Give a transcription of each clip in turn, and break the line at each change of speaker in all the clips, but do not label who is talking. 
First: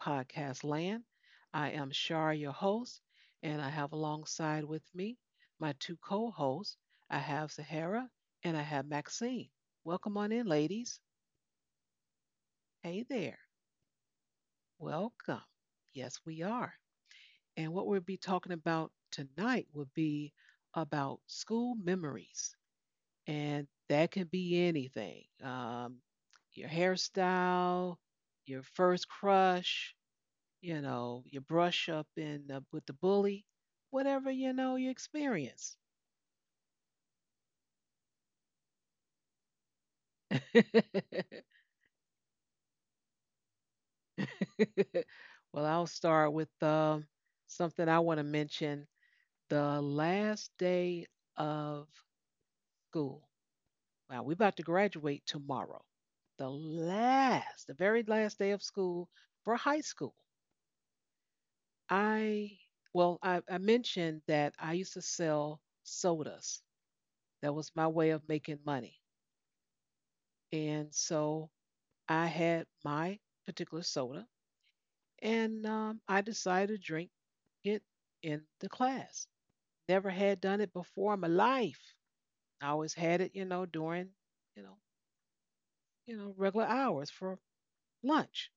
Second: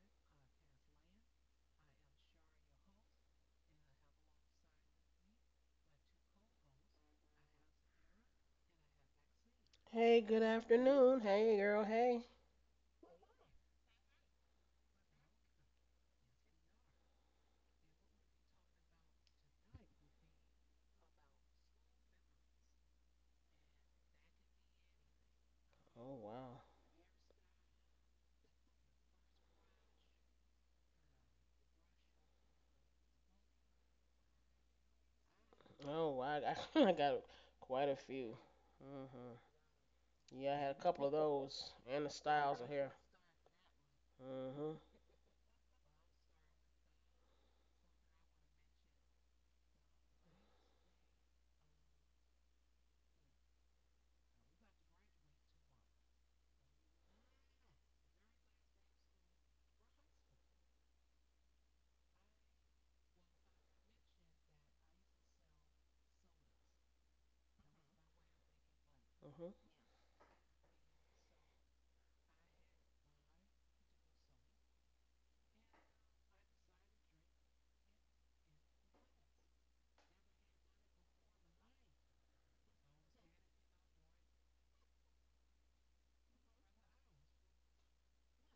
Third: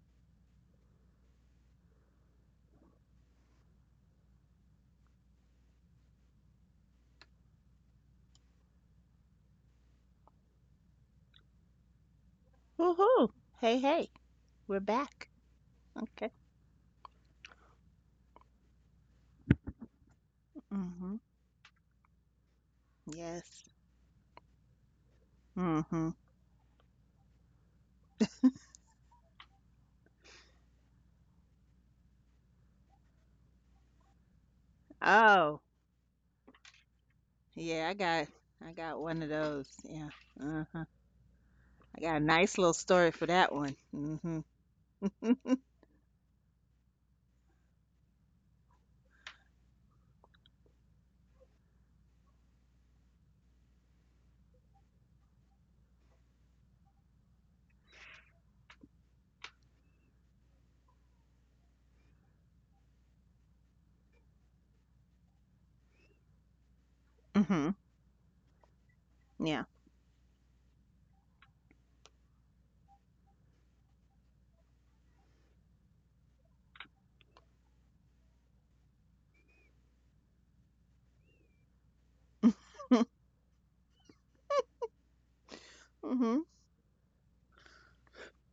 Podcast Land. I am Shar, your host, and I have alongside with me my two co hosts. I have Sahara and I have Maxine. Welcome
Hey,
on
good
in, ladies.
afternoon. Hey, girl. Hey.
Hey
Woohoo!
there.
Hey, hey, we're back.
Welcome. Yes,
Okay.
we are. And what we'll be talking about tonight will be
Mhm.
about school memories,
Yes.
and that can be anything
Oh,
Mhm.
wow.
your hairstyle, your first crush, you know, your brush up in with the bully, whatever you know you
Oh,
experience.
Oh, wow. I got quite
yeah,
a
I got
few.
I got one of
Mhm.
those. Yeah.
Yeah, I had a
Uh-huh.
couple of those,
I
and the
got a nice
styles of
little
hair.
story for that one. Mhm.
Mhm.
Well, I'll start with something I want to mention: the last day of school. Wow, we're about to graduate tomorrow. The very last day of school for high school. I I mentioned that I used to sell sodas. That was
Mhm.
my way of making money.
Mhm.
Yeah.
And so I had my particular soda, and I decided to drink it in the class. Never had done it before in my life. I always had it, you know, during, you know, you know,
Mhm.
regular hours for lunch.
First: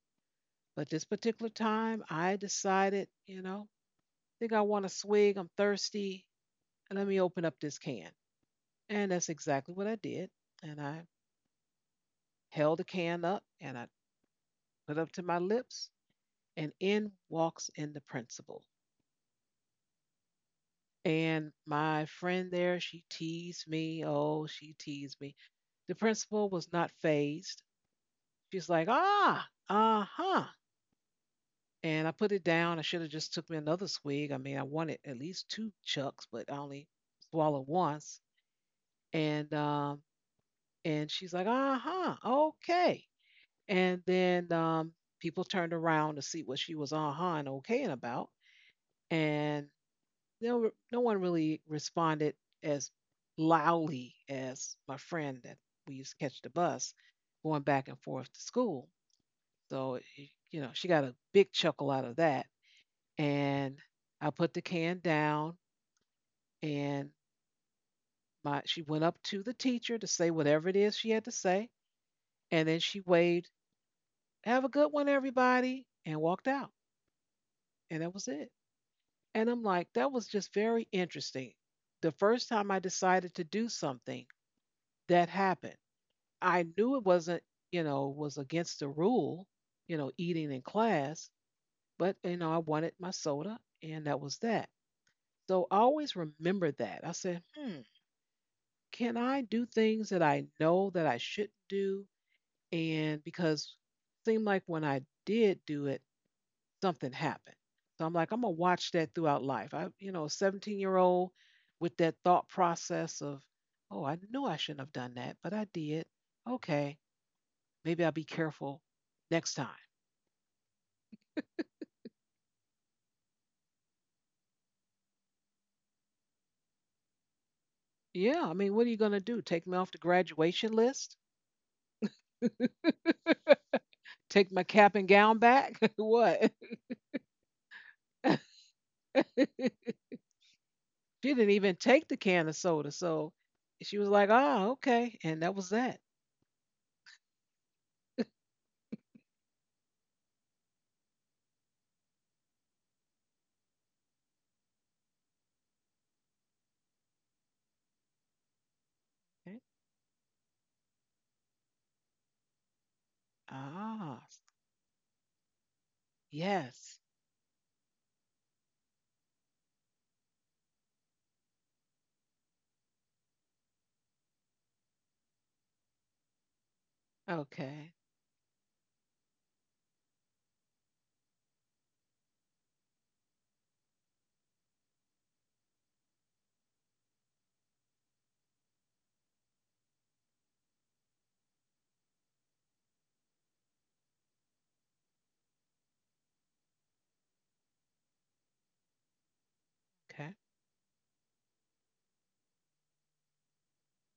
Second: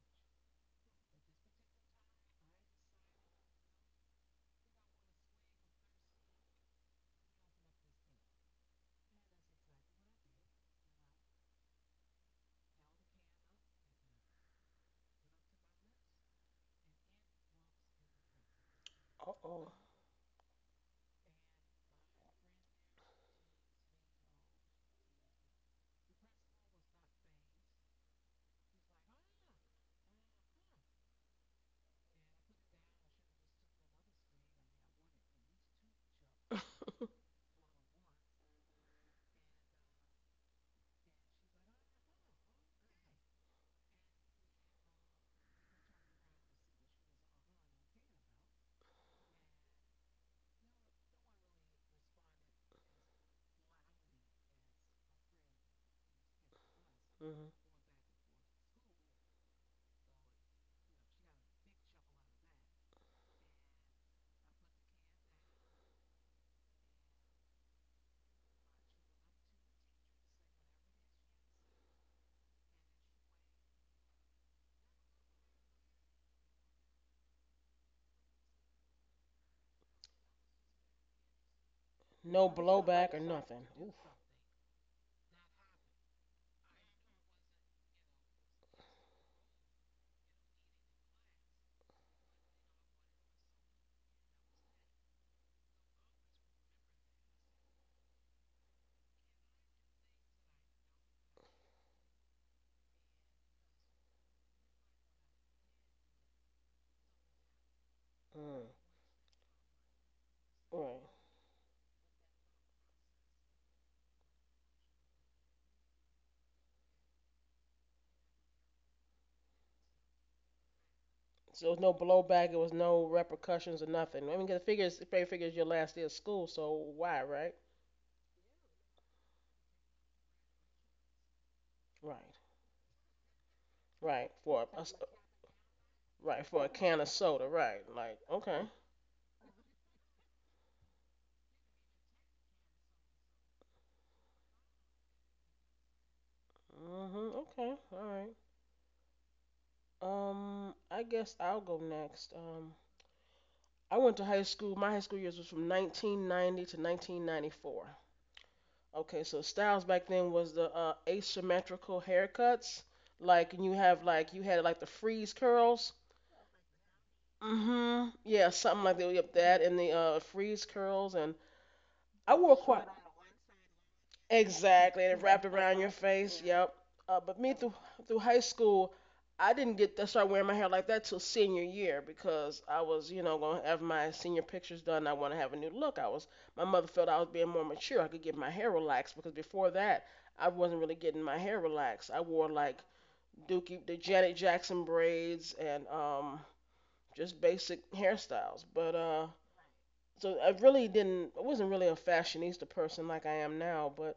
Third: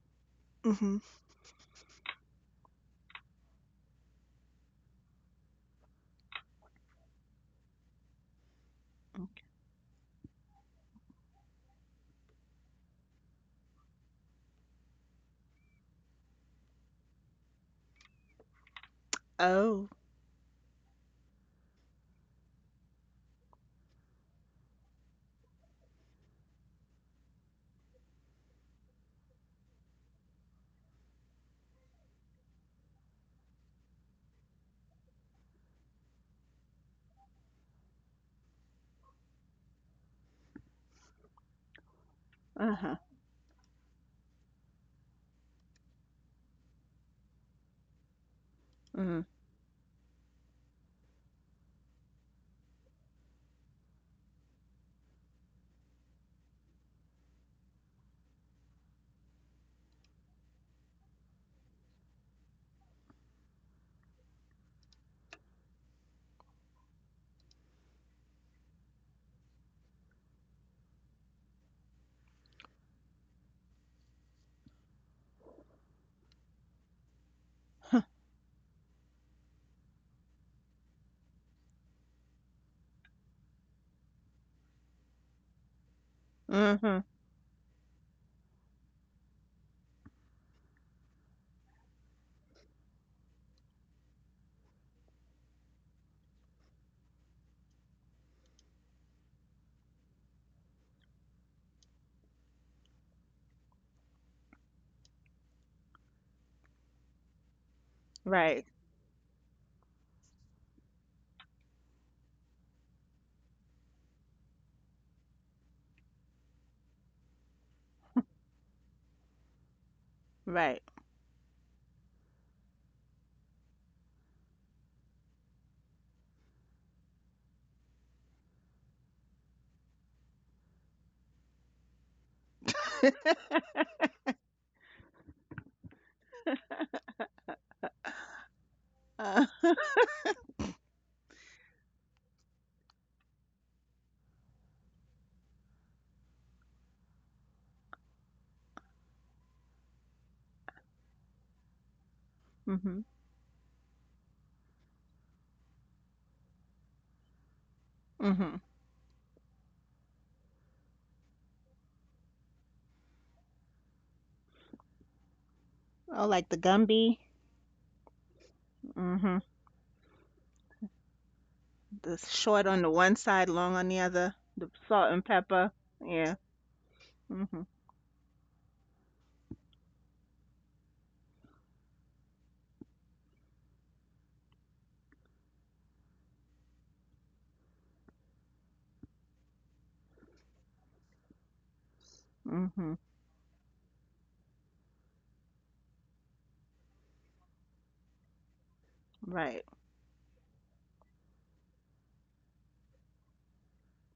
But
Mhm.
this particular time, I decided, you know, I think I want a swig. I'm thirsty, and let me open up this can. And that's exactly what I did. And I held the can up, and I put it up to my lips, and in walks in the principal.
Uh oh.
Oh.
And my friend there, she teased me. Oh, she teased me. The principal was not phased. She's like, ah, uh huh. And I put it down. I should have just took me another swig. I mean, I wanted at least two chucks, but I only swallowed once. And um, and she's like, uh huh,
Uh-huh.
okay. And then people turned around to see what she was uh huh and okaying about.
Mhm.
And no one really responded as loudly as my friend that we used to catch the bus
Mhm.
going back and forth to school. So you know, she got a big chuckle out of that. And I put the can down and my she went up to the teacher to say whatever it is she had to say. And then she waved, have a good one, everybody, and walked out. And that was it. And I'm like, that was just very interesting. The first
No
time I
blowback or
decided to
nothing.
do
Oof.
something, that happened. I knew it
Mhm.
wasn't, you know, was against the rule, you know, eating in class, but you know, I wanted my soda and that was that. So I always remember that. I said, hmm, can I do things that I know that I shouldn't do? And because it seemed like when I did do it, something happened. So I'm like, I'm gonna
Mm.
Right.
watch that throughout life. I, you know, a 17
Right.
year old with that thought process of, oh, I knew I shouldn't have done that, but I did. Okay. Maybe I'll be careful next time.
Right.
So there was no blowback. It was no repercussions or nothing. I mean, 'cause the figures, it probably figures your last day of school. So why, right?
Yeah, I mean, what are you going to do? Take me off the graduation list?
Right. Right. For
Take
a,
my
a s-
cap and gown back?
right, for
What?
a can of soda. Right. Like,
She
okay.
Uh,
didn't even take the can of soda. So she was like, oh, okay. And that was that.
Mhm. Okay. All right. I guess I'll go next.
mhm.
I went to high school. My high school years was from 1990 to 1994.
Mhm.
Okay, so
Okay.
styles back then was the asymmetrical haircuts, like, and you have
Ah,
like you had like the freeze curls.
Oh, like the
yes.
Gumby.
Mhm. Yeah, something like that. Yep,
Mhm.
that and the freeze curls, and
The
I wore
short on
quite
the one side, long on the other. The
exactly, and
salt
it
and
wrapped
pepper.
around your
Yeah.
face. Yeah. Yep. But me
Mhm,
through
Okay.
through high school, I didn't get to start wearing my hair like that till senior year because I was, you know, gonna have my senior pictures done. I want to have a new look. I was. My mother felt I was being more mature. I could get my hair relaxed because before that, I wasn't really getting my hair relaxed. I wore like
mhm,
Dookie, the Janet Jackson braids, and just basic hairstyles. But
right.
Okay.
so I really didn't I wasn't really a fashionista person like I am now, but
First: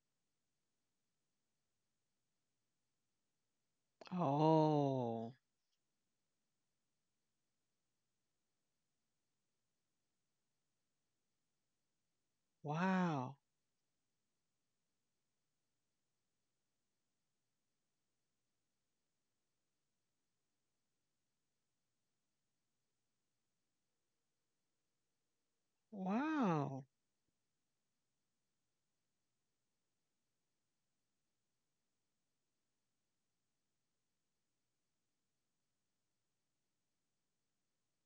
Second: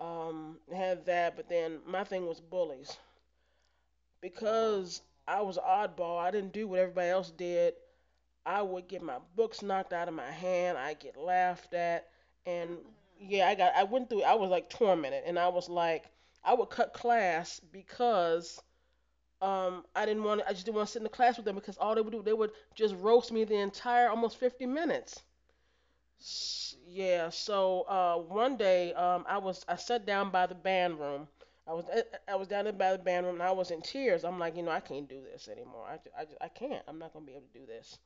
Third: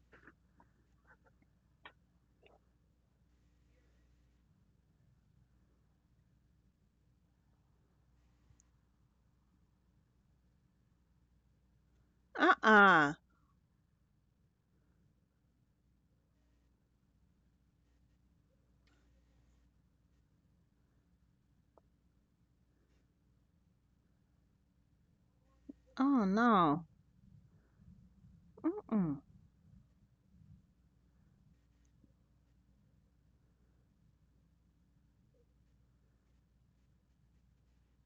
had that, but then my thing was bullies. Because
Oh,
I was an oddball, I didn't do what everybody else did. I would get my books knocked out of my hand, I get laughed at, and
Uh-uh.
wow.
yeah, I went through I was like tormented, and I was like I would cut class because I didn't want I just didn't want to sit in the class with them because all they would do they would just roast me the entire almost 50 minutes.
Oh no.
Wow.
Yeah, so one day
Mm-mm.
um, I was I sat down by the band room. I was I I was down there by the band room, and I was in tears. I'm like, you know, I can't do this anymore. I can't. I'm not gonna be able to do this.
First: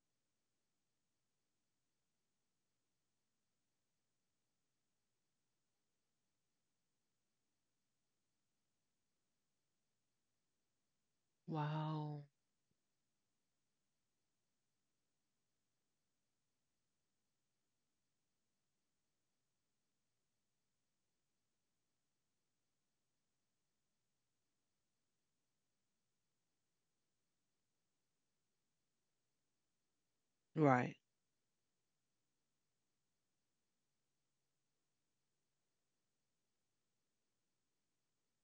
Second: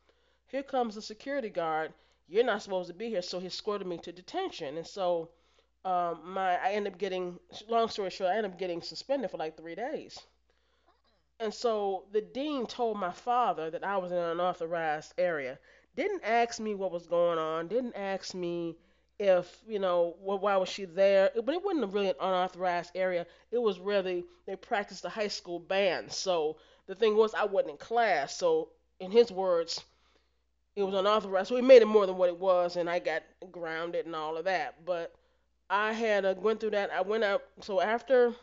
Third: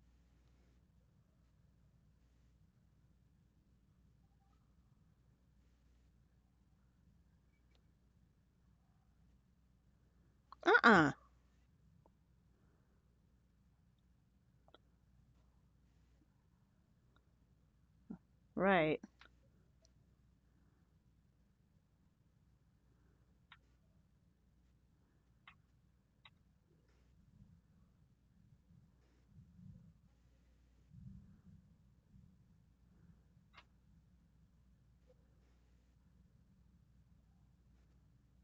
Here comes the security guard. You're not supposed to be here. So he escorted me to detention. And so my I ended up getting, long story short, I ended up getting suspended for like 3 days.
Uh-uh.
And so the
Wow.
dean told my father that I was in an unauthorized area. Didn't ask me what was going on. Didn't ask me
Right.
if you know why was she there. But it wasn't really an unauthorized area. It was really they practiced the high school band. So the thing was I wasn't in class. So in his words, it was
Right.
unauthorized. So he made it more than what it was, and I got grounded and all of that. But I had went through that. I went up. So after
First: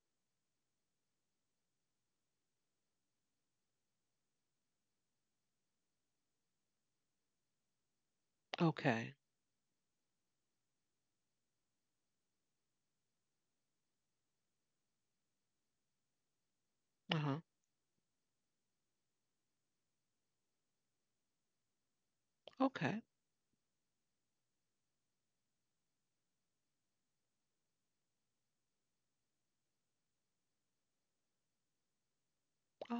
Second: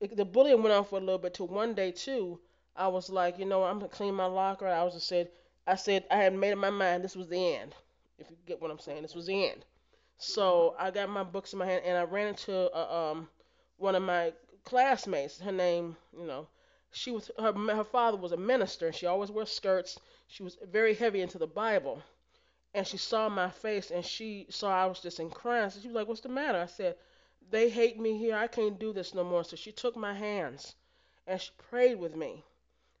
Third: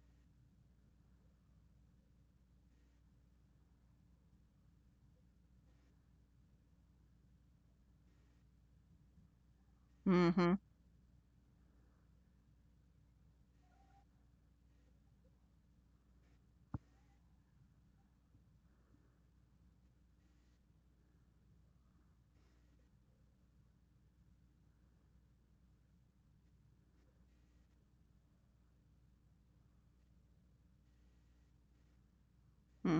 it, the bullying went on for a little bit. Till one day too, I was like, you know, I'm gonna clean my locker. I said I had made up my mind. This was the end. If you get what I'm saying, this
Okay.
was the end.
Mhm,
So I got my books in my hand and I ran into one of my classmates. Her name, you know, she
Uh
was
huh.
her her father was a minister, and she always wore skirts. She was very heavy into the Bible, and she
Okay.
saw my face, and she saw I was just in crying. So she was like, "What's the matter?" I said, "They hate me here. I can't do this no more." So she took my hands and she prayed with me.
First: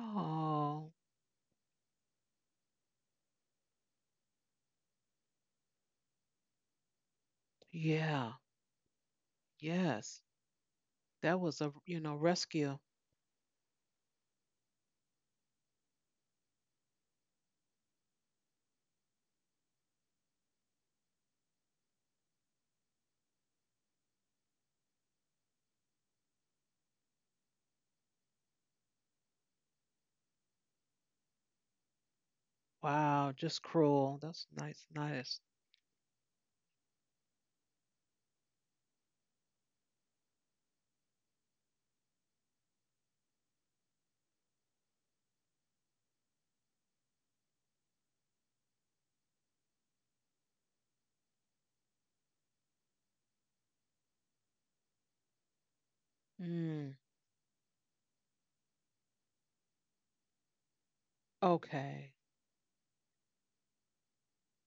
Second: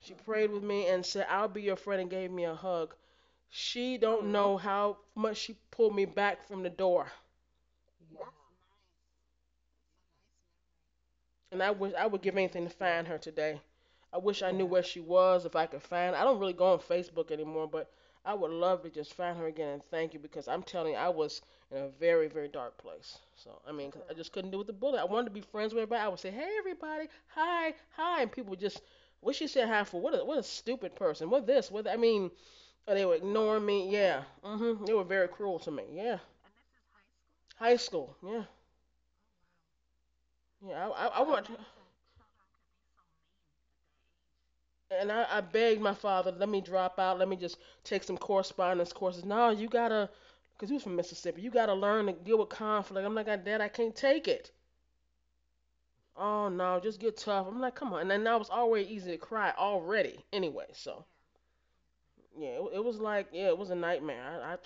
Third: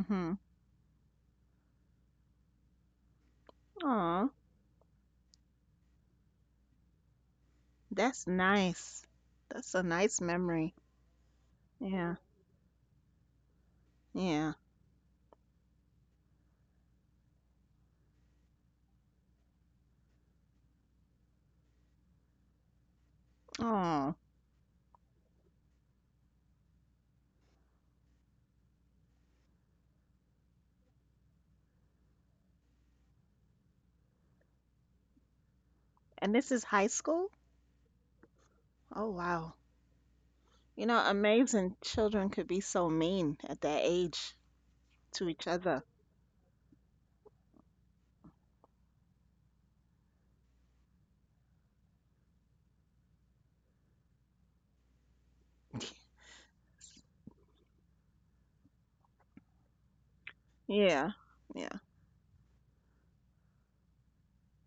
She prayed with me and said, "I'll be your friend," and gave me a hug. She
Aw,
don't know how much she pulled me back from the door.
that's
yeah.
nice. That's a nice
Yes.
memory.
That was
And I
a,
wish
you
I
Yeah,
know,
would give anything to
rescue.
find her today. I wish I
yeah.
knew where she was, if I could find her. I don't really go on Facebook anymore, but I would love to just find her again and thank you because I'm telling you, I was in a very, very dark place. So I mean, 'cause I
Oh,
just couldn't do with the bullet. I wanted to be friends with everybody. I would say, "Hey, everybody, hi, hi," and people would just, "What she said hi for? What a stupid person. What this? What that?" I mean? And they were
Wow. Just
ignoring me.
cruel.
Yeah,
That's
mm
nice.
mhm. They were very
Nice.
cruel to me. Yeah,
and this is high school?
high school. Yeah,
Oh wow. You
yeah.
know,
I want.
amazing. Children could be so mean at that age
And I,
to
I
each
begged
other.
my father, let me drop out, let me just take some correspondence courses. No, you gotta, because he was from Mississippi, you gotta learn to deal with conflict. I'm like, Dad, I can't take it. Oh no,
Mm.
just get tough. I'm like, come on. And then I was already easy to cry already, anyway. So
Yeah, yeah.
Okay.
yeah, it was like, yeah, it was a nightmare.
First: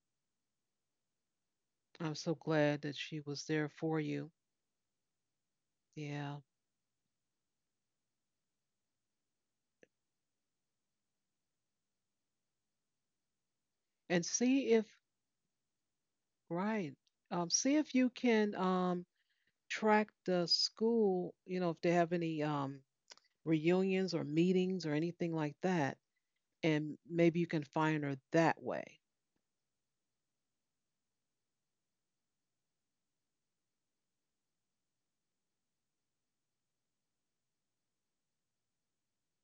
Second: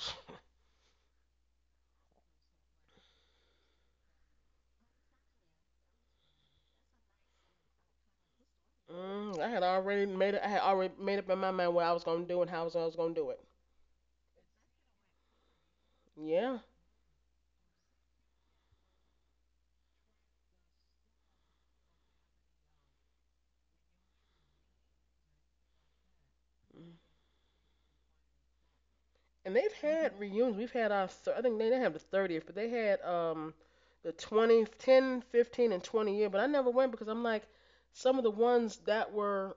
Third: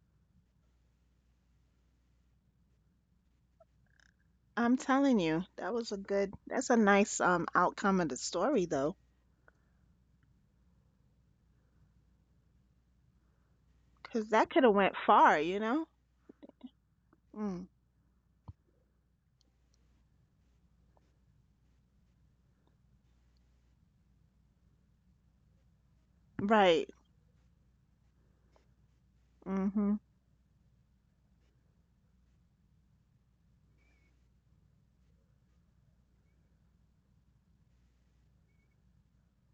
I'm so glad that she was there for you.
I'm telling you, that was a good.
Yeah.
That's a nice outcome of the story though,
I had already made it. I had already made up in my mind what I was gonna do and how I was gonna do it.
And
because that could
see
have
if,
went far.
Yeah.
right.
Mm.
See if you can track the school, you know, if they have any reunions or meetings or anything like that.
Right.
And maybe you can find her that way.
And they've
Mhm.
had reunions. We've had our I think they didn't have the 30th, but they had the 20, 10, 15, and 20 year. But I never went because I'm like, some of the ones that were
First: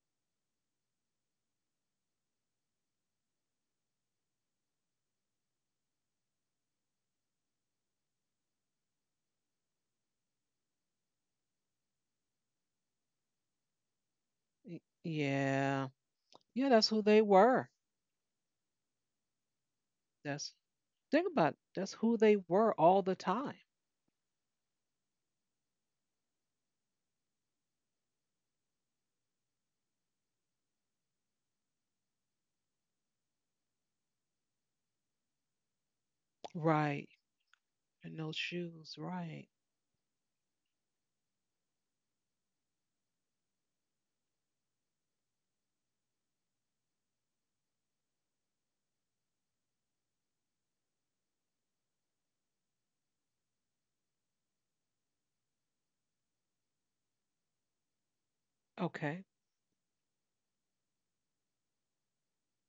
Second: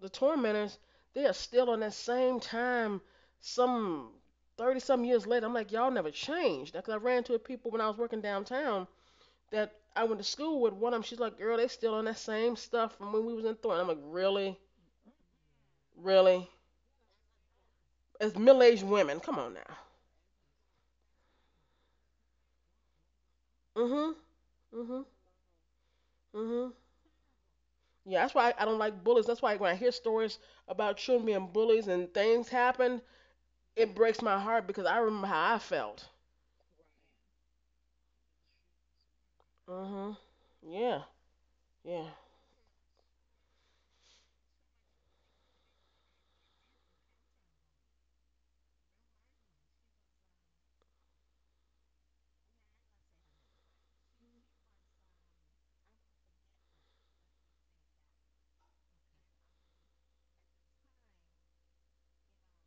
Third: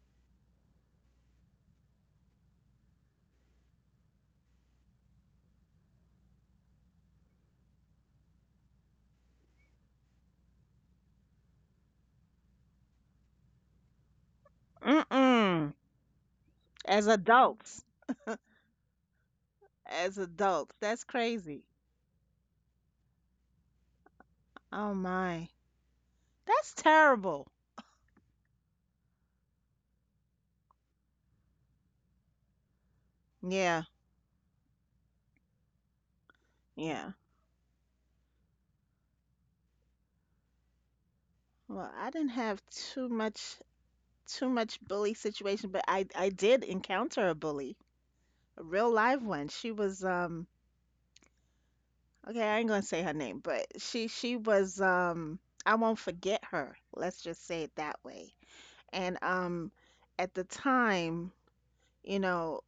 the tormentors, they are still on that same time. Some 30 some years later, I'm like, y'all never changed. Because I ran into people when I was working downtown that I went to school with. One of them, she's like, "Girl, they still on that same stuff from when we was in Thornton." I'm like, "Really,
Mm-mm.
Yeah.
really?"
Yeah. That's who
As
they were.
adults.
As middle aged women, come on now.
As
That's
adults. That's
Think about it.
crazy.
That's who they were all the time.
mm Mhm, mm
Oh
mhm,
my.
mm mhm.
That's terrible.
Yeah, that's why I don't like bullies. That's why when I hear stories about children being bullies and things happen,
Yeah.
it breaks my heart because I remember how I felt.
Right.
Yeah.
And no shoes. Right.
Mhm. Yeah.
Well,
Yeah.
I didn't have too much bully situation, but I did encounter a bully, a real live one. She was Okay, I ain't gonna say her name, but she was I won't forget her. Let's just say it that way. And
Okay.
at the time, you know,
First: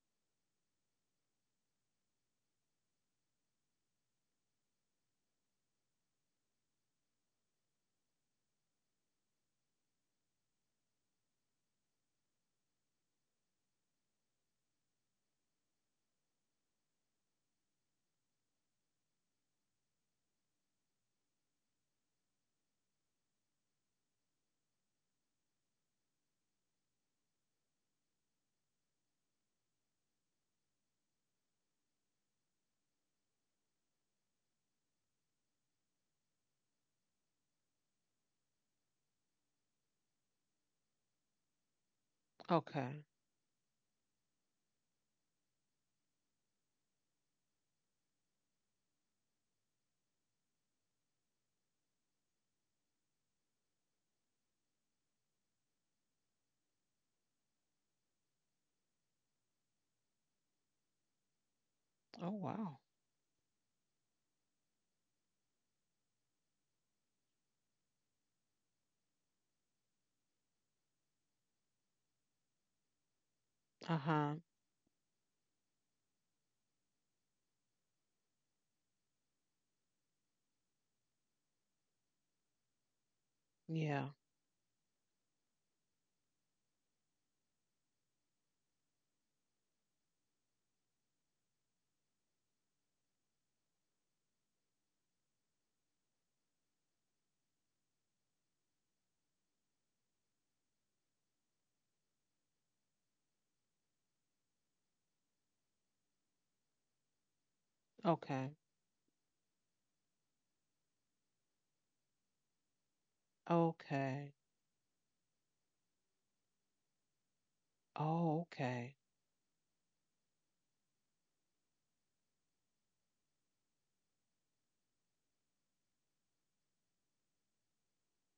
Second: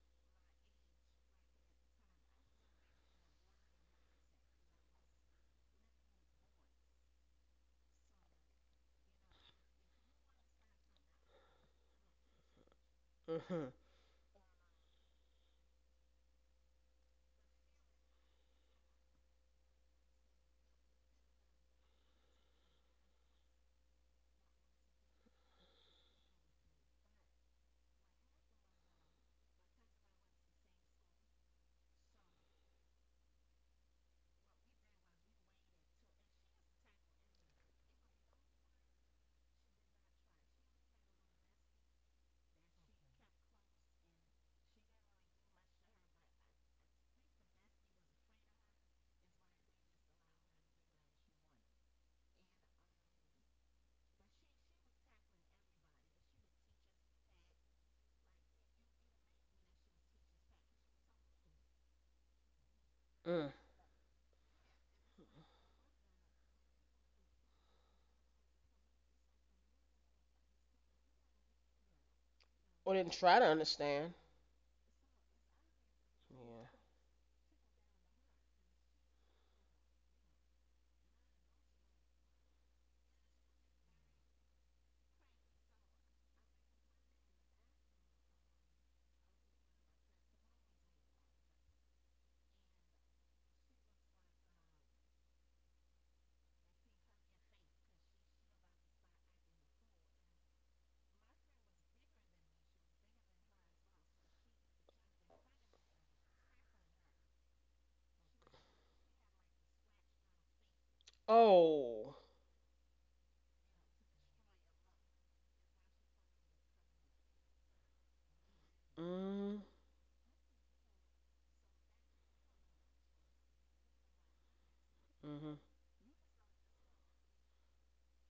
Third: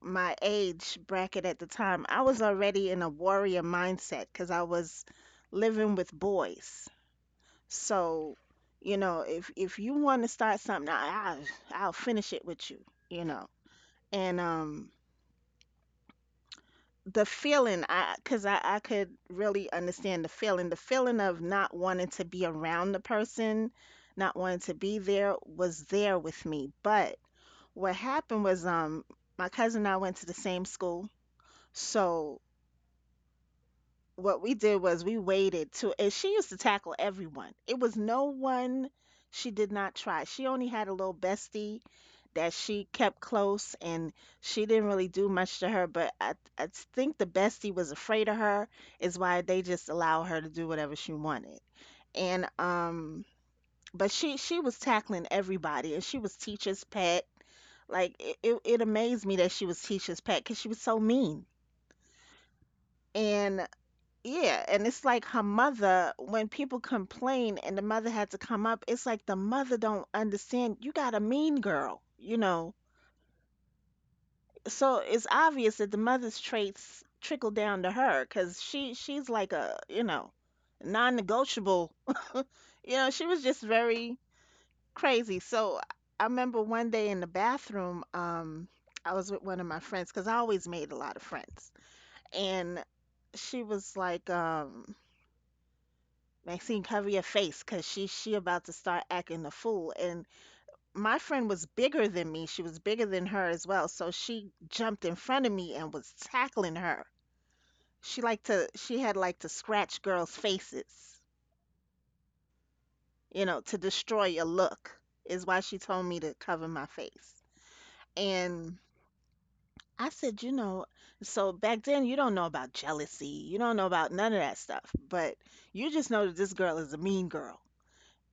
my age bracket at the time, I was already in a warrior mindset because I was living with boys. So, if you want to start something, I'll finish it with you, you know.
Mhm.
And the feeling, I because I could really understand the feeling, of not wanting to be around the person, not wanting to be there was there with me. But what happened was my cousin and I went to the same school, so what we did was we waited to and she used to tackle everyone. It was no one she did not try. She only had a little bestie that she
Okay.
kept close, and she didn't really do much to her. But I think the bestie was afraid of her is why they just allow her to do whatever she wanted. And but she was tackling everybody and she was teacher's pet. Like it amazed me that she was teacher's pet because she was so mean.
Oh, wow.
Mm.
And yeah, and it's like her mother, when people complain and the mother had to come up, it's like the mother don't understand. You got a mean girl, you know.
Or didn't try to
Uh
understand.
huh.
So it's obvious that the mother's
Yeah.
traits trickle down to her, because she's like a, non-negotiable. You know, she was just
Yeah.
very crazy. So I remember one day in the bathroom, I was with one of my friends, because I always made a lot of friends, and she was like, Maxine, cover your face, cause she about to start acting a fool. And my friend was bigger than me. She was bigger than her as well. So she jumped in front of me and was tackling her.
Okay.
She had like to scratch girls' faces,
Oh.
you know, to
Okay.
destroy a look is why she told me to cover my face.
Oh,
And
okay.
Mhm.
I said, so back then you don't know about jealousy. You don't know about none of that stuff. But
Mhm.
you just know that this girl is a mean girl.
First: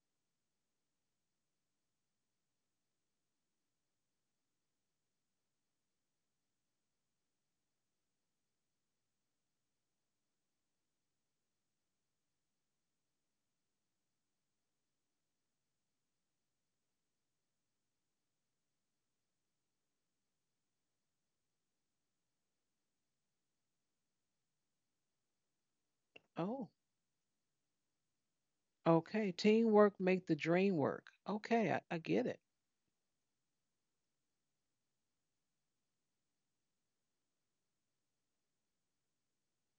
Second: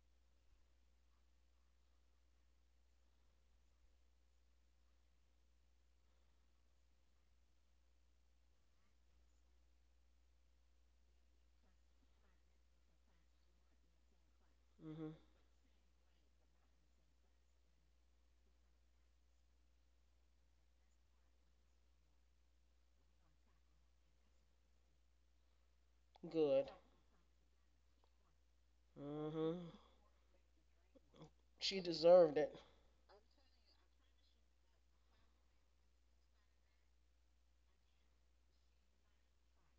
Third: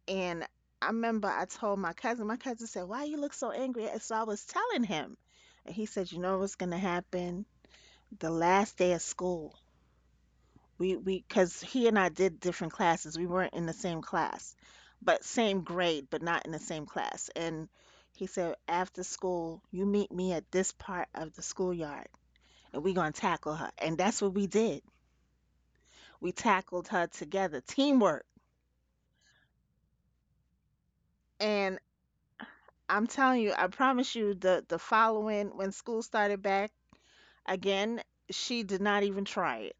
And I remember I told my cousin. My cousin said, "Why you look so angry?" And so I was telling him. And he said, "You know what's gonna happen? The last day of school. We Because he and I did different classes. We weren't in the same class,
Mhm.
but same grade, but not in the same class." And he said, "After school, you meet me at this part of the schoolyard and we gonna tackle her." And that's what we did. We
Oh,
Good.
tackled her together. Teamwork.
okay.
Mhm.
Teamwork make the dream work. Okay.
And
I,
She
I get
deserved
it.
it.
I'm telling you, I promise you the following, when school started back again, she did not even try it.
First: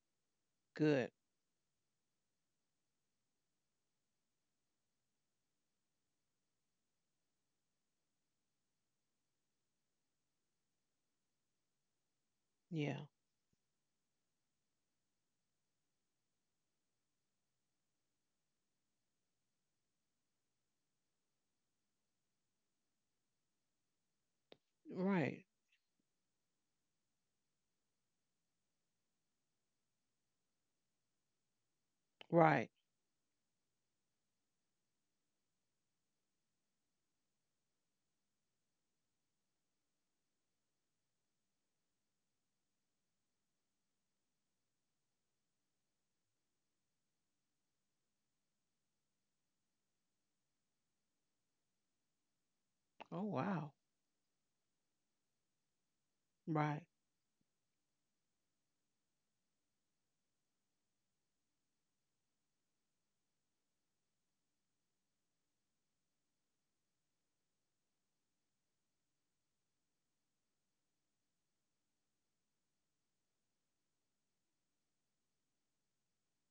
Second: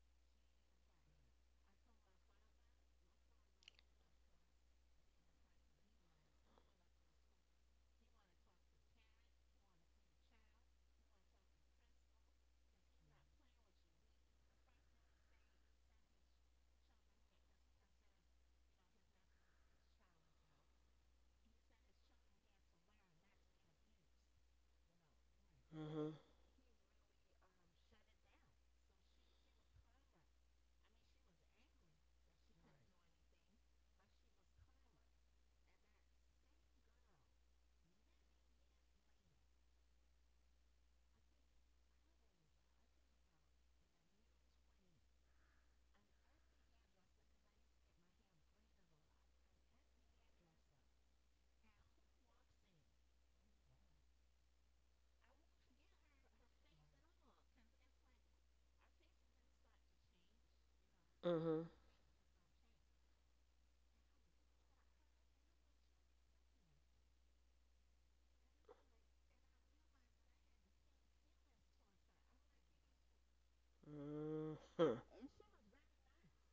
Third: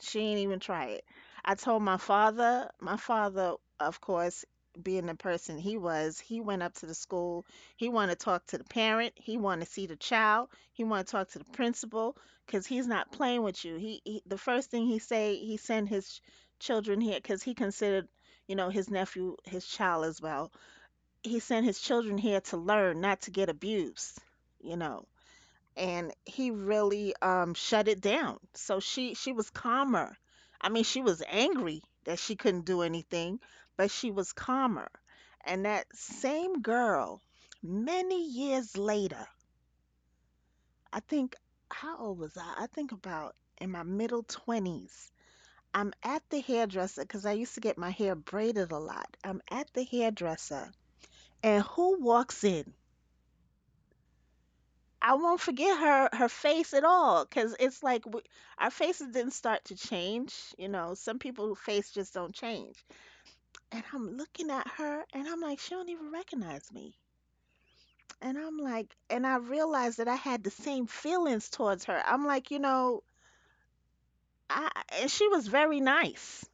She ain't even try it.
Good.
I told my father. My father, of course, being the person he was, he went up to the school. He wanted to talk to the parent. He wanted to see the child. He wanted to talk to the principal because he's
Yeah.
not playing with you. He The first thing he say, he sent his children here because he considered, you know, his nephew his child as well. He sent his children here to learn, not to get abused, you know.
Right.
Mhm.
And he really shut it down. So she was calmer. I mean, she was angry that she couldn't
Right.
do anything, but she was calmer. And that same girl, many years later, I think, how old was I? I think about in my middle 20s. I'm at the hairdresser, because I used to get my hair braided a lot. I'm at the hairdresser, and who walks in?
Oh, wow.
I won't forget her her face
Right.
at all, because it's like our faces didn't start to change. You know, some people's
Mhm.
face just don't change. And I'm looking at her and I'm like, she don't even recognize me. And I'm like, and I realized that I had the same feelings towards her. I'm like, you know, I
Mhm.
and she was very nice.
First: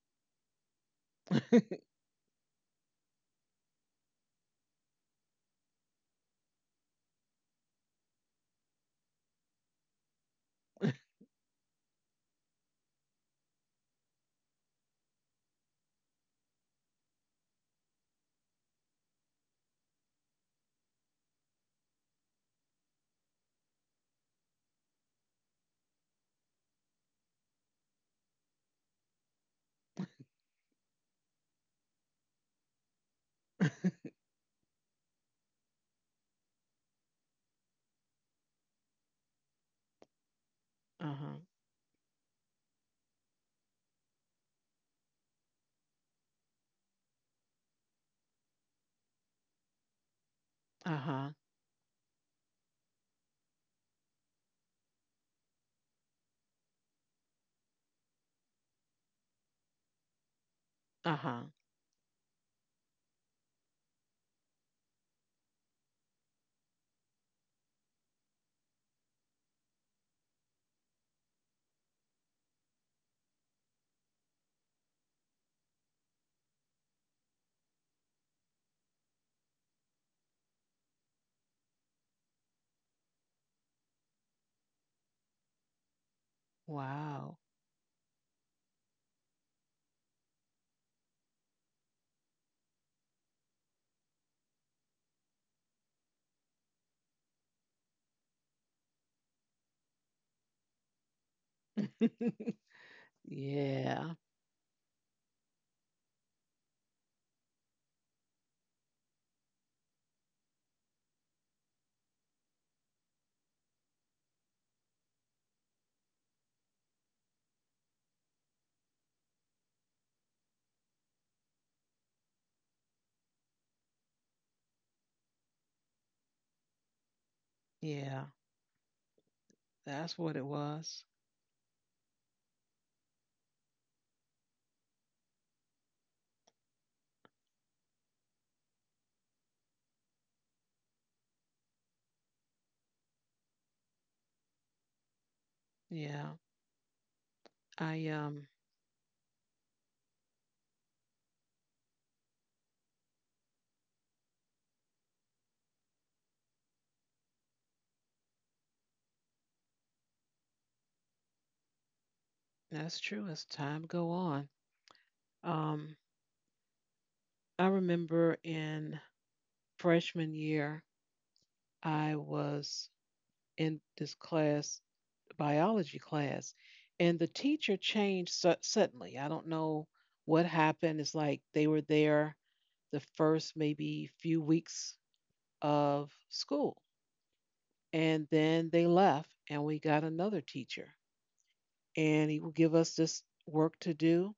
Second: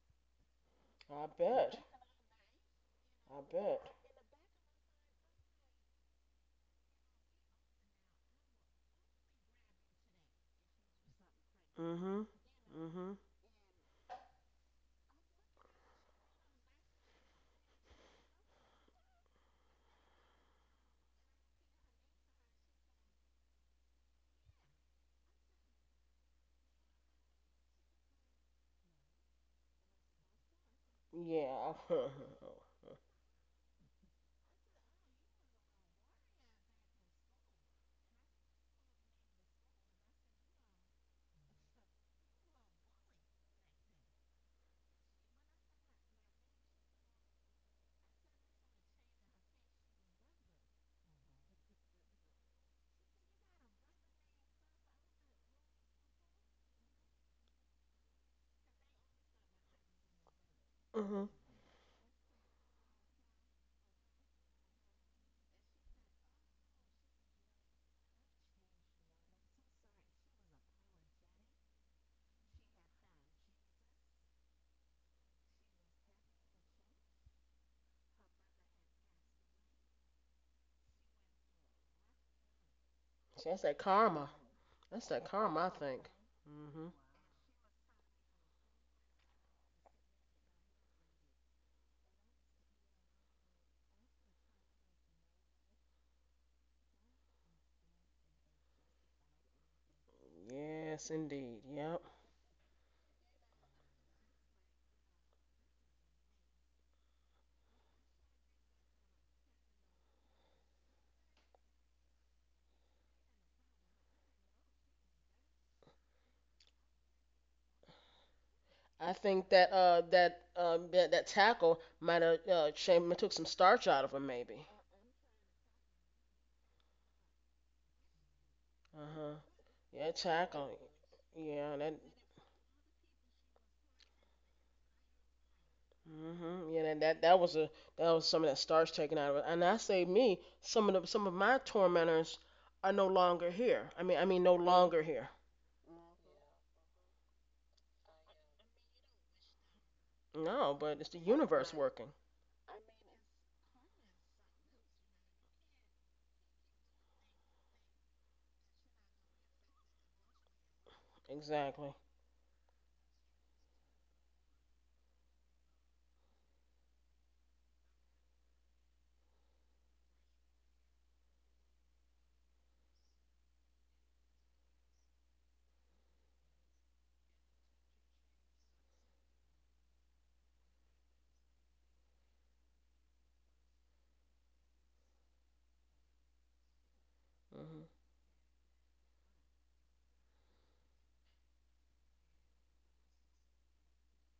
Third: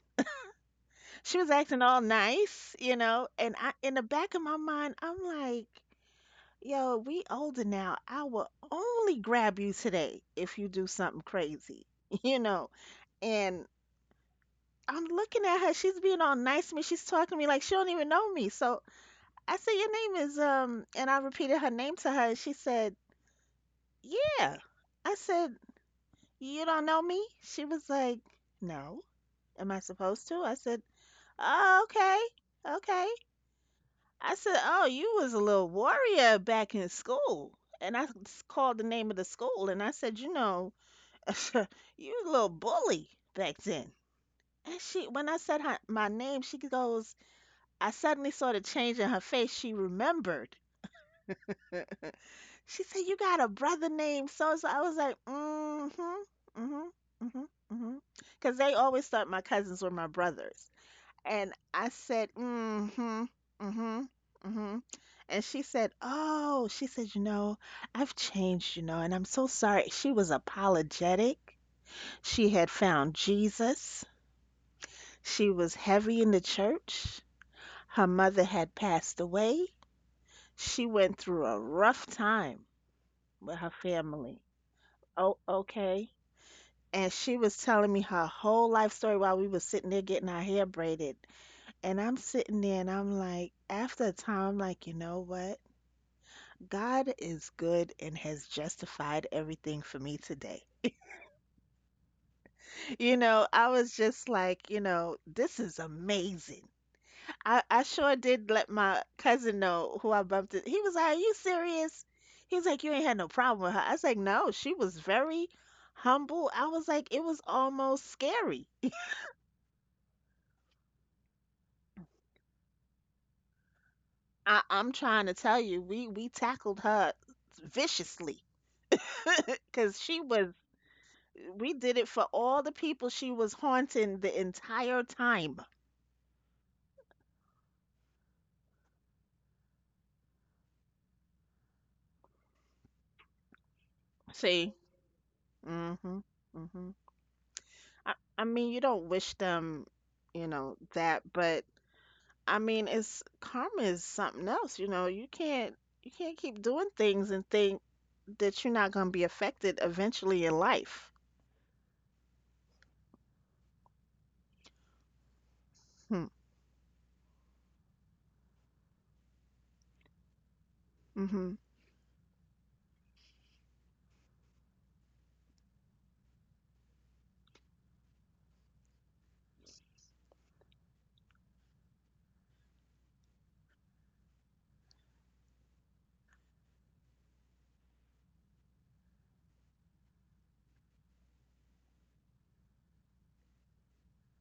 I
She was
uh
bet.
acting all nice, you know,
I
and I
bet.
in the back of my mind, I'm like. Yo, we older now. I will only grab you today if you do something crazy,
Mhm.
you know.
Mhm.
And I'm looking at her. She's being all nice to me. She's talking to me like she don't even know me. So I said, "Your name is and I repeated her name to her. And she said, "Yeah." I said, "You don't know me?" She was like, "No. Am I supposed to?" I said,
Yeah.
"Oh, okay, okay." I said, "Oh, you was a little warrior back in school." And I called the name of the school and I said, "You know."
huh.
You a little bully back then." And she, when I said my name, she goes, I suddenly saw the change in her face. She remembered.
Uh huh.
She said, "You got a brother named so and so?" I was like, "Mm hmm, mm hmm, mm hmm, mm hmm." Because they always thought my cousins were my brothers.
Uh
Mhm.
huh.
And I said, "Mm hmm, mm hmm. Mm-hmm." And she said, "Oh," she said, "you know, I've changed, you know, and I'm so sorry." She was apologetic. She had found Jesus. She was heavy in the church. Her mother had passed away. She went through a rough time
See,
with
that's
her
that karma.
family.
That's that
Oh,
karma, I think.
okay.
Hmm.
And she
Wow.
was telling me her whole life story while we were sitting there getting our hair braided. And I'm sitting there and I'm like, after a time, I'm like, you know what? God is good and has justified everything for me today.
Yes, indeed. Yep.
You know, I was
yeah.
just like, you know, this is amazing. I sure did let my cousin know who I bumped it. He was like, "Are you serious?" He was like, "You ain't had no problem with her." I was like, "No, she was very humble." I was like, "It was almost scary.
I think that that tackle might have changed, took some starch out of him
I,
maybe.
I'm trying to tell you, we tackled her
Yeah.
viciously,"
Uh huh.
because
Yeah,
That's what it
tackle.
was.
we
Yeah, that.
did it for all the people she was haunting the entire time.
Mhm. Yeah, that was some of that starch taken out of it. And I say me, some of my tormentors are no longer here. I mean, no
See?
longer here.
Mm hmm.
Yeah,
Mm hmm.
I
I mean, you don't wish them, you
No,
know,
but it's the
that, but
universe working.
I mean, it's karma is something else, you know. You can't keep doing things and think that you're not going to be affected eventually in life.
Exactly.
that's true as time go on. Um
Hmm.
I remember in freshman year
Mm-hmm.
I was in this class, biology class, and the teacher suddenly. I don't know what happened. It's like they were there the first maybe few weeks of school
Mhm.
and then they left and we got another teacher and he would give us this work to do.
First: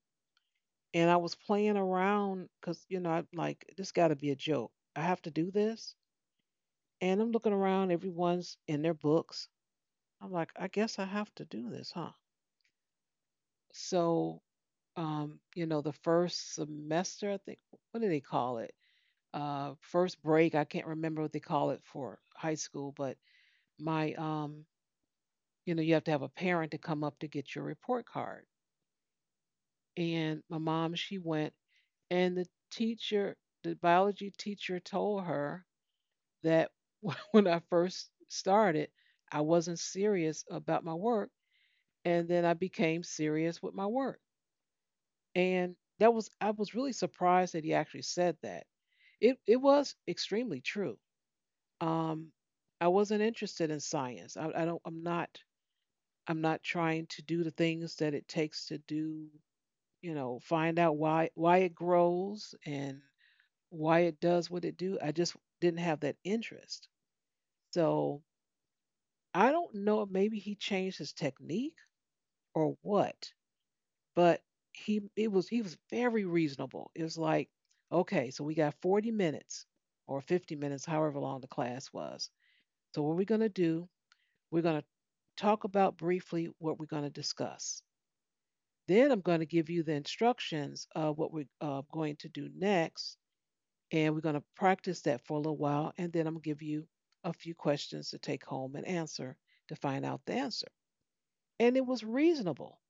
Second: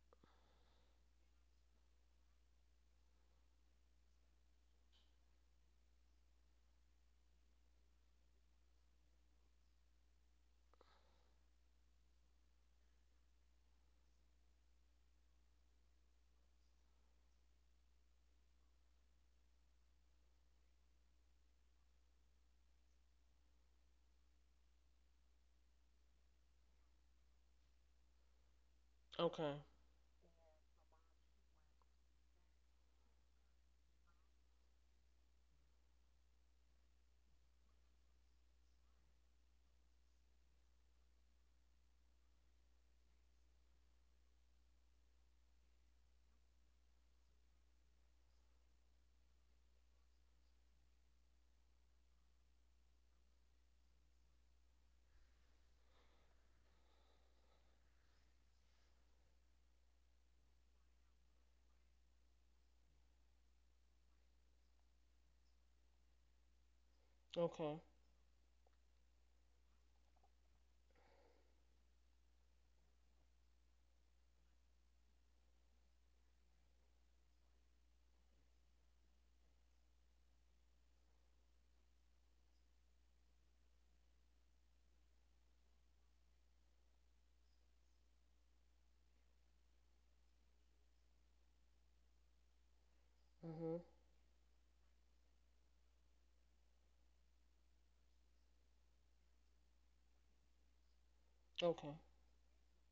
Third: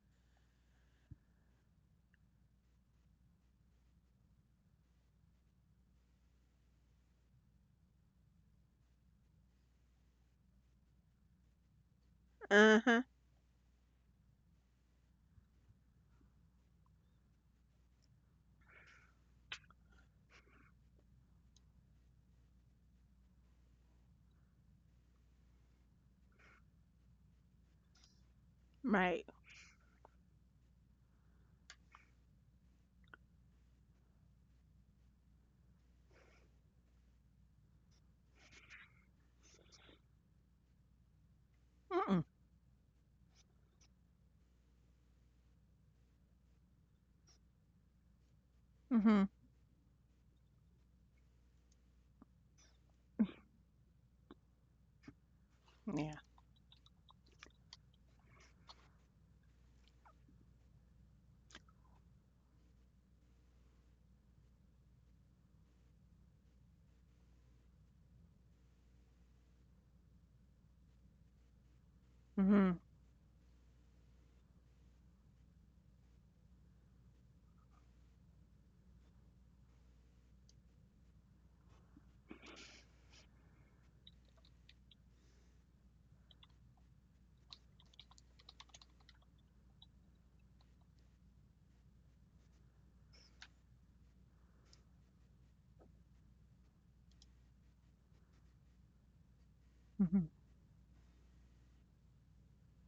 And I was playing around because, you know, I'm like, this got to be a joke. I have to do this. And I'm looking around, everyone's in their books. I'm like, I guess I have to do this, huh?
Uh-huh.
So, you know, the first semester, I think, what do they call it? First break, I can't remember what they call it for high school, but my, you know, you have to have a parent to come up to get your report card.
Right.
Okay.
And my mom, she went, and the teacher, the biology teacher told her that when I first started, I wasn't serious about my work,
Mm-mm.
and then I became serious with my work. And that was I was really surprised that he actually said that.
Mm-hmm.
It was extremely true. Um, I wasn't interested in science. I don't. I'm not.
Yeah.
I'm not trying to do the things that it takes to do. You know, find out why it grows and why it does what it do. I just didn't have that interest.
Okay.
So I don't know if maybe he changed his technique
Mm-hmm.
or what, but he was very reasonable. It was like, okay, so we got 40 minutes or 50 minutes, however long the class was. So what we're gonna do, we're gonna talk about briefly what we're gonna discuss. Then I'm gonna give you the instructions of what we're going to do next,
Mhm.
and we're gonna practice that for a little while, and then I'm gonna give you a few questions to take home and answer to find out
Mm-hmm.
the answer. And it
Okay.
was reasonable.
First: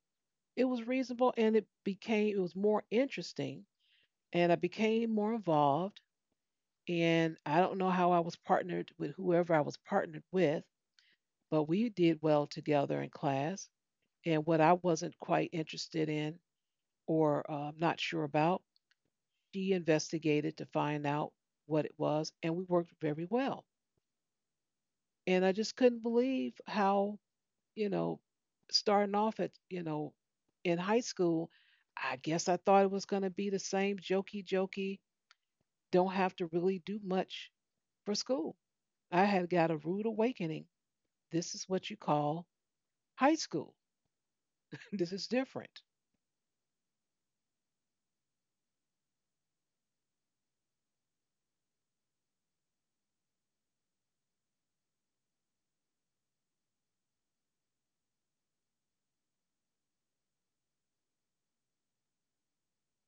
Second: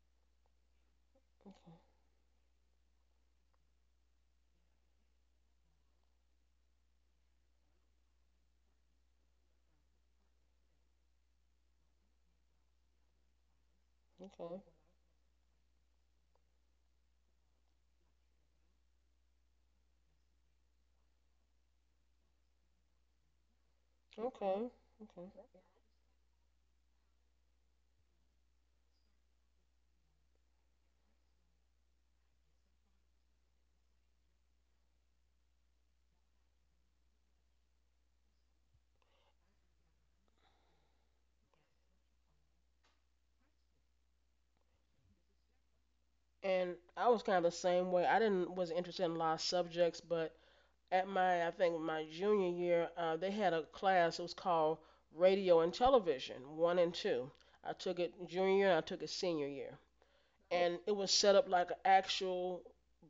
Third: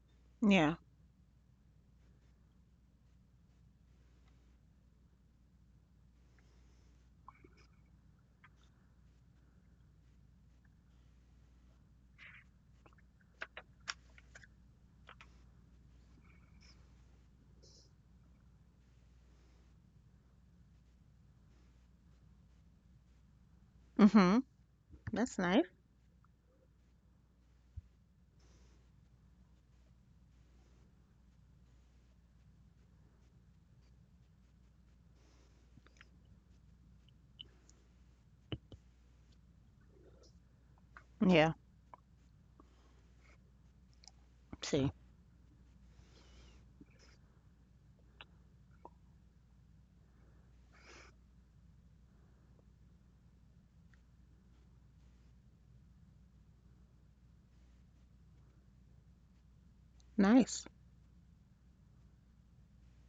It
Yeah.
was reasonable and It
Okay.
became it was more interesting and I became more involved and I don't know how I was partnered with whoever I was partnered with, but we did well together in class. And what
Okay.
I wasn't quite interested in or not sure about, she investigated to find out what it was and we worked very well.
Mm-hmm.
Okay. Okay.
That's
And I
nice.
just couldn't believe how you know, starting off at, you know, in high school, I guess I thought it was going to be the same jokey jokey, don't have to really do much for school. I had got a rude awakening.
Yeah.
This is what you call high school.
See.
This is different.
And I was kind of the same way. I didn't was interested in a lot of subjects, but at my I think my junior year, they had a class. It was called Radio and Television one and two. I took it junior year and I took it senior year,
Nice.
and it was set up like an actual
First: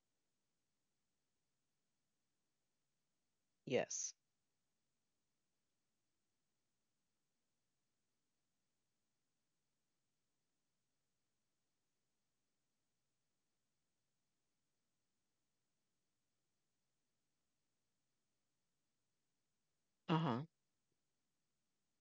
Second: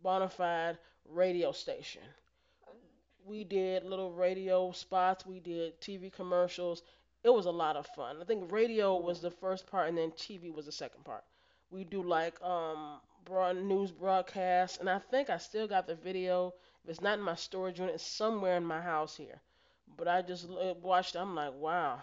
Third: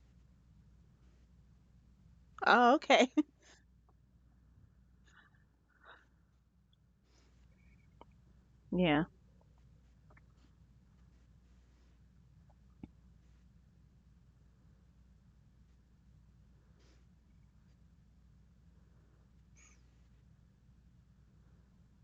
bona fide radio station.
Oh, okay.
We did little
Yes.
radio spots. We did TV commercials. It was a lot of fun. I think radio
Yeah.
was the first part, and then TV was the second part. We do like broad news broadcasts, and I think I still got the video. If it's not in my storage unit, it's somewhere in my house here. But I
Uh
just watched. I'm like, wow.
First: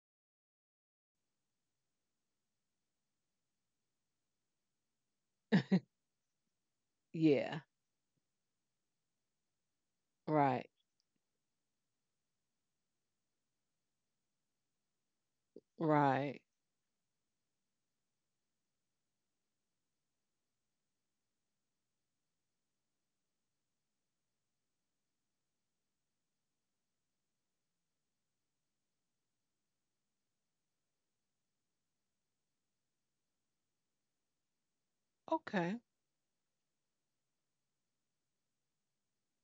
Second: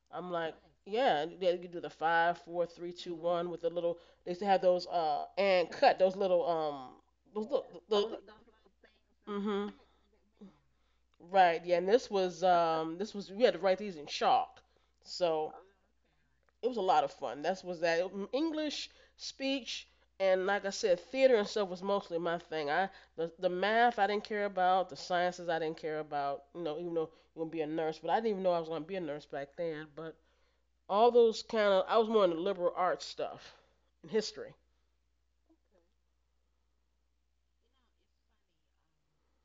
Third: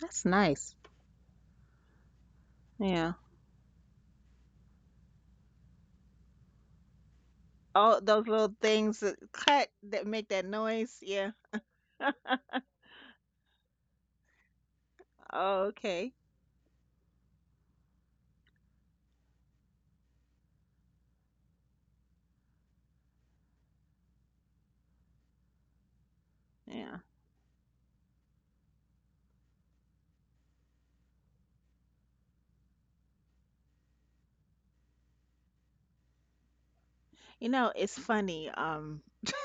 That's
I'm like,
nice.
yeah. They could do the five, four, three,
Yeah.
two, one with the little. They used to have those and
huh.
cut those little, those
Yeah.
little.
Oh,
The,
those little things that cut
mm-hmm.
that make that
Right.
noise. Yeah.
Right, yeah, and this was we had to write these in chalk. So
Oh, okay.
Right.
it was a lot of fun. That's was that. Mm, English, speech, and like I said, theater and stuff was mostly my thing. I the math I didn't care about, the sciences I didn't care about, you know, even
Yeah.
though you gonna be a nurse, but I didn't even know I was gonna be a nurse back then. But all those kind of I was more into liberal arts stuff and history.
Okay.
You know, it's funny.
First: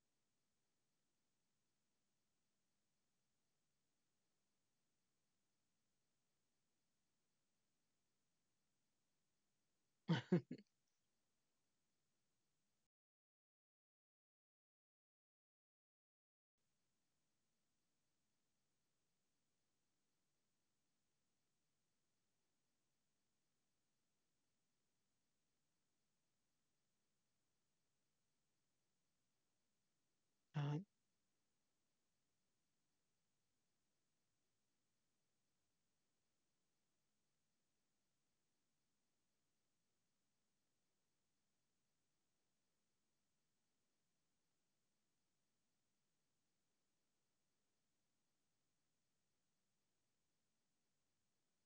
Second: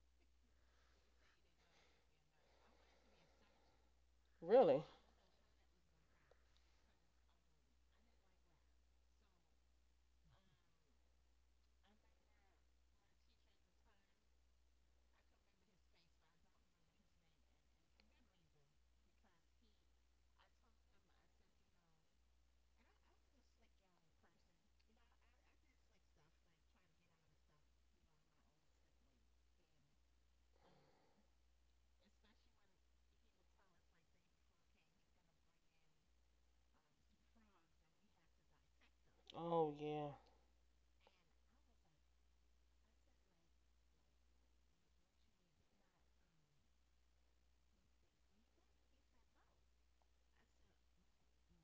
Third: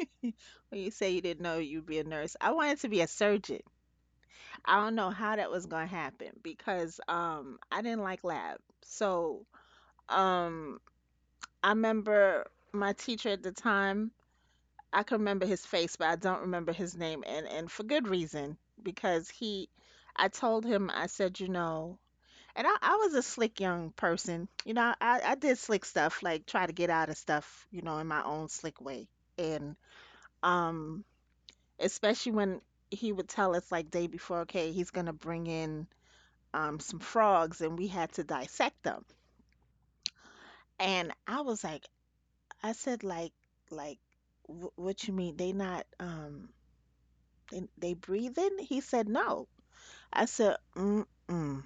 When you say you didn't know you'd be a nurse, I wanted to be a surgeon. I
Really?
don't know how that was going to happen because I didn't like lab. So, um I remember my teacher at the time. I can remember his face, but I don't remember his name, and for good reason, because he I told him. I said, and I was a slick young person. You know, I did slick stuff, like try to get out of stuff, in my own slick way. And
uh,
um especially when he would tell us, like, day before, okay, he's gonna bring in some frogs and we had to dissect them.
Oh yeah.
And I was like, I said, like what you mean they not they breathing? He said no. I said mm mm.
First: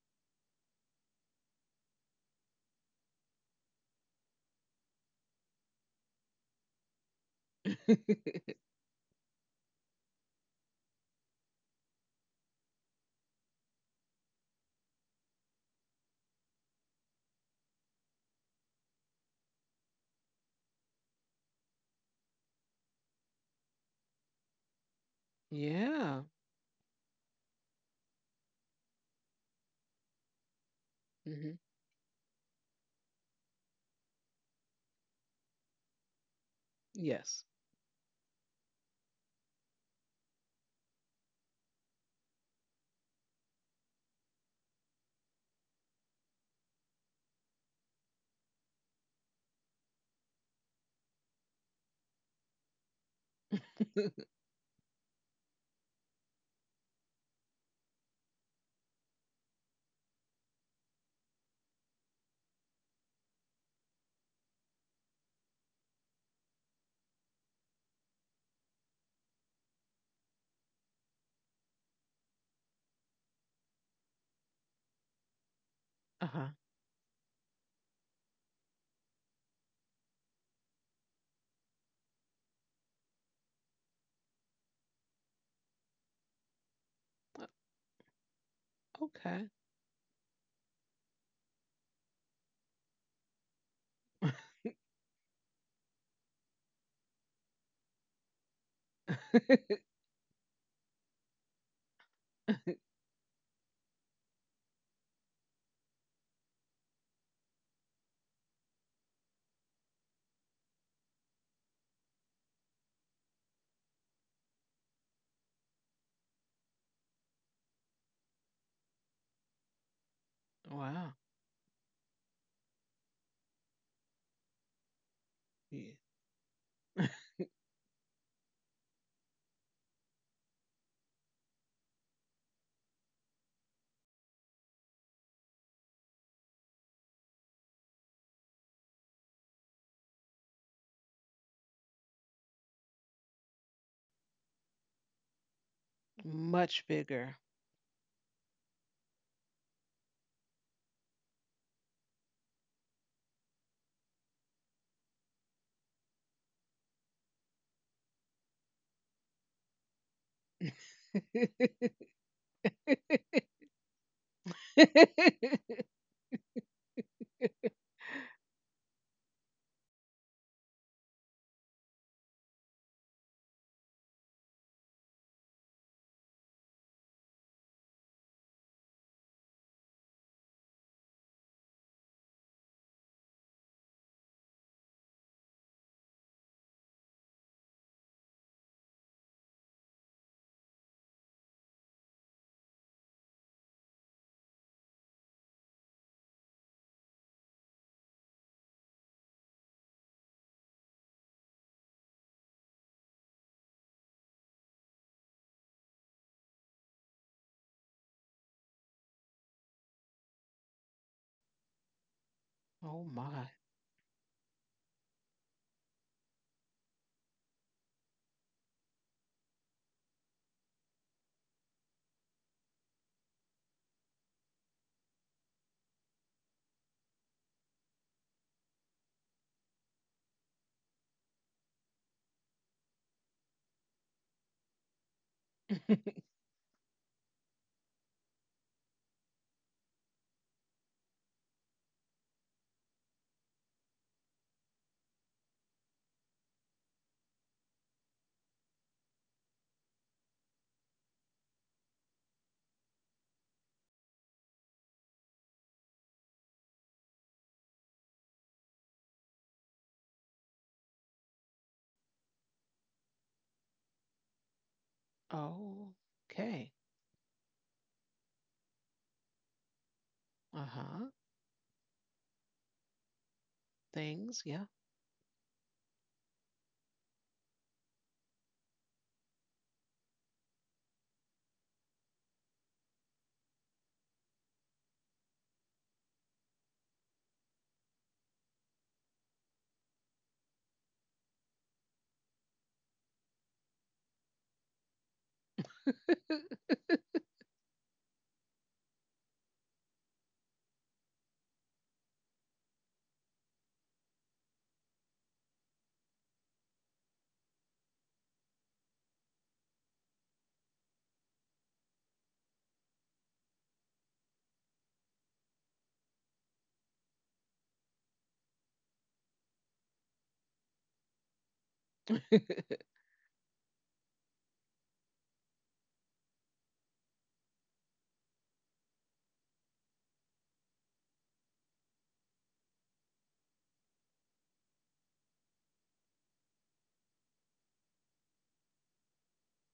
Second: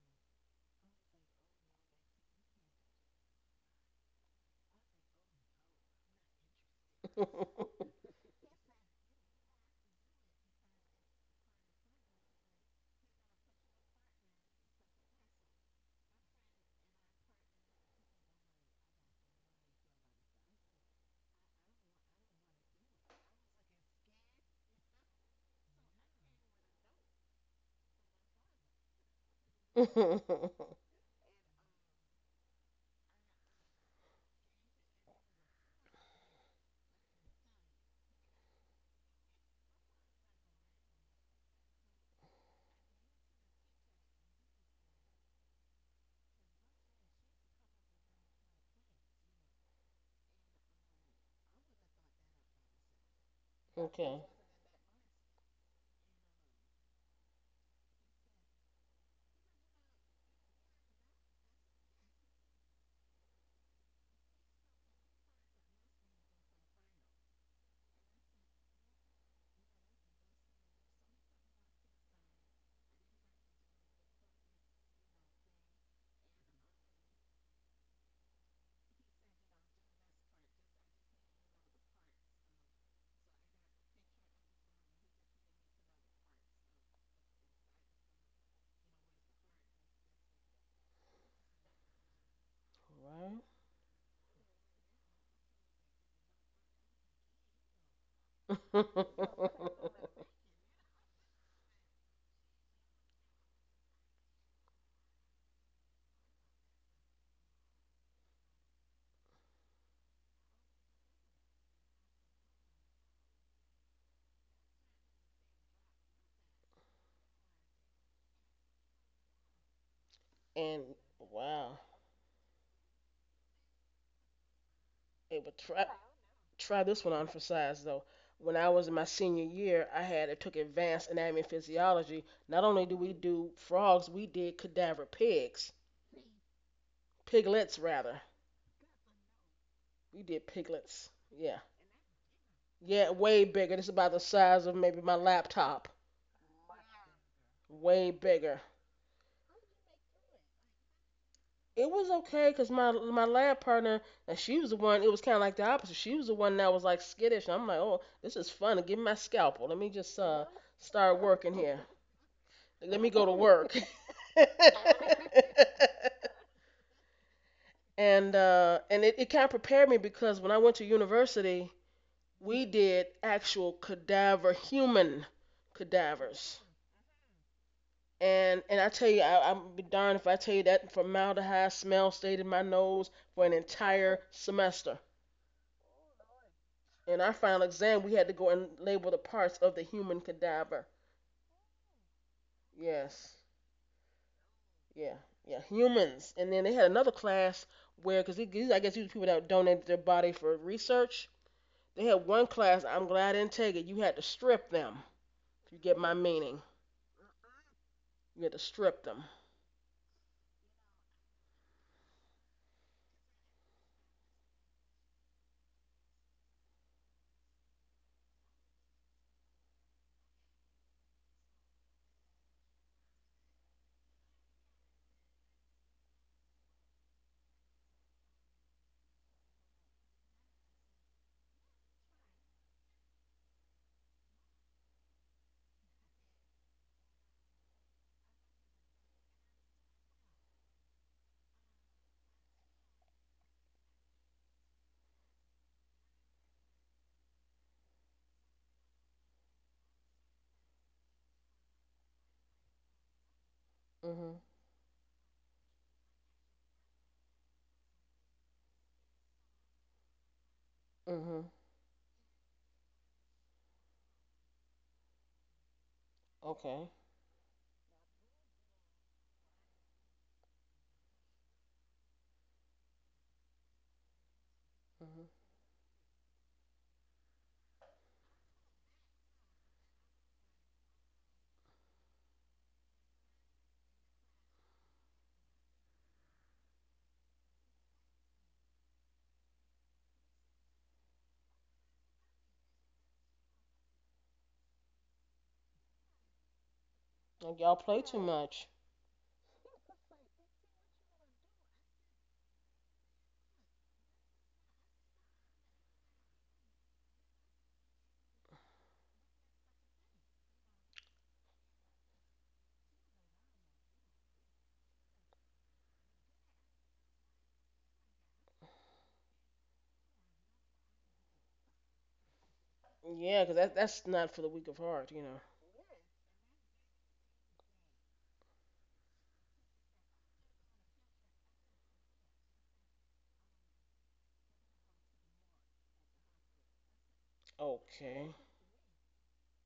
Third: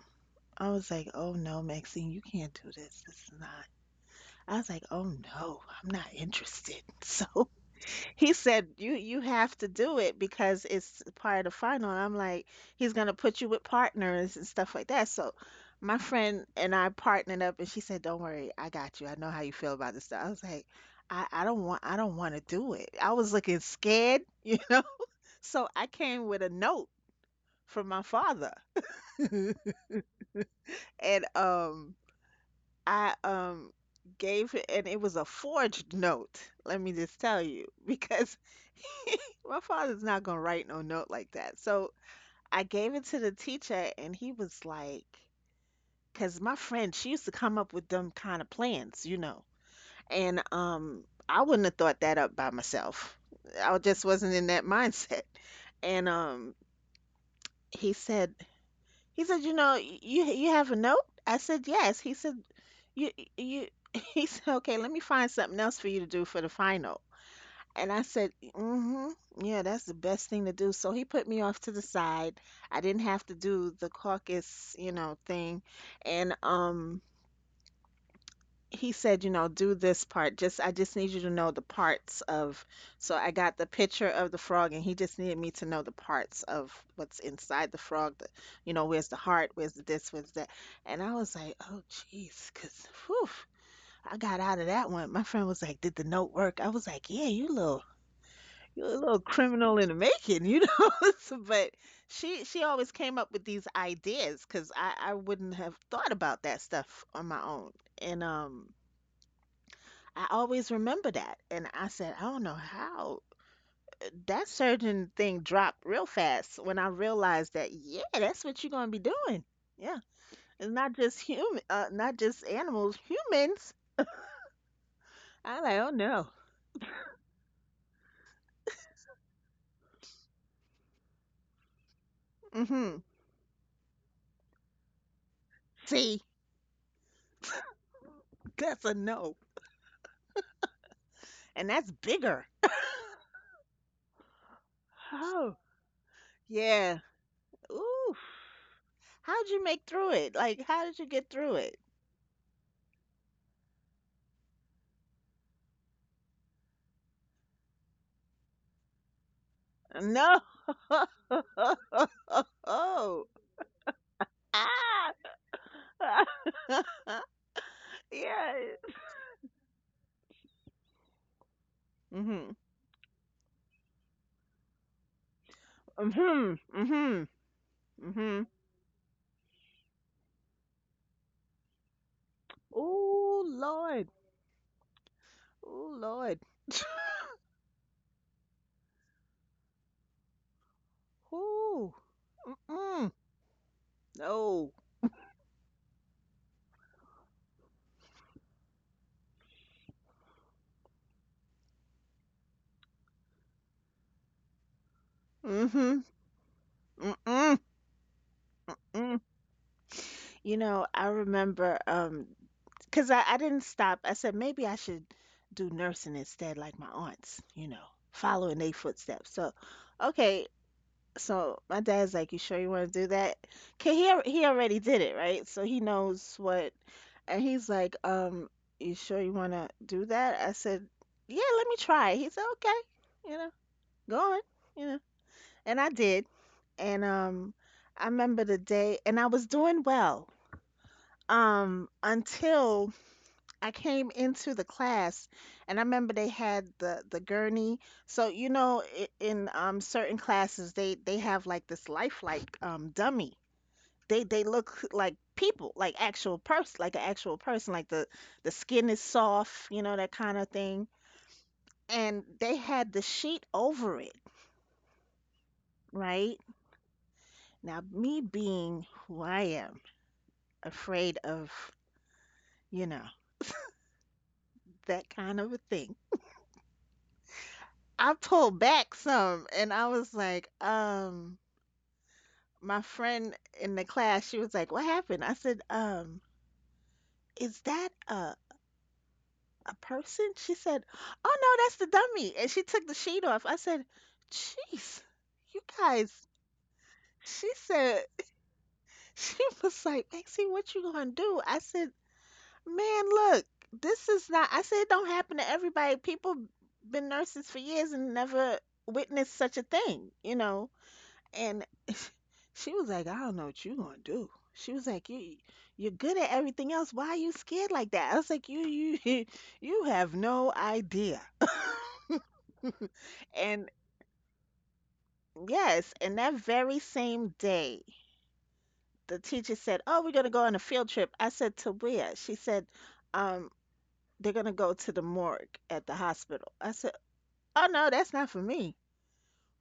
I was like, oh no, Maxine, you can't do this. This is not. I was like, oh no, I'm not interested. So he said, You have to do it because it's part of the final." And I'm like, "He's gonna put you with partners and stuff like that." So my friend and I partnered up, and she said, "Don't worry, I got you. I know how you feel about this stuff." I was like, I don't want to do it." I was looking scared, So I
yeah.
came with a note from my father, and
Hmm.
um I gave it, and it was a forged note. Let me just tell
Yes.
you because my father's not gonna write no note like that. So I gave it to the teacher, and he was like, because my friend, she used to come up with them kind of plans, And I wouldn't have thought that up by myself. I just
Okay.
wasn't in that mindset. And he said, he said, you you have a note? I said, yes. He said, you you. He said, okay, let me find something else for you to do for the final. And I said, mm-hmm, yeah, that's the best thing to do. So he put me off to the side. I didn't have to do the caucus, thing.
Uh
And
huh.
he said, do this part. Just I just need you to know the parts of so I got the picture of the frog and he just needed me to know the parts of what's inside the frog, the, where's the
Okay.
heart, where's the this, where's that. And I was like, oh jeez, 'cause whew, I got out of that one. My friend was like, did the note work? I was like, yeah, you little
Right?
you're a little criminal in the making, So, but she always came up with these ideas because I wouldn't have thought about that stuff on my own, and I always remember that, and I said I don't know how that surgeon thing dropped real fast when I realized that yeah that's what you're gonna be doing yeah it's
And
not
wow.
just human
wow,
not just animals humans
it would
I like
try
Yeah.
oh no.
try this one on for size though. When I was in my senior year, I took advanced anatomy and physiology. Not only do
Mm-hmm,
we do frogs, we did cadaver pigs,
see,
piglets rather.
that's a no,
We did piglets. Yeah,
and that's bigger.
yeah, way bigger. This is about the size of maybe my
Oh.
laptop.
Much
Yeah.
bigger.
Way
Ooh,
bigger.
how'd you make through it? Like, how did you get through it?
It was okay because my lab partner, and she was the one. It was kind of like the opposite. She was the one that was like skittish. I'm like, oh, this is fun. Give me my scalpel. Let me just
No.
start working here. Let me go
Oh.
to work.
Ah. Yeah.
And it kind of prepared me because when I went to university,
Mhm.
we did actual cadaver, human
Mhm.
cadavers.
Mhm. Mhm.
And I tell you, I'm be darned if I tell you that formaldehyde smell stayed in my nose
Oh,
for an
Lord.
entire semester.
Oh, Lord.
In our final exam, we had to go and label the parts of the human cadaver.
Ooh. Mm.
Yes.
No.
Yeah, yeah, humans. And then they had another class where, because these, I guess, these people that donated their body for research, they had one class. I'm glad I didn't take it. You had to strip them. If you get
Mhm.
my meaning,
Mm-mm.
you had to strip
Mm.
them.
I remember
oh
because I
my.
didn't stop. I said maybe I should do nursing instead, like my aunts, following their footsteps. So, okay. So my dad's like, "You sure you want to do that?" 'Kay, he already did it, right? So he knows what. And he's like, you sure you want to do that?" I said, "Yeah, let me try." it." He said, "Okay, you know, go on, you know." And I did. And I remember the day, and I was doing well. Until I came into the class and I remember they had the gurney. So in certain classes they have like this lifelike dummy. They
Mhm.
they look like people, like actual person, like an actual person, like the skin is soft, that kind of thing.
Mhm.
And they had the sheet over it,
Oh,
right?
okay.
Okay.
Now me being who I am,
Uh-huh.
afraid of, you know,
Things, yeah.
that
Mhm.
kind of a thing. I pulled back some and I was like, my friend in the class, she was like, "What happened?" I said, is that a person?" She said, "Oh no, that's the dummy." And she took the sheet off. I said, "Jeez, you guys." She
Like y'all play
said,
too much.
she was like, "Maxie, what you gonna do?" I said, "Man, look, this is not." I said, "It don't happen to everybody. People been nurses for years and never witnessed such a thing, And she was like, I don't know what you gonna do. She was like, you you're good at everything else. Why are you scared like that? I was like, you you have no idea.
Yeah, 'cause
And
that's not for the weak of heart,
yes, and that very same day, the teacher said, "Oh, we're gonna go on a field trip." I said, "To where?" She said, "Um, they're gonna go to the morgue at the hospital." I said, "Oh no, that's
Okay.
not for me.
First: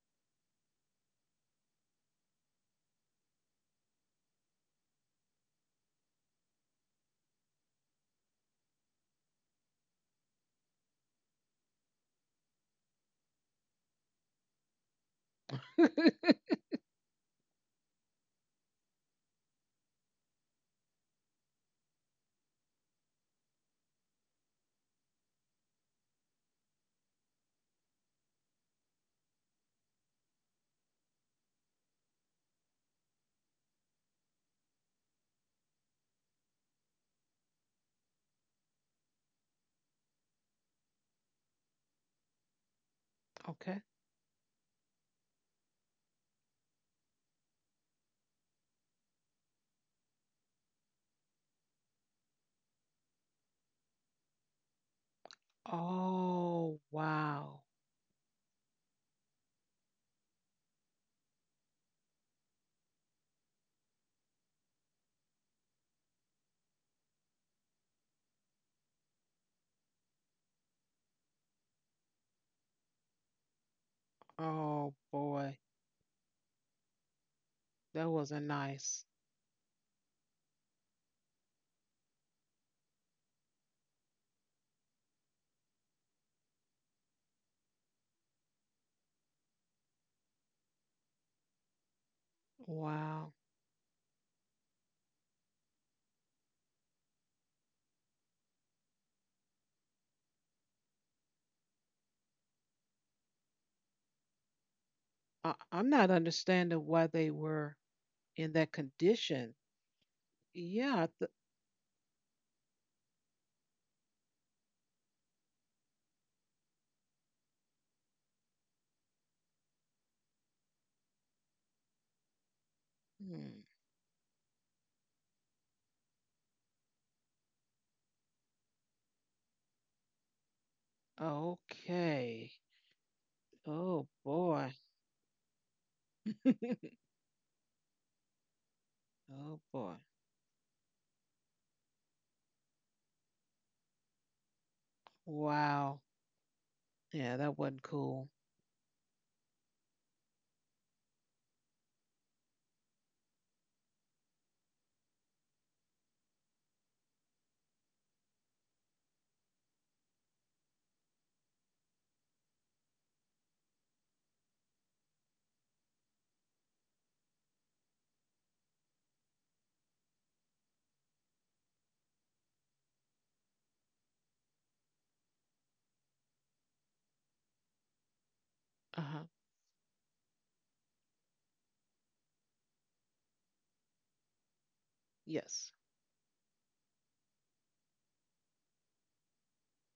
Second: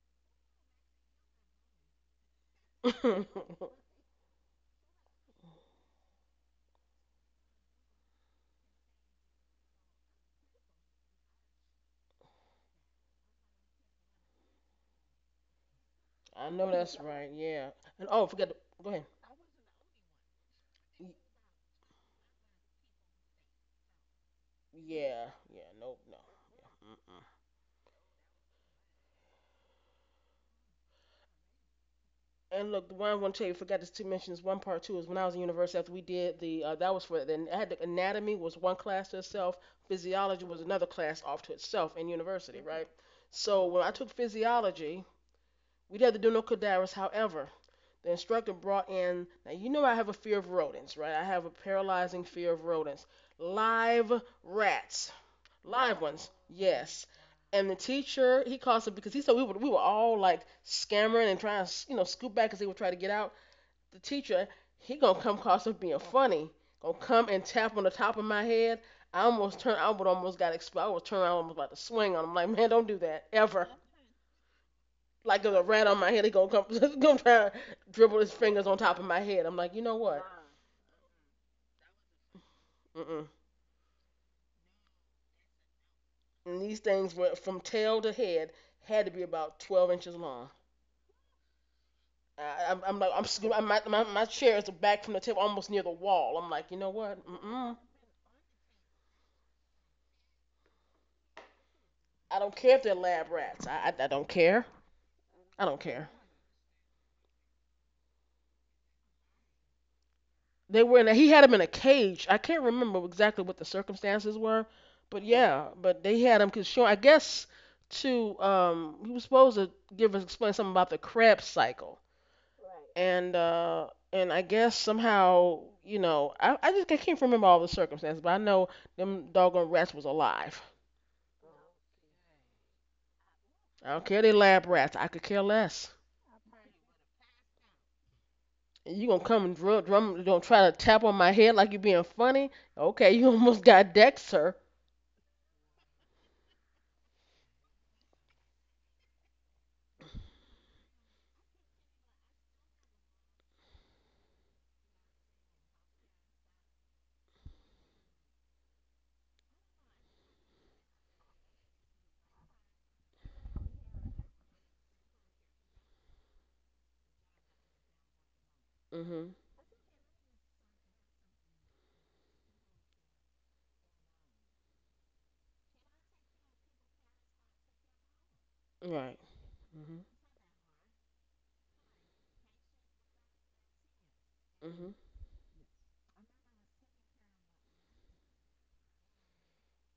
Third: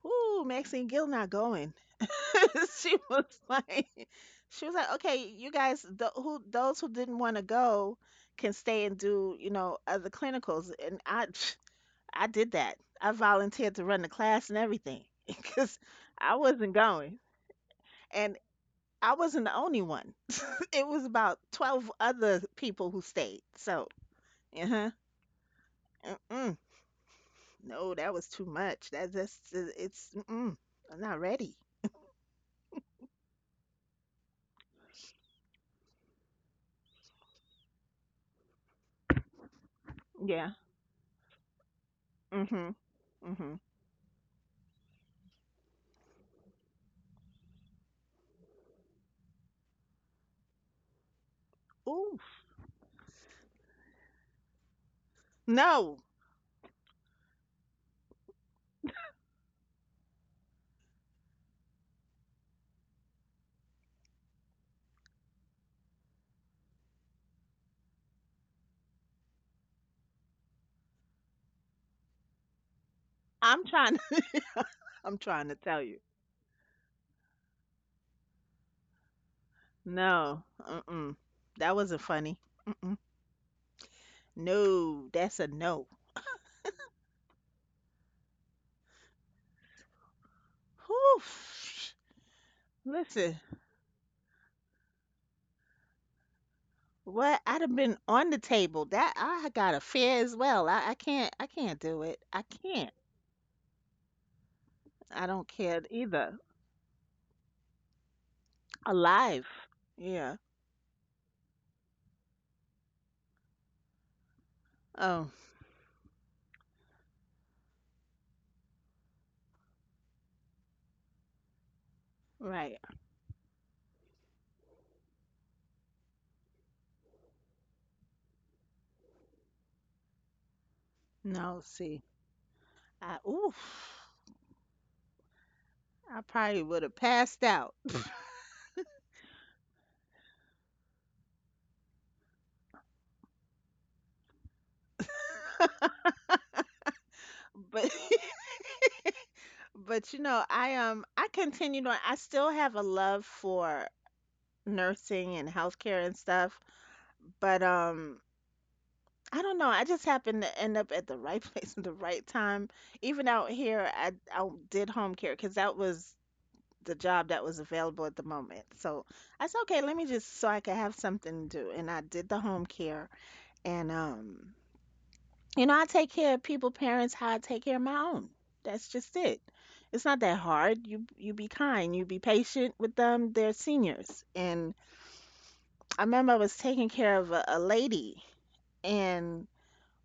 Ooh, Maxine Gill not going." She was like, she was like, okay, you guys, the, who those who didn't want to go can stay and do, other clinicals. And I, I did that. I volunteered to run the class and everything because I
I know
wasn't
that's
going,
right. Yeah. And oh,
and
forget. To, go ahead.
I wasn't the only one. It was about 12 other people who stayed. So, uh huh,
Yeah. Yeah. Nope. No.
mm
Yeah.
no, that was too much. That that's it's, mm-mm, I'm not ready.
And look, the one I want to tell you, forgot to mention is one part two is when I was in university after we did the that was for then I had the anatomy was one class to itself, physiology
Yeah.
was another class off to itself in university,
Mhm.
right?
Mhm.
So when
okay.
I took physiology, we didn't have to do no cadavers. However, the instructor brought in, now you know I have a fear of rodents, right? I have a
Ooh.
paralyzing fear of rodents, live rats, live
No,
ones,
Oh,
yes.
wow.
And the teacher, he calls it because he said we were all like scammering and trying to, scoop back because they would try to get out. The teacher, he gonna come across as being funny, gonna come and tap on the top of my head. I almost turned, I would almost got exploded. I was turning, I almost about to swing on him. Like, man, don't do that ever.
I'm trying.
Oh
I'm
Like,
trying
there's
to
boy.
a
tell
rat on
you.
my head. He gonna come, gonna try to
That
dribble his
wasn't
fingers on top of
nice.
my head. I'm like, you know what?
No, mm-mm. That wasn't funny. Mm-mm.
Mm-mm.
No, that's a no.
And these things were from tail to head had to be about 12 inches long.
Whew.
I, I'm like,
Wow.
Listen,
I'm my, chair is back from the table, almost near the wall. I'm like, you know what?
what I'd have
Mm-mm.
been on the table. That I got a fear as well. I can't do it.
I
I
don't care if
can't.
they're lab rats. I don't care.
I don't
I
care
don't
I'm
care.
not
either.
understanding why they were in that condition.
Alive. Yeah.
They were
Yeah.
in. A, he had him in a cage. I can't remember exactly what the circumstances were, but
Oh,
yeah, but they had him because Sean, I guess to he was supposed to give us explain something about the Krebs cycle
right.
and
Hmm.
uh and I guess somehow, I just I can't remember all the circumstances, but I know them doggone rats was alive.
No, see.
Okay.
I
I don't
oof.
Oh
care they lab
boy.
rats, I could care less,
I probably would have passed out.
and you gonna come and
Oh
drum
boy.
drum, don't try to tap on my head like you being funny. Okay, you almost got decked, sir.
Wow. Yeah, that wasn't
But
cool.
but I continued on. I still have a love for nursing and healthcare and stuff. But I don't know. I just happened to end up at the right place at the right time. Even out here, I did home care because that was the job that was available at the moment. So
Mhm.
I said, okay, let me just so I could have something to do. And I did the home care. And I take care of people, parents, how I take care of my own. That's
Uh
just
Right.
huh.
it. It's
Mhm.
not that hard. You be kind. You be patient with them. They're seniors, and
Mhm.
Yes.
I remember I was taking care of a lady, and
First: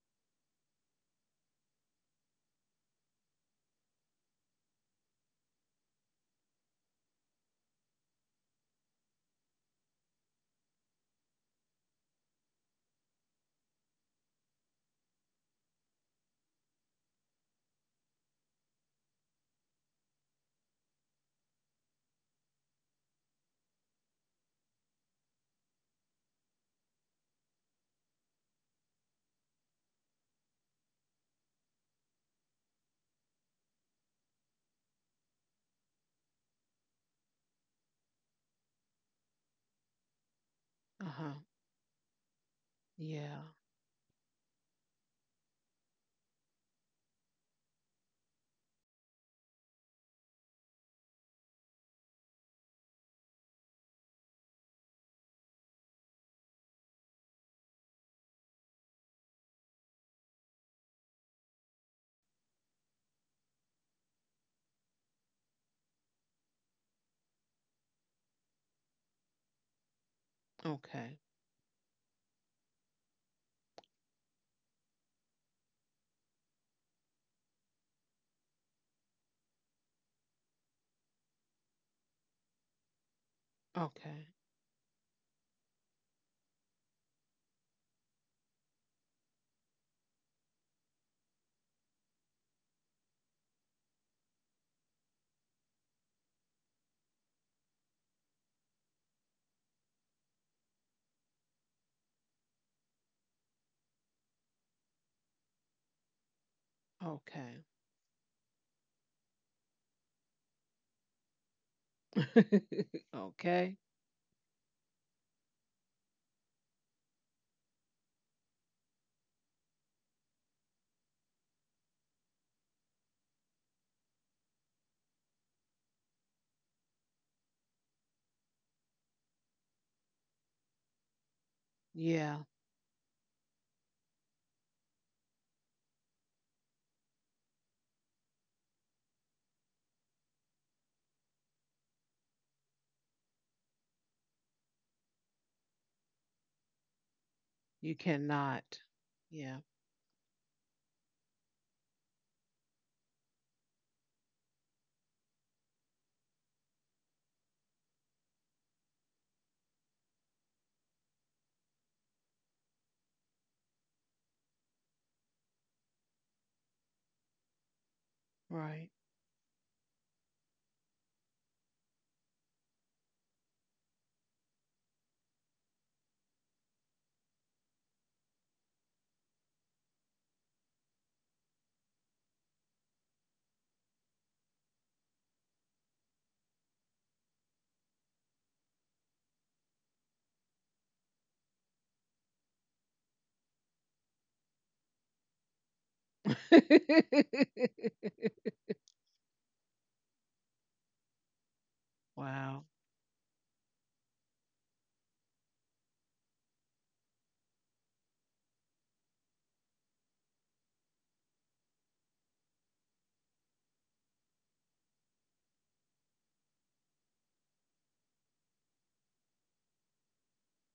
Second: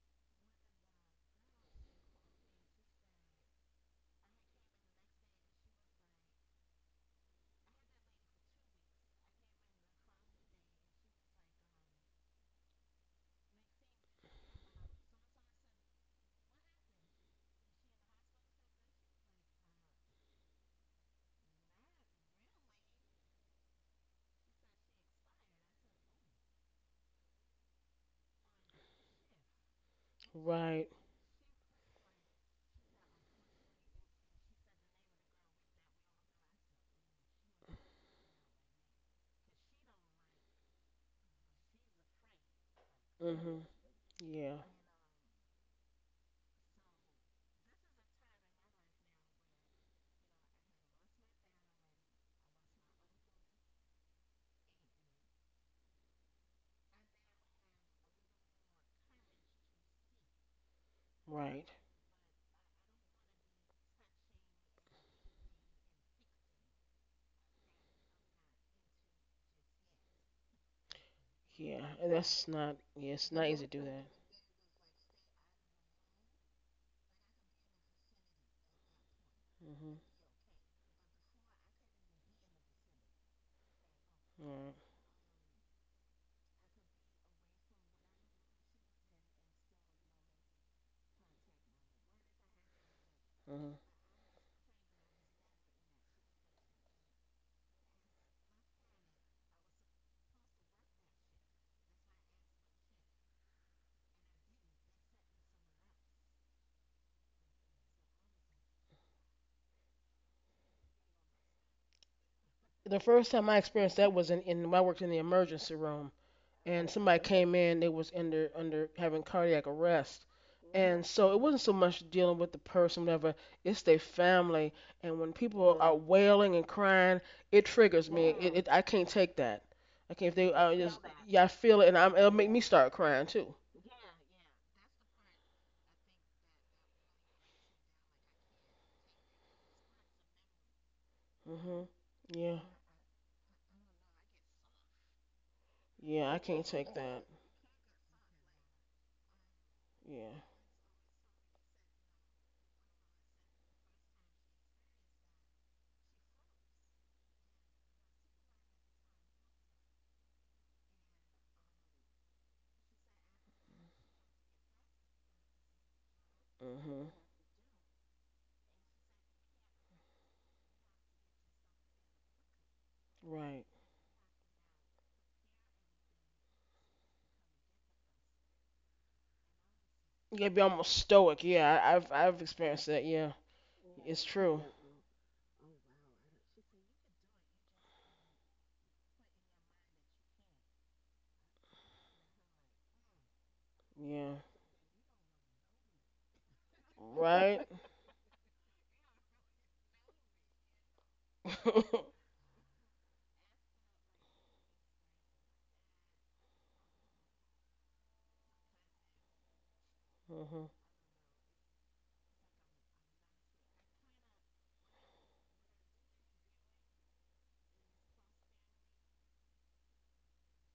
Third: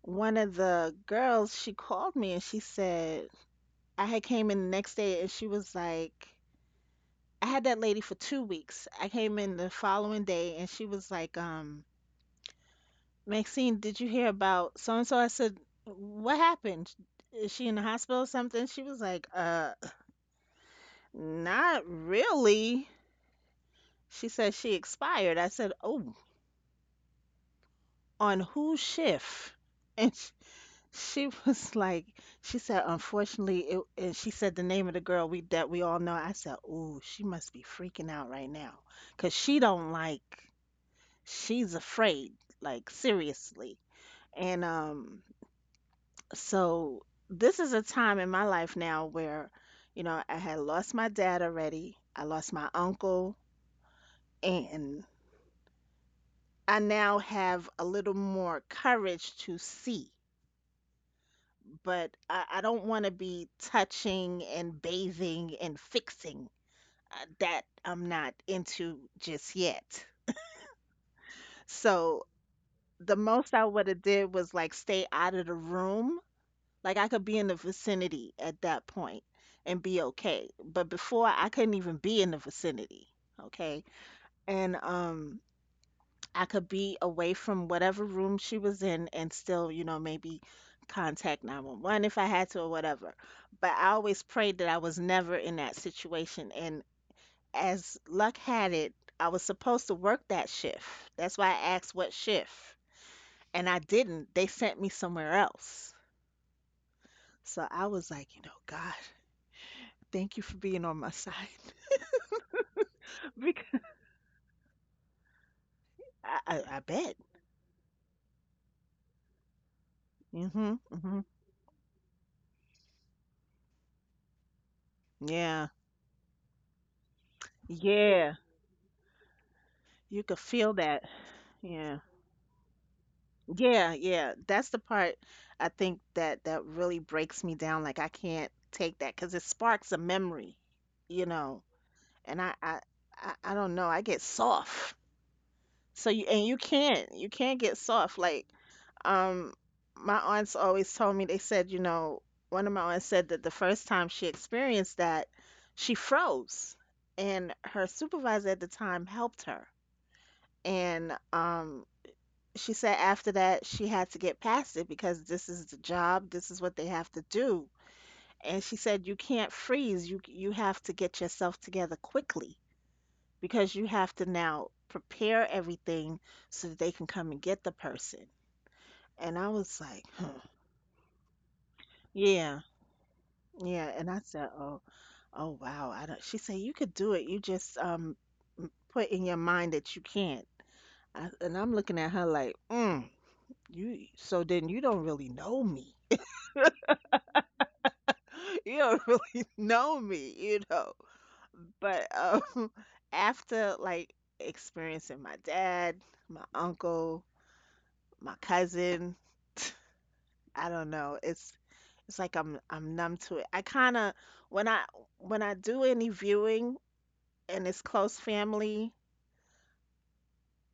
one of the girls, she called me and she said, I had came in the next day and she was like, I had that lady for 2 weeks. I came in the following day and she was like, Maxine, did you hear about so and so? I said, what happened? Is she in the hospital or something? She was like, uh, not really. She said she expired. I said, oh, on whose shift? And she,
Right.
She was like, she said, unfortunately, it, and she said the name of the girl we that we all know. I said, ooh, she must be freaking out right now, 'cause she don't like,
Uh huh.
she's afraid, like
Yeah.
Mhm.
seriously.
Yeah.
And so this is a time in my life now where, I had lost my dad already. I lost my uncle, and I now have a little more courage to see.
Right.
But I don't want to be touching and bathing and fixing. That I'm not into just yet.
Okay.
Yeah. And
So
that's not.
the
Yeah. It's not
most I
easy to
would
do
have
that.
did was like stay out of the room. Like I could be in the vicinity at that point and be
Mhm.
okay. But before I couldn't even be in the vicinity. Okay.
Okay.
And
Right.
I could be away from whatever room she was in and still, maybe contact 911 if I had to or whatever. But
Mhm.
I always prayed that I was never in that situation. And as luck had it, I was supposed to work that shift. That's why I asked what shift. And I didn't. They sent me somewhere else.
Okay.
So I was like, God, thank you for being on my side.
The first time I
okay.
Because
experienced that was in when I worked in the emergency room,
I
and
bet.
somebody came in. They was under under having cardiac arrest,
Hmm.
and
Hmm.
so it wasn't so much dealing with the person, whatever. It's their family, and when
Yeah.
people are wailing and crying, it triggers me.
Yeah.
It I can't take that. I
You
can't. If
could
they,
feel
I just
that.
yeah, I feel it,
Yeah.
and I'm, it'll
Yeah.
make me start crying too.
Yeah, yeah. That's the part I think that really breaks me down. Like I can't take that because it sparks a memory, you know.
Mhm.
And I,
Yeah.
I, I, I don't know. I get soft. So you
Yeah, I
and
can't take that.
you can't get
You
soft. Like
cannot.
um,
Yeah.
my
Yeah.
aunts always told me. They said, one of my aunts said that the first time she experienced that, she froze, and her supervisor at the time helped her. And she said after that she had to get past it because this is the job, this is what they
Mhm.
have to do. And she
Right.
said you can't freeze. You have to get yourself together quickly
Right.
because you have to now prepare everything so that they can come and get the person. And I was like, huh,
You gotta be almost stoic. Yeah, I've
yeah,
experienced that. Yeah,
yeah. And I
it's
said,
true.
oh, oh wow. I don't. She said you could do it. You just put in your mind that you can't. I, and I'm looking at her like, mm, you.
Yeah.
So then you don't really know me,
Right.
you don't really know me, But
Mhm.
wow.
after like experiencing my dad, my uncle, my cousin, I don't know. It's like I'm numb to it. I kind of when I when I do any viewing and it's close family,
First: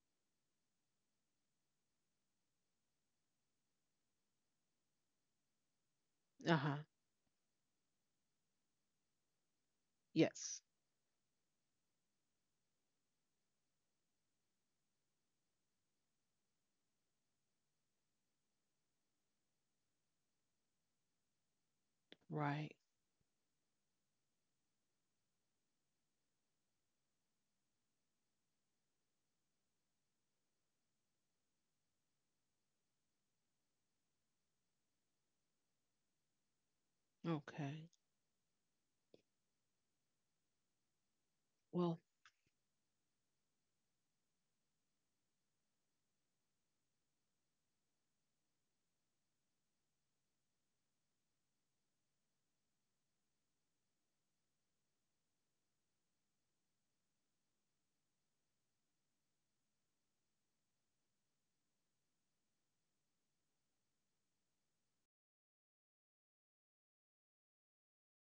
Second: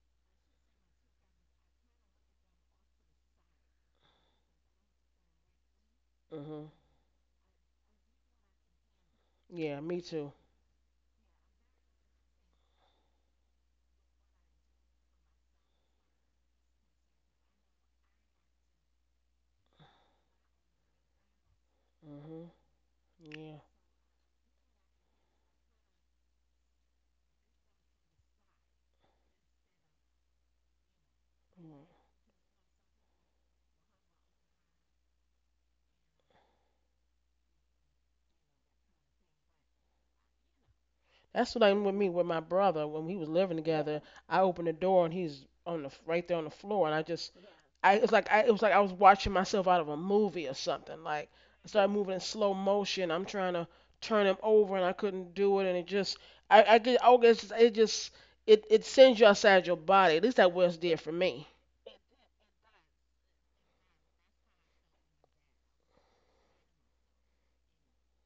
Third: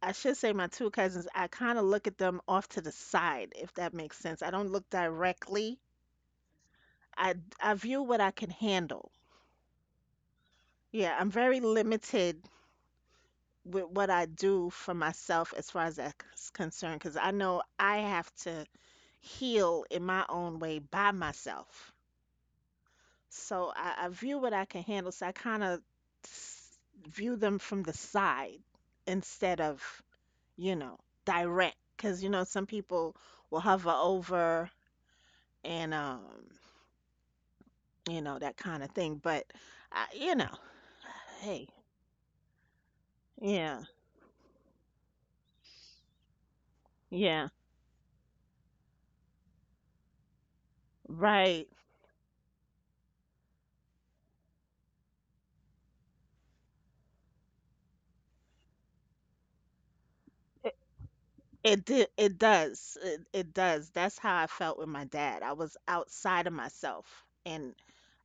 I should say my two cousins, I kind of look at them off to the side if that makes sense. I don't look directly.
Uh
Mhm.
huh.
I I view what I can handle.
Yeah, me too.
Yes.
Yeah, I'm very limited with what I do for myself as far as that's concerned, because I know I have to heal in my own way by myself.
Mhm.
Right.
Yeah.
So I view what I can handle. So I kind of view them from the side instead of, you know, direct.
Mm.
Because, you know, some people will hover over and
Okay.
that kind of thing. But, I, you know,
That's what
hey,
I with
Well,
me with my brother when we was living
yeah,
together. I opened the door and he's on the right there on the floor, and I just,
yeah,
I it was like I it was like I was watching myself out of a movie or something. Like I
right.
started moving in slow motion. I'm trying to turn him over and I couldn't do it, and it just, I guess it just, it sends you outside your body. At least that was did for me.
It did, it does. It does. That's how I felt with my dad. I was outside of myself and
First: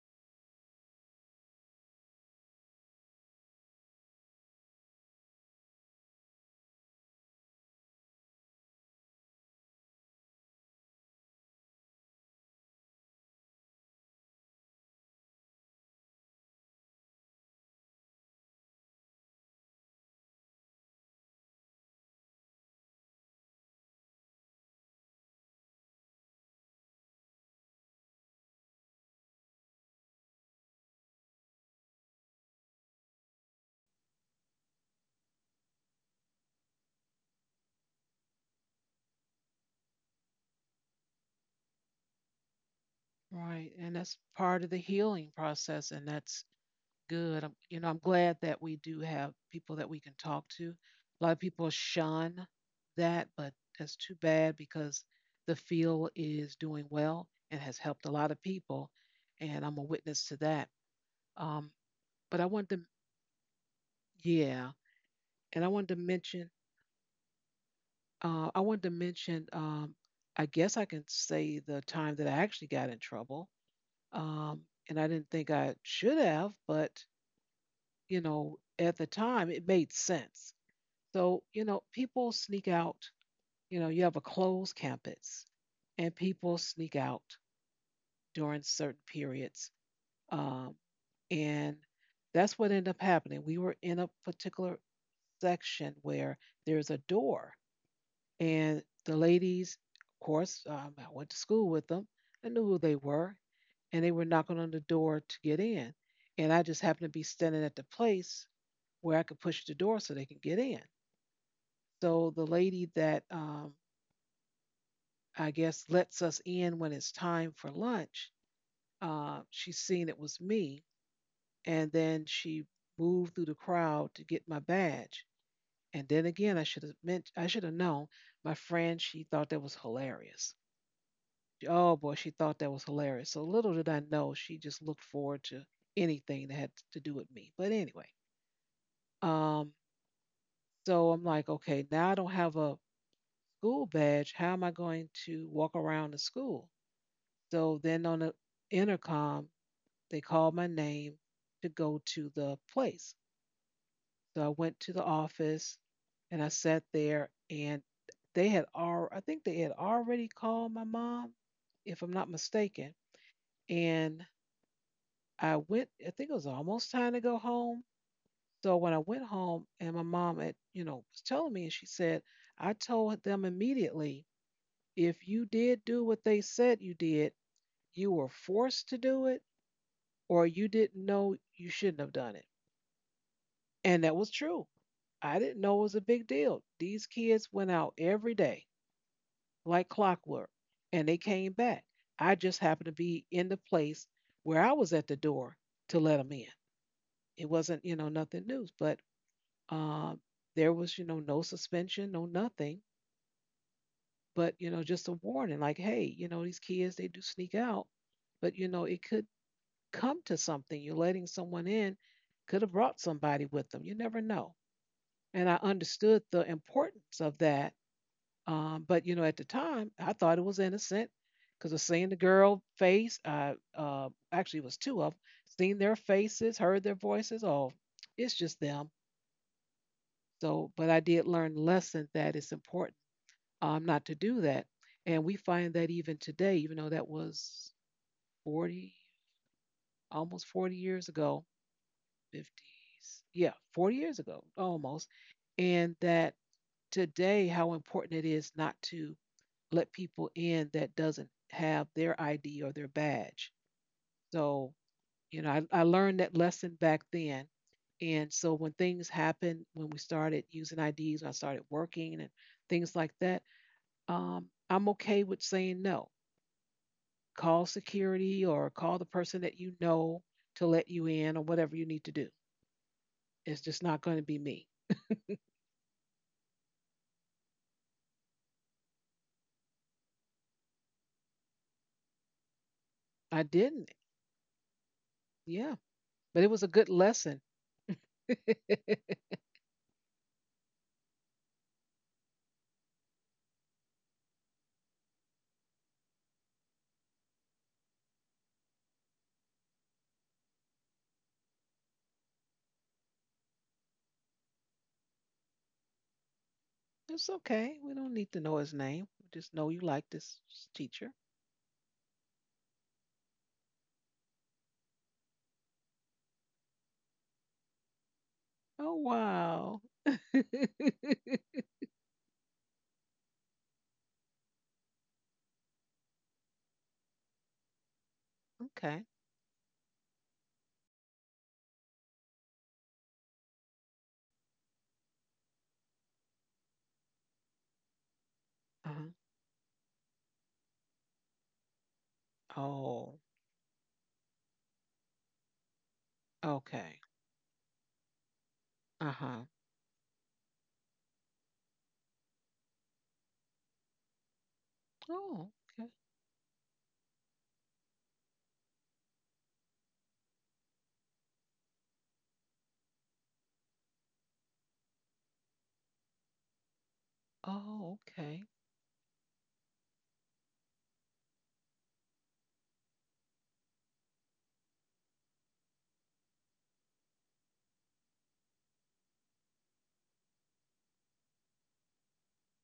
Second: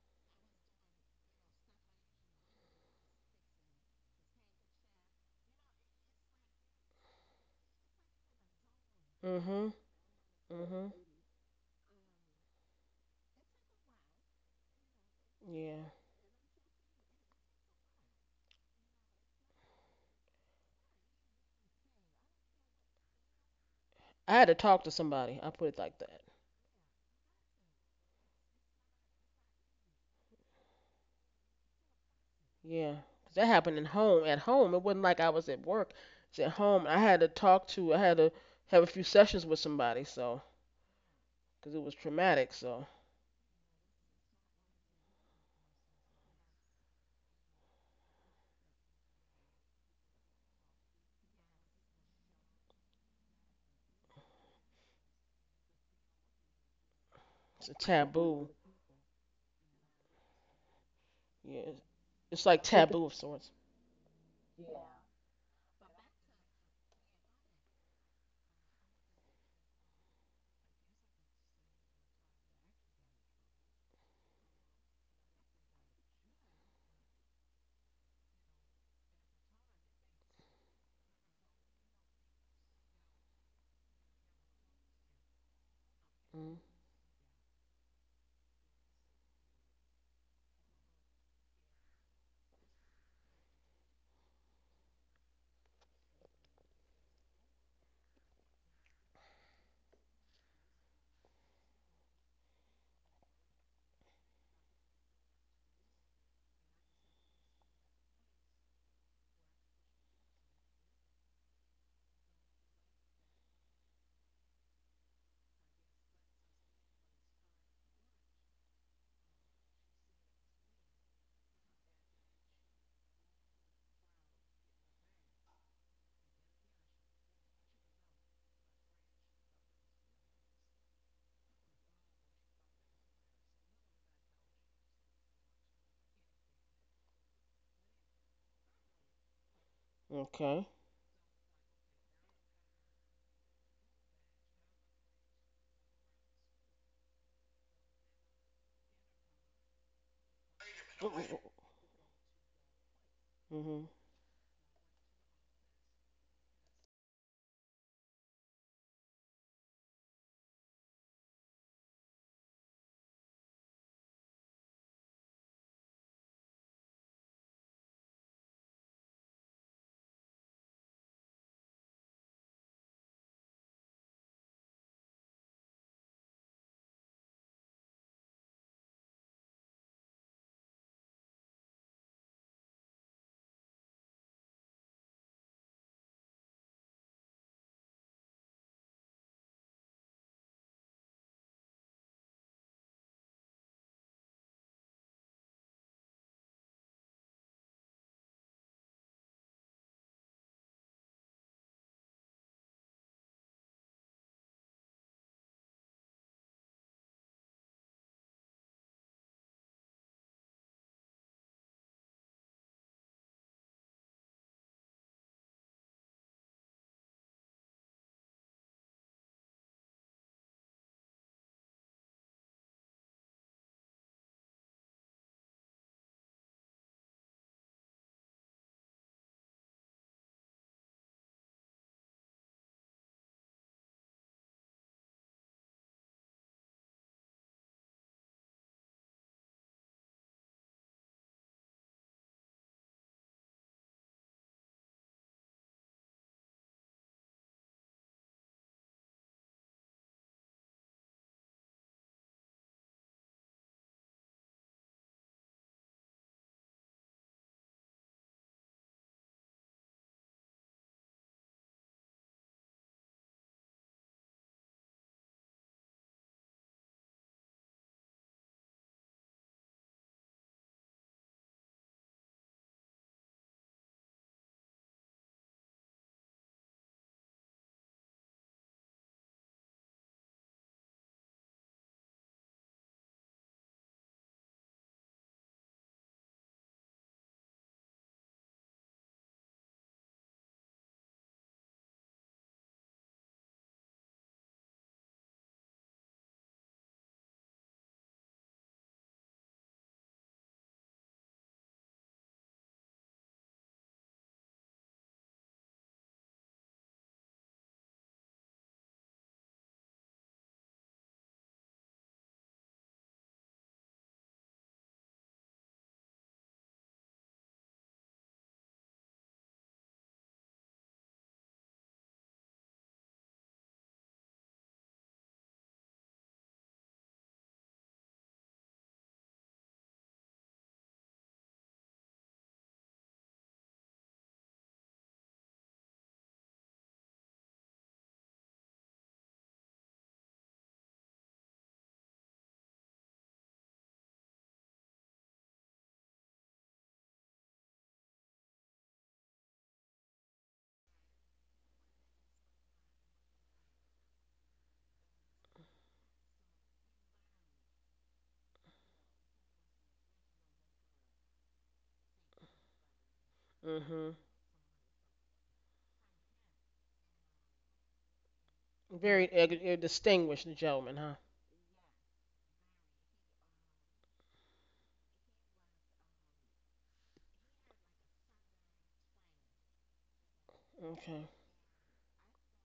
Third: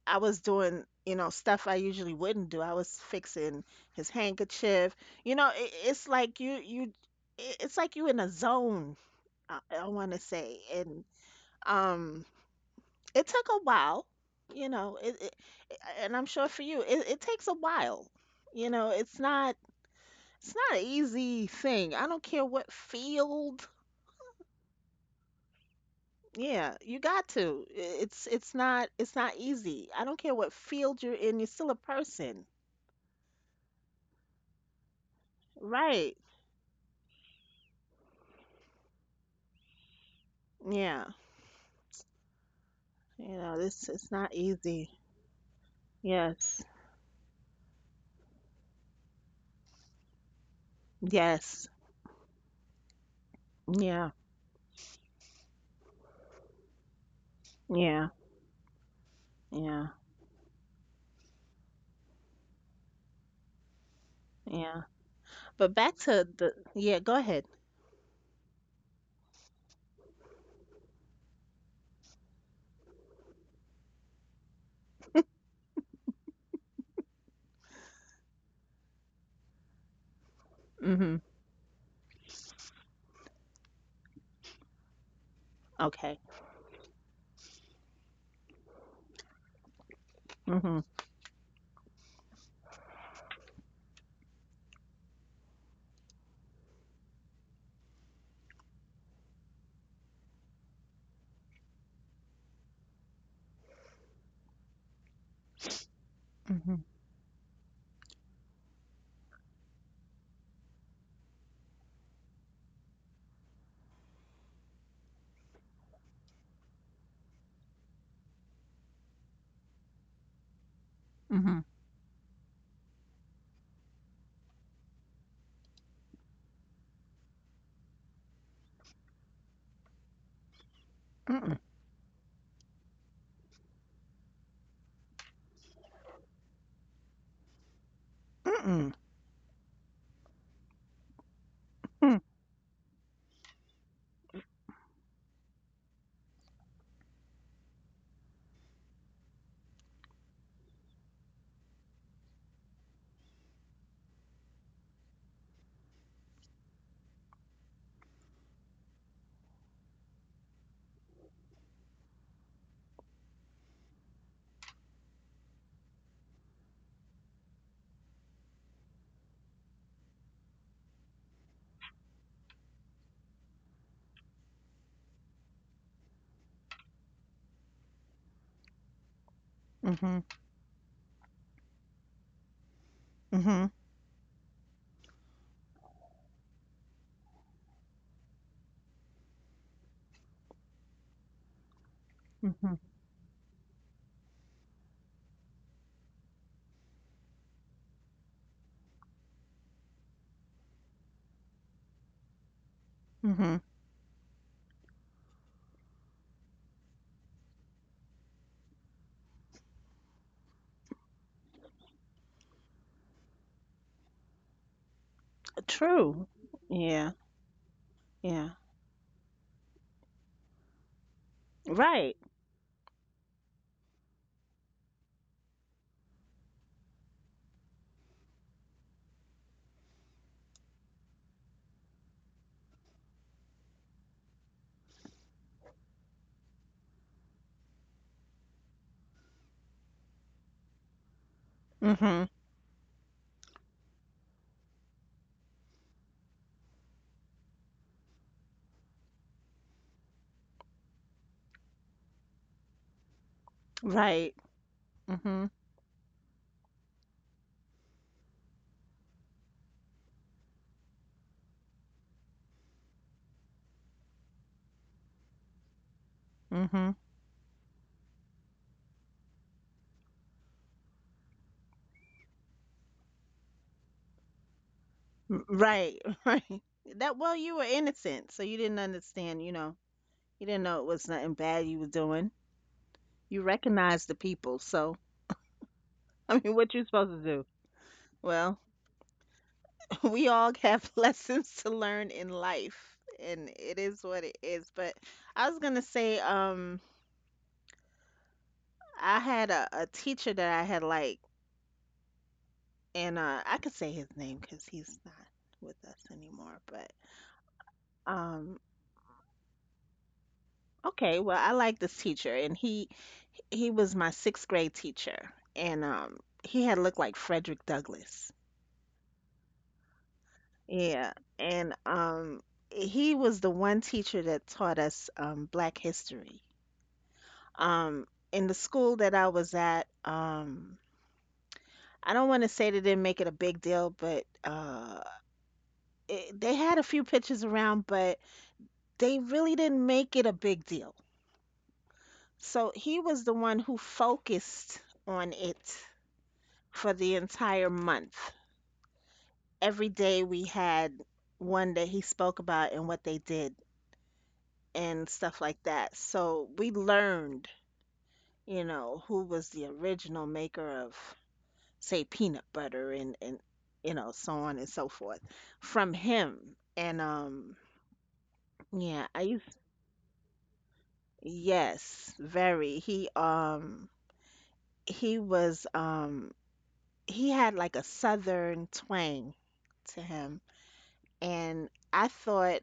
I was doing, you know, stuff I usually wouldn't do. I was fixing his handkerchief. You know, it's like you it's like you in a zone, I,
Mhm.
I want to say.
Mhm.
And um it took a while, you know, it
Yeah.
and I'm sure for you, it takes a while. You know, it's not an easy thing. I don't care what field.
I had to talk to somebody. I put it like that.
Yeah, you got to. It's not it's not easy. I don't care what field you're in, you're still a person.
Yeah, 'cause that happened in home. At home, it wasn't like I was at work.
Right.
It's at home. I had to talk to. I had to have a few sessions with somebody. So,
Yeah.
'cause it was traumatic. So
You know,
right.
this
And
it's
that's
not
part of the
easy.
healing process. And that's
Yes.
Good. I'm, you know, I'm glad that we do have people that we can talk to. A lot of people
Yes.
shun that, but that's
Yeah.
too bad because the field is doing well and
it's a
has helped
Yeah.
a lot of
taboo.
people, and I'm a
Yeah.
witness to that.
Yeah,
Um, but
it's
I
like
wanted to,
taboo of sorts.
yeah,
Yeah.
and I
But
wanted
back
to
to
mention,
the yeah, go ahead.
uh, I wanted to mention, um, I guess I can say the time that I actually got in trouble, um, and I didn't think I should have, but you know, at the time it made sense.
Mhm.
So, you know, people sneak out. You know, you have a closed campus and
Okay.
Mm.
people sneak out during certain periods. Um,
Mhm.
and that's what ended up happening. We were in a particular section where there's a door, and the ladies, of course, I went to school with them. I knew who they were, and they were knocking on the door to get in. And I just
Mhm.
happened to be standing at the place where I could push the door so they could get in. So the lady that I guess, lets us in when it's time for lunch. She seen it was me,
Mhm.
and then she moved through the crowd to get my badge. And then again, I should have known. My friend, she thought that was hilarious.
Mm-mm.
Oh boy, she thought that was hilarious. So little did I know, she just looked forward to anything that had to do with me. But anyway,
Mm-mm.
um,
Okay.
so I'm like, okay, now I
Mm.
don't have a school badge. How am I going to walk around the school? So then on the intercom, they called my name to go to the place.
Mhm.
So I went to the office and I sat there, and I think they had already called my mom, if I'm not mistaken. And I went, I think it was almost time to go home. So when I went home, and my mom had, was telling me, and she said, I told them immediately, if you did do what they said you did, you were forced to do it,
Mhm.
or you didn't know you shouldn't have done it.
Mhm.
And that was true. I didn't know it was a big deal. These kids went out every day like clockwork, and they came back. I just
Mhm.
happened to be in the place where I was at the door to let them in. It wasn't, nothing new. But um, there was, no suspension, no nothing,
Mhm.
but, you know, just a warning like, hey, you know, these kids, they do sneak out, but, you know, it could come to something. You're letting someone in, could have brought somebody with them. You never know. And I understood
True.
the
Yeah.
importance of that.
Yeah.
But you know, at the time, I thought it was innocent because of seeing the
Right.
girl face. I actually it was two of them. Seen their faces, heard their voices. Oh, it's just them. So, but I did learn the lesson that it's important not to do that, and we find that even today, even though that was 40, almost 40 years ago,
Mhm.
fifties, yeah, 40 years ago, almost, and that today how important it is not to let people in that doesn't have their ID or their badge.
Right.
So, you know,
Mhm.
I learned that lesson back then. And so when things happened, when we started using IDs, when I started working and things like that, I'm okay with saying no.
Mhm.
Call security or call the person that you know to let you in or whatever you need to do. It's just not going to be me.
Right, right. That well, you were innocent, so you didn't understand. You know, you didn't know it was nothing bad you were doing.
I
You
didn't.
recognized the people, so
Yeah.
I
But it
mean,
was a
what you
good
supposed to
lesson.
do? Well, we all have lessons to learn in life, and it is what it is. But I was gonna say, I had a teacher that I had like, and I could say his name because he's not with us anymore. But
It's okay. We don't need to
um.
know his name. We just know you like this teacher.
Okay, well, I like this teacher, and he was my sixth grade teacher, and he had looked like Frederick Douglass.
Oh, wow.
Yeah,
Okay.
and he was the one teacher that taught us Black history. In the school that I was at, I don't want to say they didn't make it a big deal, but they had a few pictures around, but
Uh-huh.
they really didn't make it a big deal. So he was
Oh,
the one who focused on it for
okay.
the entire month.
Uh huh.
Every day we had one that he spoke about and what they did and stuff
Oh,
like
okay.
that. So we learned, you know, who was the original maker of, say, peanut butter and you know,
Mhm.
so on and so forth from him. And
Oh, okay.
yeah, I
Very
used
distinguished gentleman, huh?
yes, very. He was he had like a southern twang to him
Okay.
and I thought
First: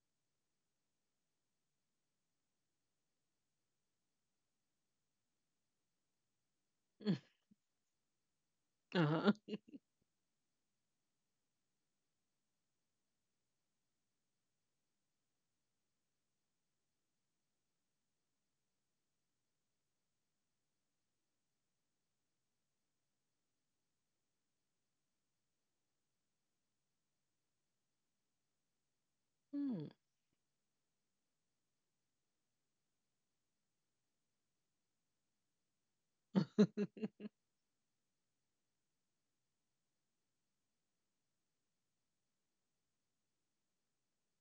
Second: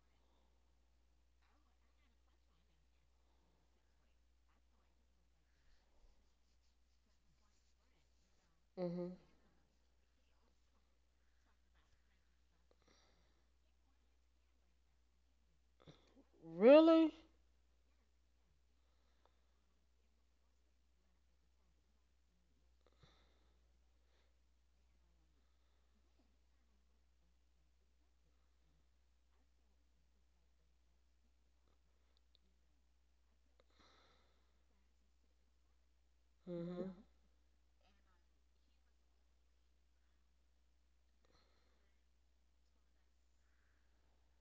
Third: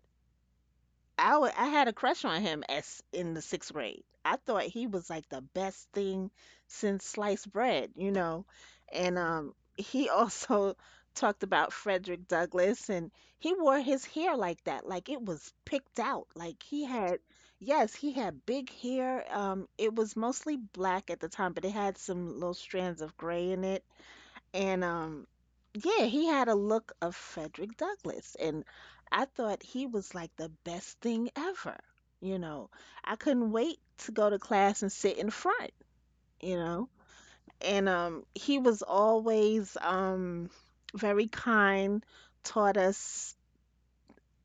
I had a crush on him as in the sixth grade. I thought he was like the best thing since sliced bread, you know.
Uh
Mhm.
And
huh.
he also talked about Frederick Douglass, and he wore his hair like that, like it was picked out. Like he
Really?
had, yes, he had big hair. It was mostly black at the time, but it had some little strands of gray in it. And yeah, he had a look of Frederick Douglass, and I thought he
Hmm.
was like the best thing ever. You know, I couldn't wait to go to class and sit in front, you know.
Mhm.
And he was always very kind, taught us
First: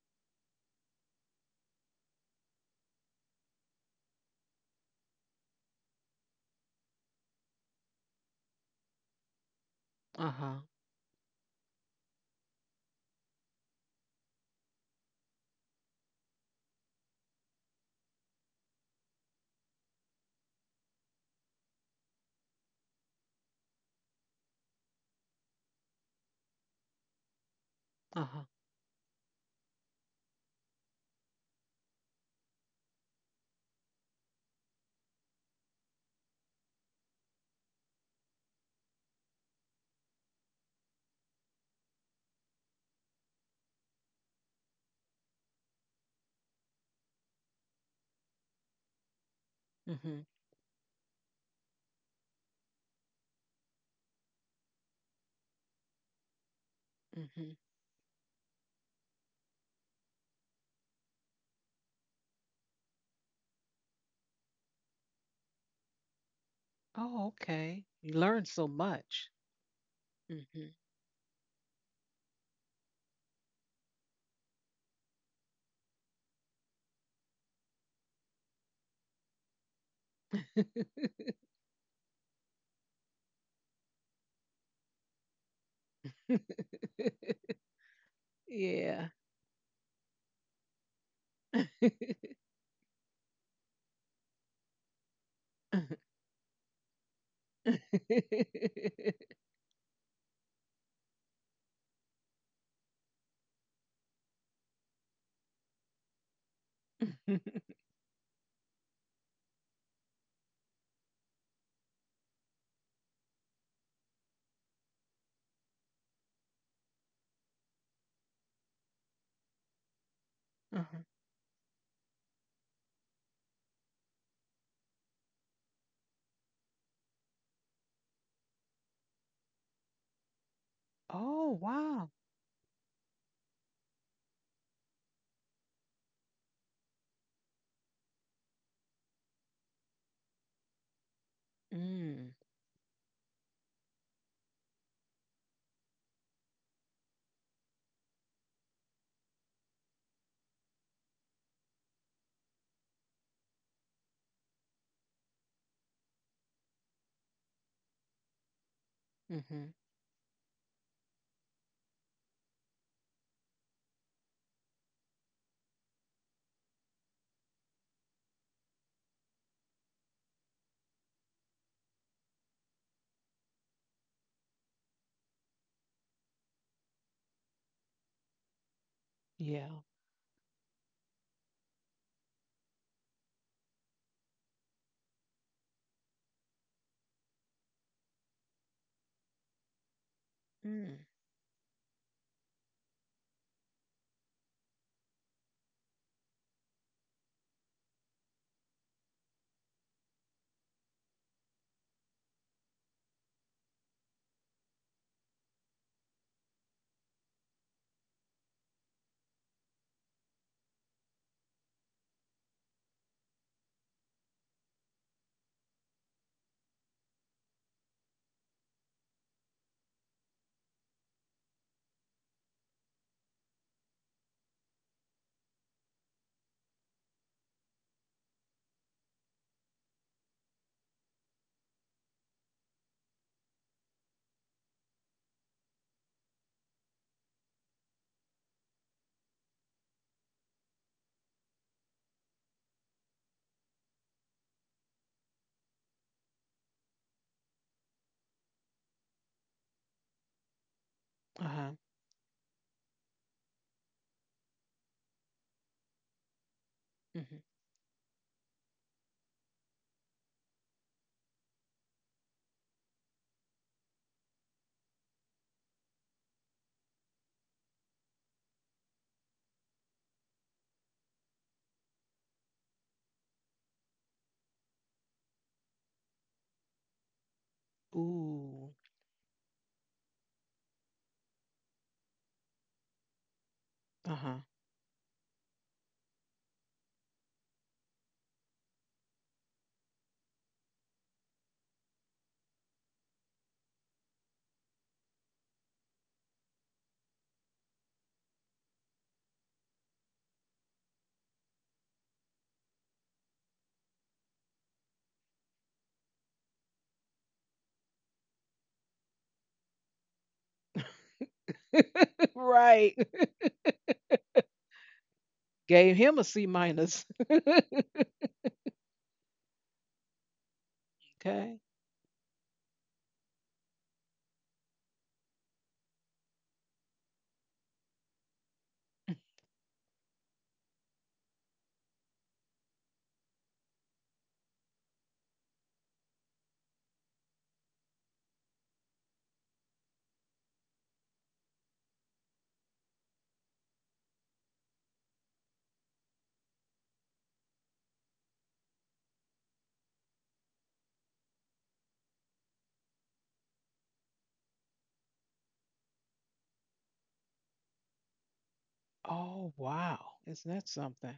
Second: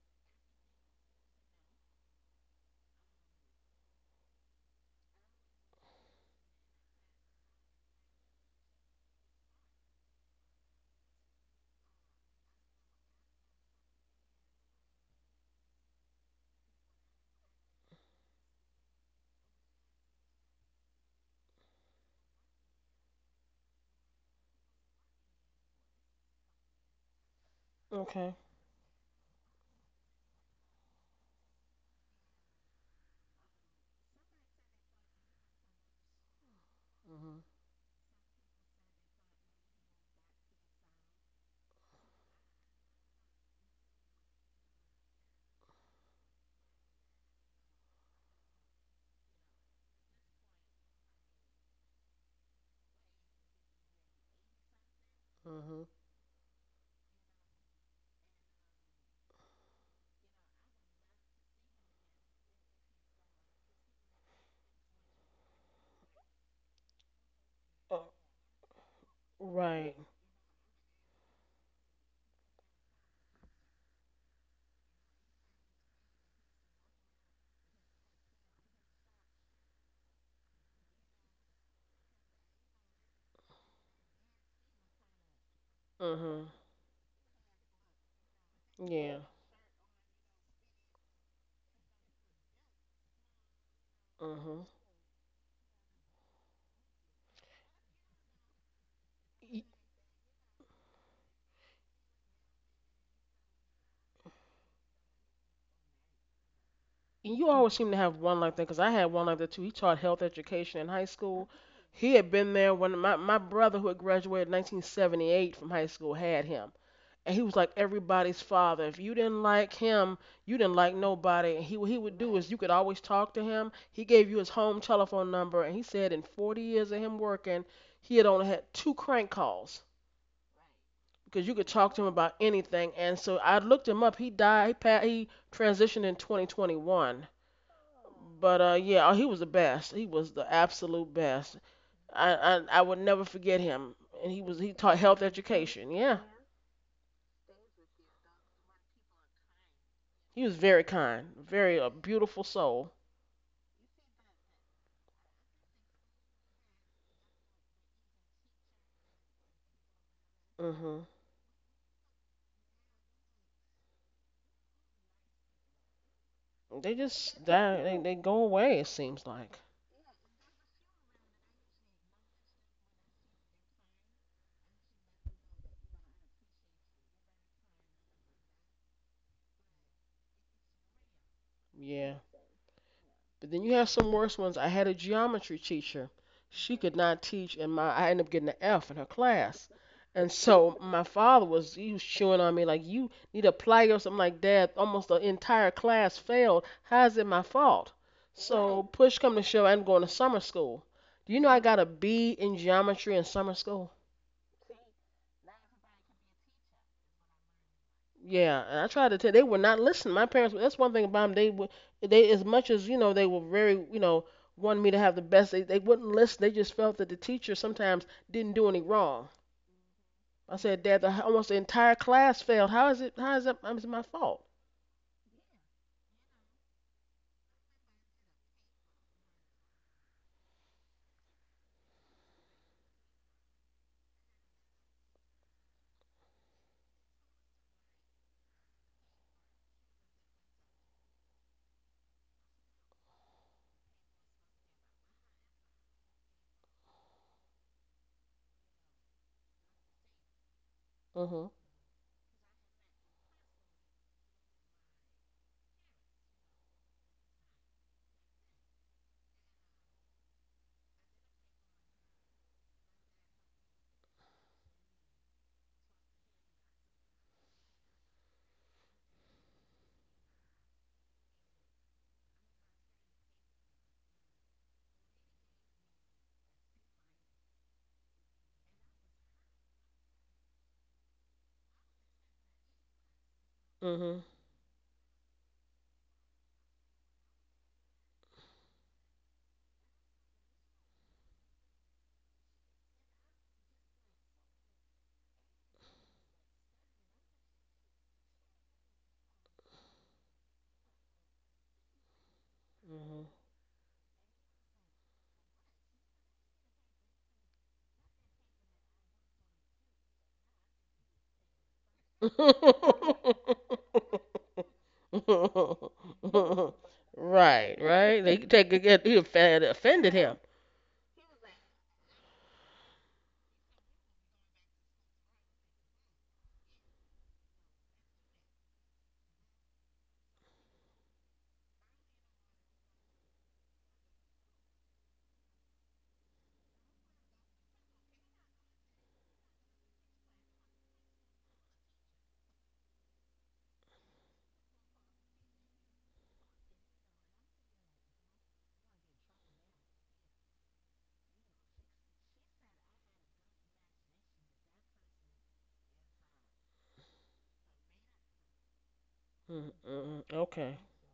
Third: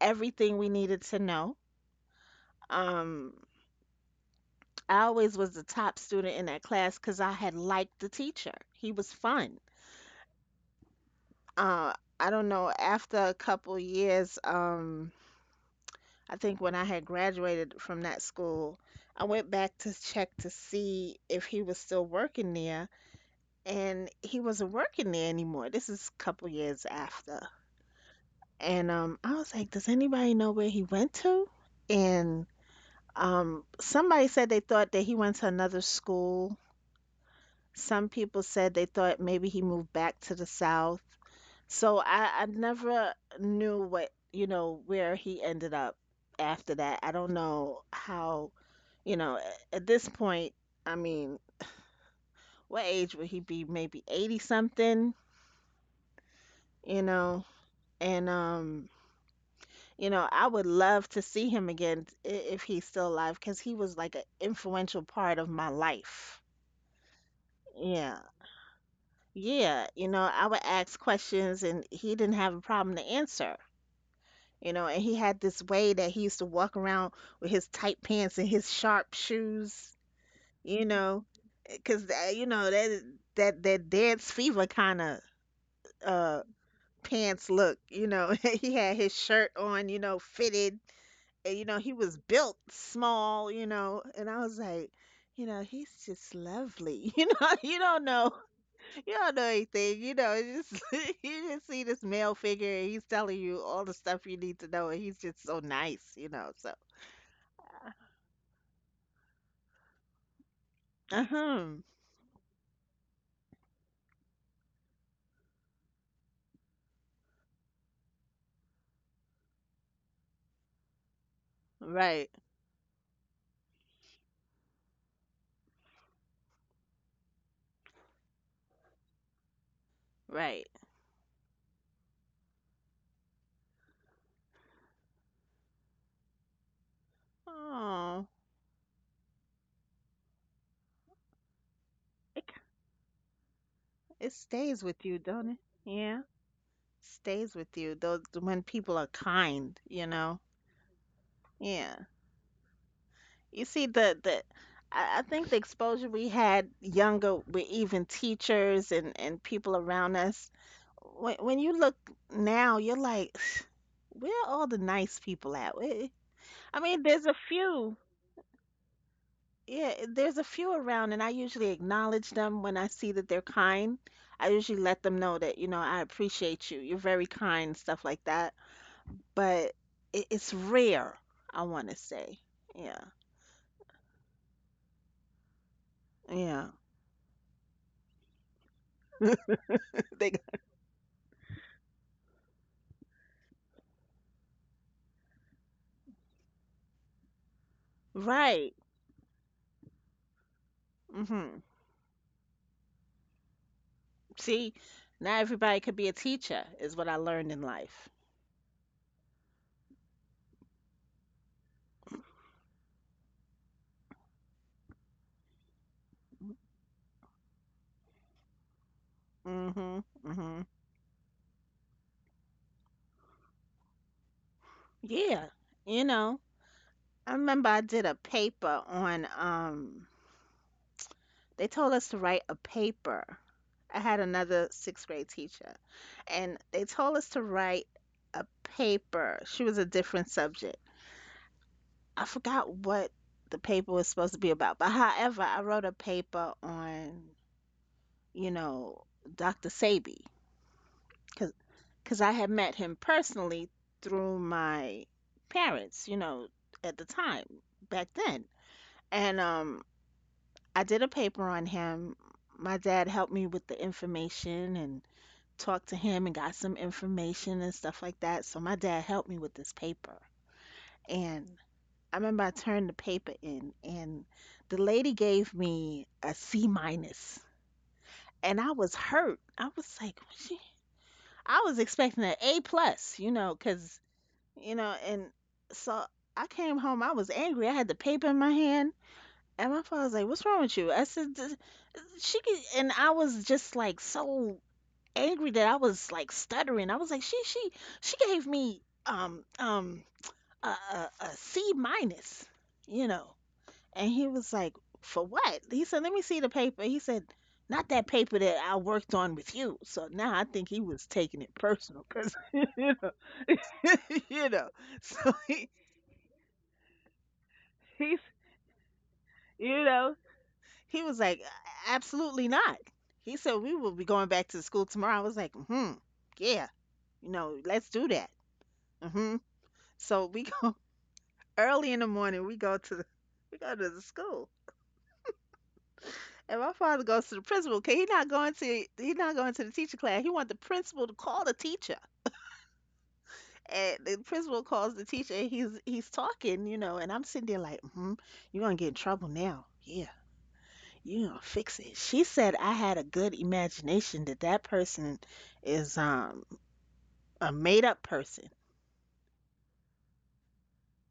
everything we needed to know. Um, I always was the top student in that class because I had liked the teacher. He was fun.
Uh huh.
Uh, I don't know, after a couple years, I think when I had graduated from that school, I went back to check to see if he was still working there, and he wasn't working there anymore. This is a couple years after.
Uh
Okay.
huh.
And I was like, does anybody know where he went to? And somebody said they thought that he went to another school.
Mhm.
Some people said they thought maybe he moved back to the South. So I never knew what, you know, where he ended up after that. I don't know how, you know, at this
Mhm.
point, I mean, what age would he be? Maybe 80 something,
Mhm.
you know?
Mhm.
And, you know, I would love to see him again if he's still alive because he was like an influential part of my life.
Oh, okay.
Uh,
You
Yeah.
learn so much.
Yeah.
right.
You know, I would
Mhm.
ask questions and he didn't have a problem to answer. You know, and he had this way that he used to walk around with his tight pants and his sharp shoes, you know, because you know that that dance fever kind of uh
Mhm.
pants look, you know, he had
Yeah.
his
Yeah.
shirt on, you know, fitted, and you know he was built small, you know, and I was
Mhm.
like. You know, he's just lovely. You know, you don't know, you don't know anything. You know, it's just you just see this male figure, and he's telling you all the stuff you need to know, and he's just so nice. You know, so
And you always
Uh-huh.
seem to have one like that because I had one like that too. He taught health education in high school.
Uh-huh.
He had been there when my brother, who had graduated 1978 from high school, had him. And he was like everybody's father. If you didn't like him, you didn't like nobody. And he, what he would
Right,
do is you could always talk to him. He gave you his home telephone number, and he said in 40 years of him working, he had only had two crank calls
right.
because
Oh,
you could talk to him
wow.
about anything. And so I looked him up. He died. He transitioned in 2021.
Oh,
But yeah, oh, he was the best. He was the absolute best.
Mm.
it k-
I would never forget him. And
it
he was he
stays
taught
with you,
health
don't it?
education. Yeah,
Yeah, stays with you. Those when people are kind, you know.
he was very kind, very a
Yeah.
beautiful soul.
You see the I think the exposure we had younger with even teachers and
Mhm.
people around us.
Mhm.
When you look now, you're like, where are all the nice people at? Where- I
They
mean, there's a
just die.
few.
They go away. It seems like.
Yeah, eh, there's a few around, and I usually acknowledge them when I see that they're kind. I usually let them know that, you know, I appreciate you. You're very kind, stuff like that.
Yeah.
But it's rare, I want to
Yeah.
say. Yeah,
But then you have some worse ones. I had a geometry teacher.
yeah.
She could not teach, and my I ended up getting an F in her class. And
They
so
Mm.
my father was he was chewing on me like you need to apply yourself. I'm like, Dad, almost the entire class failed. How is it my fault?
Right.
So push come to shove, I'm going to summer school. Do you know I
Hmm.
got a B in geometry in summer school?
See, not everybody could be a teacher, is what I learned in life.
Yeah, and I tried to tell. They would not listen. My parents. That's one thing about them. They would. They as much as you know. They were very. You know, wanted me to have the best. They wouldn't listen. They just felt that the teacher sometimes didn't do any wrong.
Hmm.
I
Hmm.
said, Dad, the, almost the entire class failed. How is it? How is that? How is it my fault?
Yeah. You know, I remember I did a paper on they told us to write a paper. I had another sixth grade teacher, and they told us to write a paper. She was a different subject. I forgot what the paper was supposed to be about, but however, I wrote a paper on, you know, Dr. Sabi,
Mhm.
Uh-huh.
because I had met him personally through my parents, you know, at the
Mhm.
time, back then. And I did a paper on him. My dad helped me with the information and talked to him and got some information and stuff like that. So my dad helped me with this paper. And I remember I turned the paper in and the lady gave me a C minus. And
Ooh.
I was hurt. I was like, "What she I was expecting an A plus, you know, 'cause
Mhm.
Uh-huh.
you know, and so I came home. I was angry. I had the paper in my hand, and my father was like, "What's wrong with you?" I said, "She," could, and I was just like so angry that I was like stuttering. I was like, she she gave me a C minus, you
Mhm.
know. And he was like, for what? He said, let me see the paper. He said, not that paper that I worked on with you. So now I think he was taking it personal because you
Right.
know, you know. So he
Gave him a C minus.
Right.
he's
Right. They could take it. He offended,
you
offended
know
him.
he was like,
Okay.
absolutely not. He said we will be going back to school tomorrow. I was like, hmm, yeah, you know, let's do that. Hmm. So we go early in the morning. We go to we go to the school, and my father goes to the principal. 'Cause he not going to the teacher class. He want the principal to call the teacher, and the principal calls the teacher. And he's talking, you know, and I'm sitting there like, hmm, you're gonna get in trouble now. Yeah, you're gonna fix it. She said I had a good imagination that person is a made up person.
Oh, wow.
Mm-hmm.
Isn't that
Okay.
something?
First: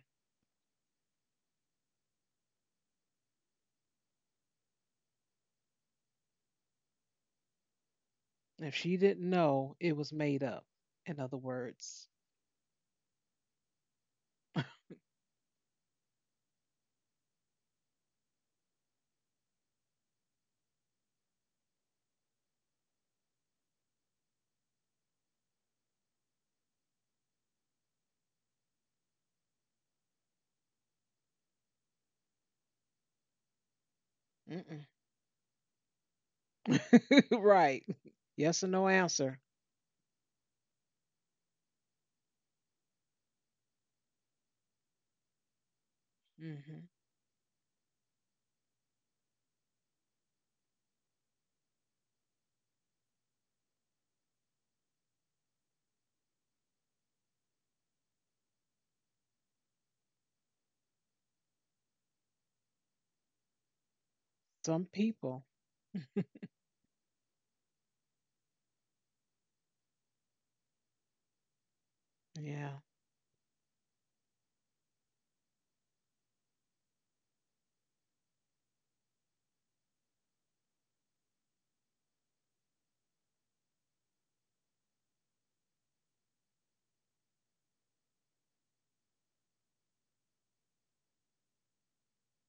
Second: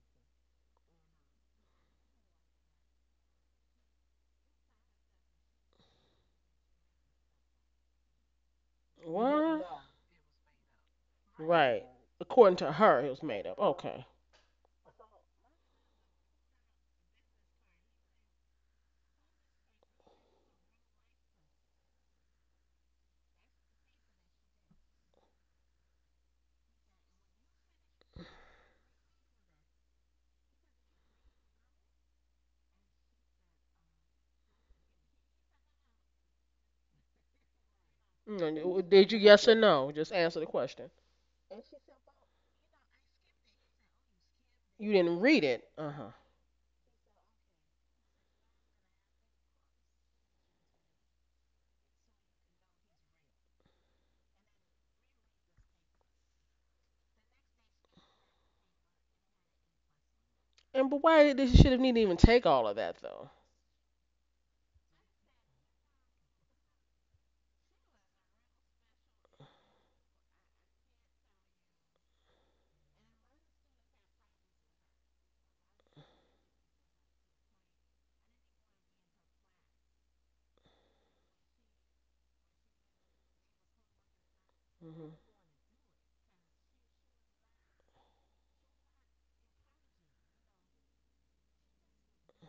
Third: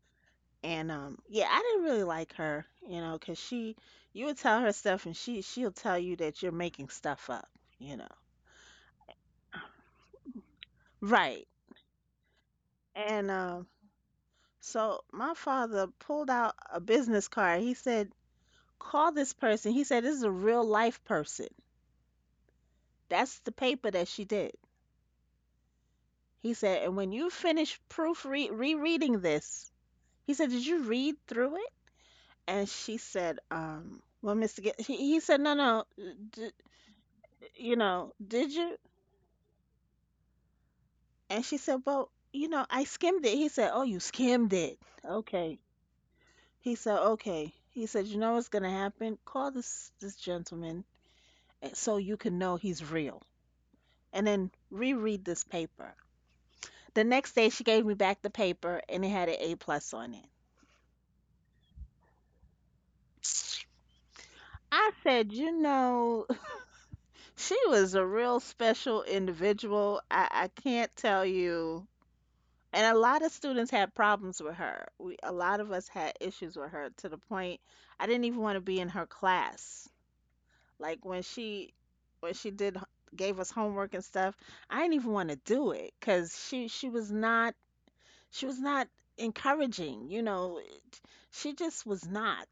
And yeah, I didn't really like her, you know, 'cause she, you would tell her stuff, and she'll tell you that you're making stuff up, you know.
If she didn't know,
Well.
it was made up. In other
Right.
Right.
words,
According to her, it was
And
made up. Okay.
so my father pulled out a business card. He said, "Call this person." He said, "This is a real life person." That's the paper that she did. He said, "And when you finish proofread rereading this," he said, "Did you read through it?" And she said, "Well, Mr. G-,
mm-mm.
he said, no, no, d- you
Right.
know, did
Yes or
you?"
no
Mm, did you
answer.
yes or no? Just answer the question.
And she said, "Well, you know, I skimmed it." He said, "Oh, you skimmed it.
You didn't read
Okay."
it. Uh huh.
He
Mhm.
said, "Okay." He said, "You know what's gonna happen? Call this gentleman so you can know he's real. And then reread this paper." The next day she gave me back the paper and it had an A plus on
And but why did she should have needed to even take all of that though?
it.
Some
I said,
people.
you know, she was a real special individual. I can't tell you.
Yeah.
And a lot of students had problems with her. We, a lot of us had issues with her to the point I didn't even want to be in her class. Like when she did gave us homework and stuff, I didn't even
Hmm.
want to do it because she was not encouraging. You know, she just was not.